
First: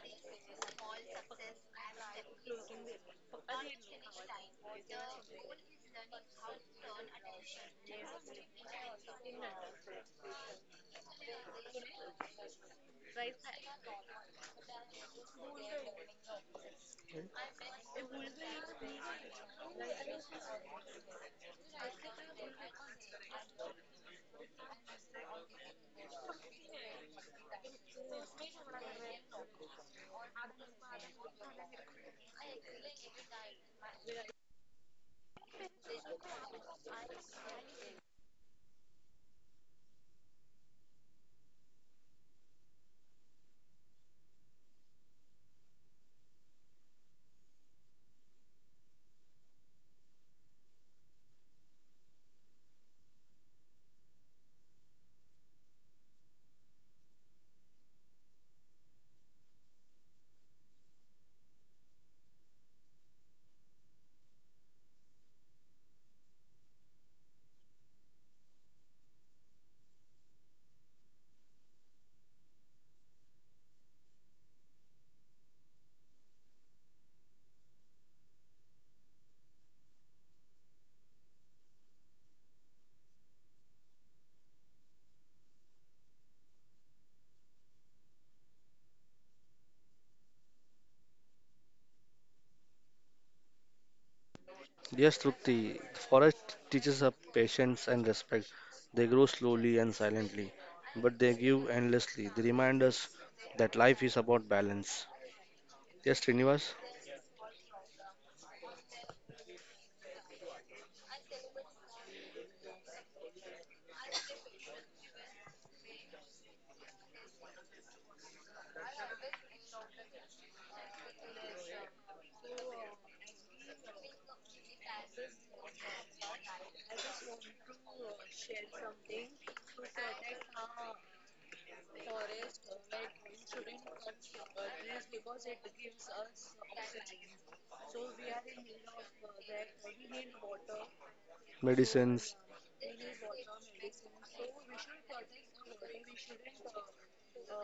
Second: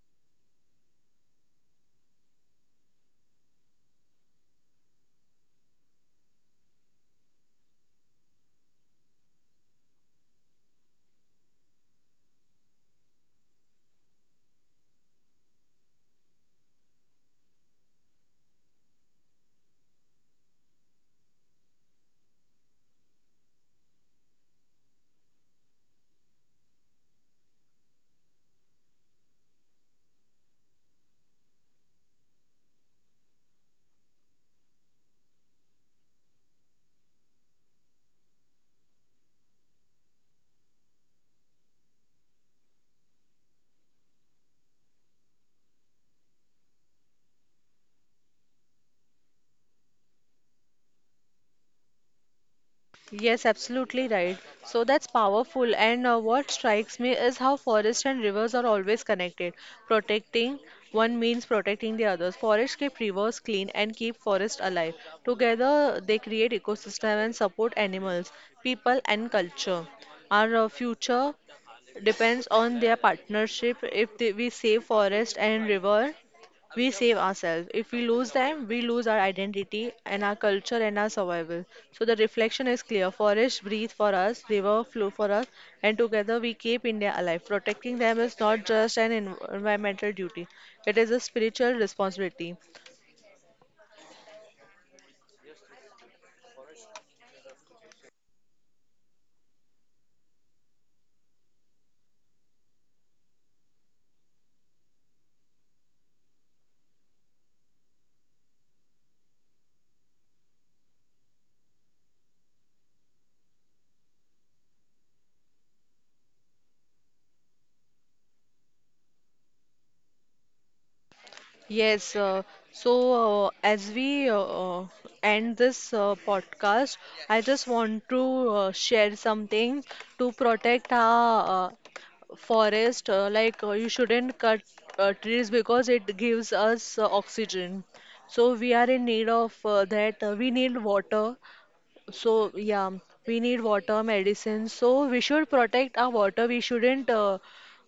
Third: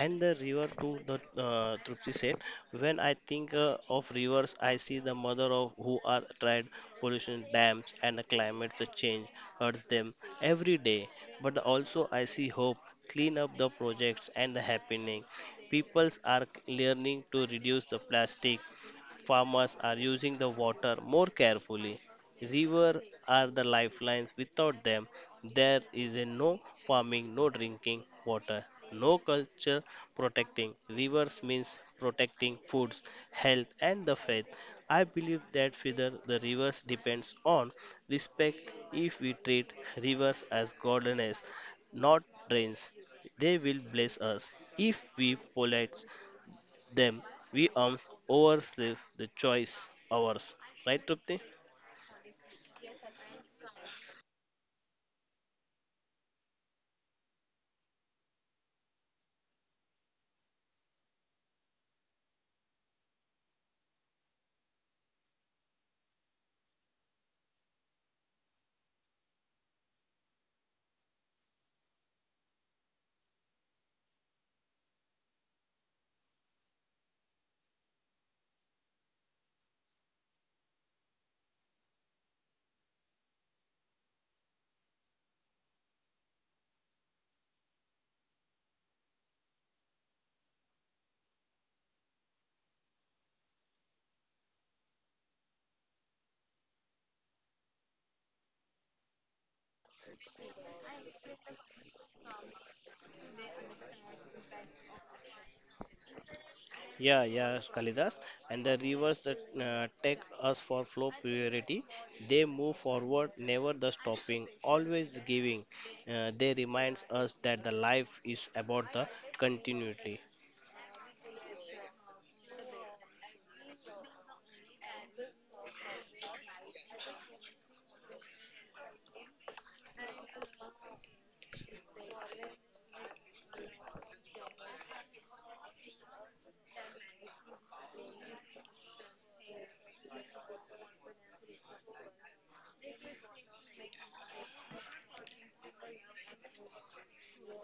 Speaker 3: and the river to the Trupti said, when I think of rivers, I see the mother of who are tried pollution dams and the climate the change hurts them every day, but also I see hope. Clean up the projects and the happening peoples are learning to reduce the plastic. Farmers are using the water more carefully. Rivers are the lifelines. Without them, there is a no farming, no drinking water, no culture protecting. Rivers means protecting foods, health, and the faith. I believe that whether the rivers depends on respect if we treat rivers as goddesses, not drains. They will bless us if we polite them, we arms oversleep the choice ours. Right, Trupti?
Speaker 1: Yes, absolutely right. So that's powerful. And what strikes me is how forests and rivers are always connected. Protecting one means protecting the others. Forests keep rivers clean and keep forests alive. Together, they create ecosystem and support animals, people, and culture. Our future depends on their partnership. If they, we save forest and river, we save ourselves. If we lose them, we lose our identity and our culture and our survival. So the reflection is clear. Forest breathe for us, river flow for us, and together we keep India alive. Protecting them is not just an environmental duty; it is a spiritual responsibility.
Speaker 2: Yes, Trupti. Forest teaches us patience and respect. They grow slowly and silently, but they give endlessly. They remind us that life is about balance. Yes, Srinivas?
Speaker 3: Yeah, yeah, Kalidas. And the rivers that take us for flow purity, they move forward, never the stopping, always the giving. They reminds us that the life is about the continuity.
Speaker 1: Yes, so as we end this podcast, I just want to share something to protect our forest. You shouldn't cut trees because it gives us oxygen. So, we are in need of that. We need water so,
Speaker 2: Medicines.
Speaker 1: yeah, we need water, medicine. So, we should protect our water. We shouldn't uh,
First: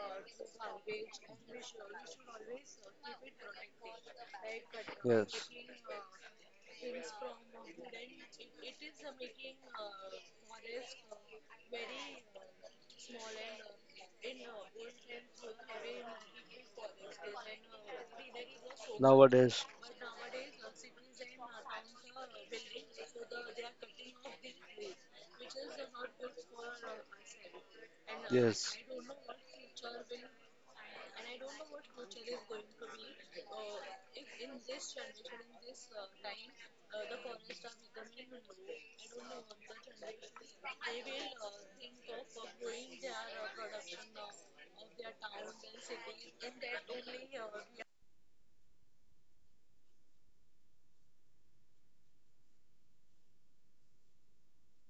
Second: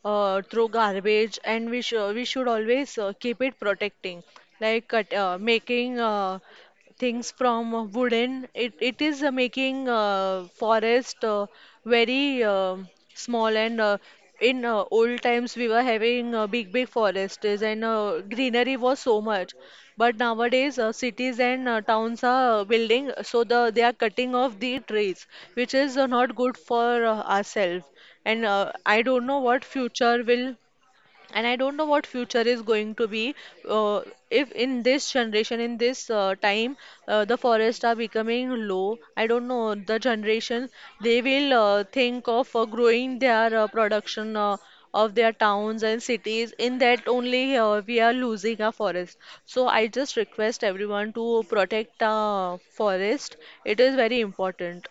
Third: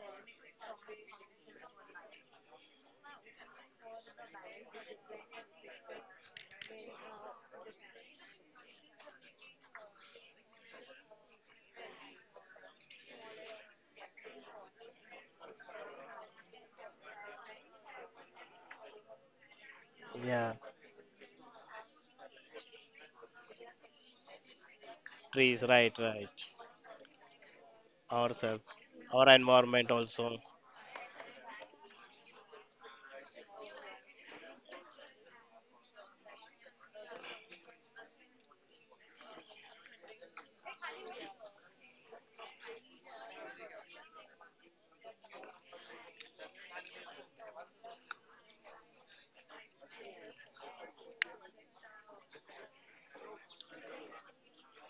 Speaker 1: uh, throw garbage, and we should always keep it protecting, like cut,
Speaker 2: Yes.
Speaker 1: making things from wooden. It is making forest very small and in old times we were having big big forests and greenery was so much.
Speaker 2: Nowadays,
Speaker 1: But
Speaker 3: Yeah.
Speaker 1: nowadays cities and towns are building, so they are cutting off the trees,
Speaker 3: Trees,
Speaker 1: which
Speaker 3: right,
Speaker 1: is
Speaker 3: right.
Speaker 1: not good for ourselves. And
Speaker 3: Ourselves,
Speaker 2: yes.
Speaker 1: I don't
Speaker 3: our
Speaker 1: know what
Speaker 3: environment
Speaker 1: future
Speaker 3: also.
Speaker 1: will and I don't know what future is going to be uh, if in this generation in this time the forests are becoming low, I don't know the generation they will think of growing their production of their towns and cities. In that only we are losing our forest, so I just request everyone to protect forest. It is very important.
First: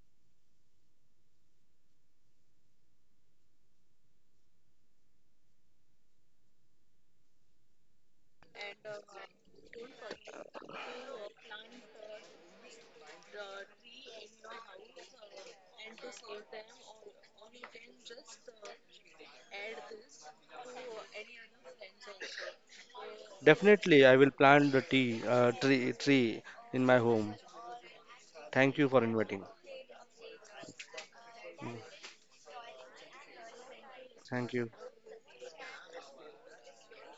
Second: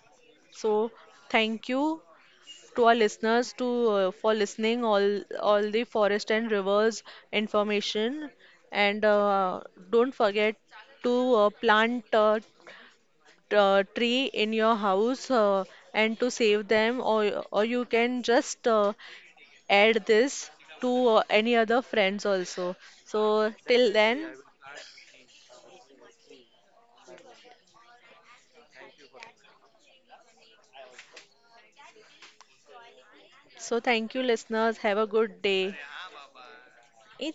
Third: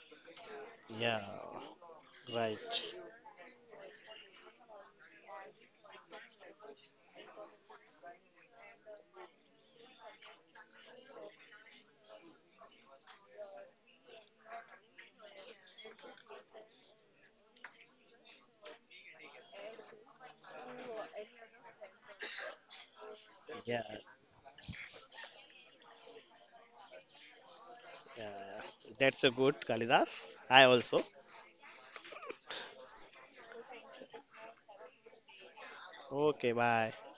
Speaker 1: So
Speaker 3: Yeah,
Speaker 1: thank you
Speaker 3: right.
Speaker 1: to our listeners to for listening all the forest and rivers information, and don't forget to plant a tree in your house, and to save them, or you can just add this to any other friends also. So
Speaker 3: Yeah,
Speaker 1: till
Speaker 2: Definitely, I
Speaker 1: then,
Speaker 2: will plant the tea tree in my home.
Speaker 3: yeah.
Speaker 2: Thank you for
Speaker 3: That's a
Speaker 2: inviting.
Speaker 3: good, Kalidas. I also.
Speaker 2: Mm.
Speaker 1: so thank you
Speaker 2: Thank you.
Speaker 1: listeners, have a good day.
Speaker 3: Okay, bye.
Speaker 1: Hey,